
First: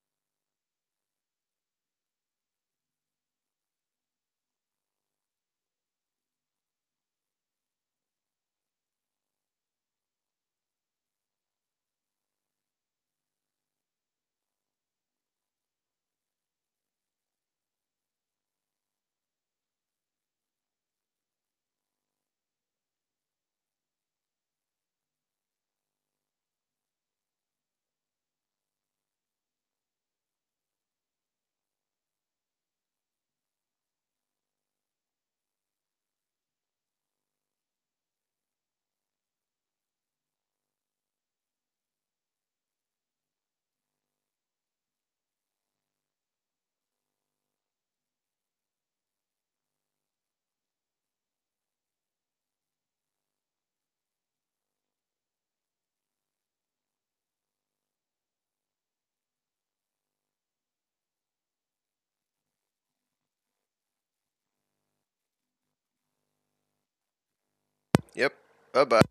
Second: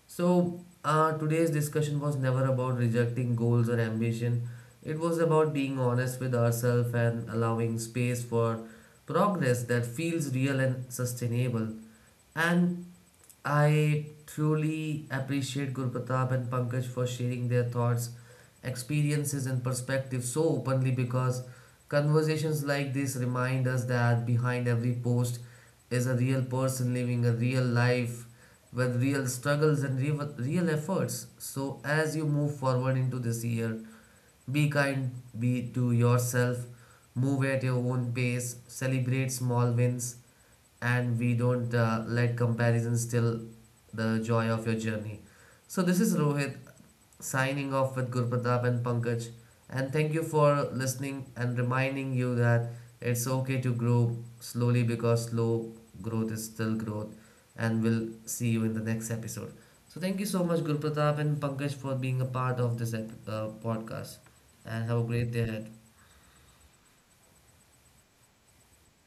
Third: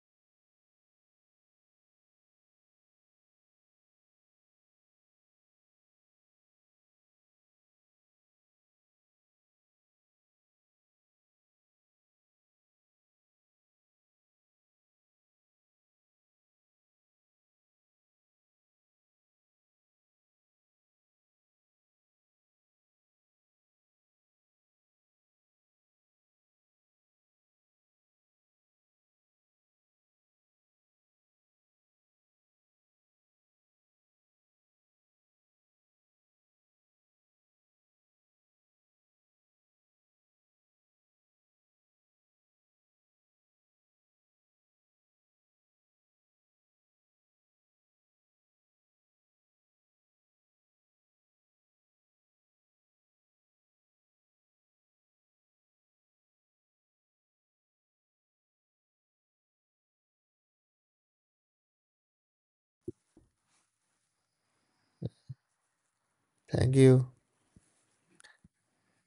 [SPEAKER 1] So, uh, today's discussion was never about rejecting goals or ambition. It was about being honest with ourselves and allowing space for progress that feels real and sustainable. And I truly appreciate Guru Pratap and Pankaj for sharing their thoughts, experiences, and perspectives so openly, because conversations like this remind us that behind every post is a real person living a real life with real struggles and real, real efforts. So, as you move forward into this year, be kind, be to yourself, move at your own pace, celebrate small wins, and we don't uh, let comparison steal the joy of your journey. So this is Rohit signing off with Gurpratap and Pankaj, and thank you for listening and reminding you that it's okay to grow slowly, because slow growth is still growth, and we'll see you in the next episode. So thank you so much Gurpratap and Pankaj for being a part of this ep- uh, podcast and have a great day ahead.
[SPEAKER 2] thank you.
[SPEAKER 3] Yep. Bye bye.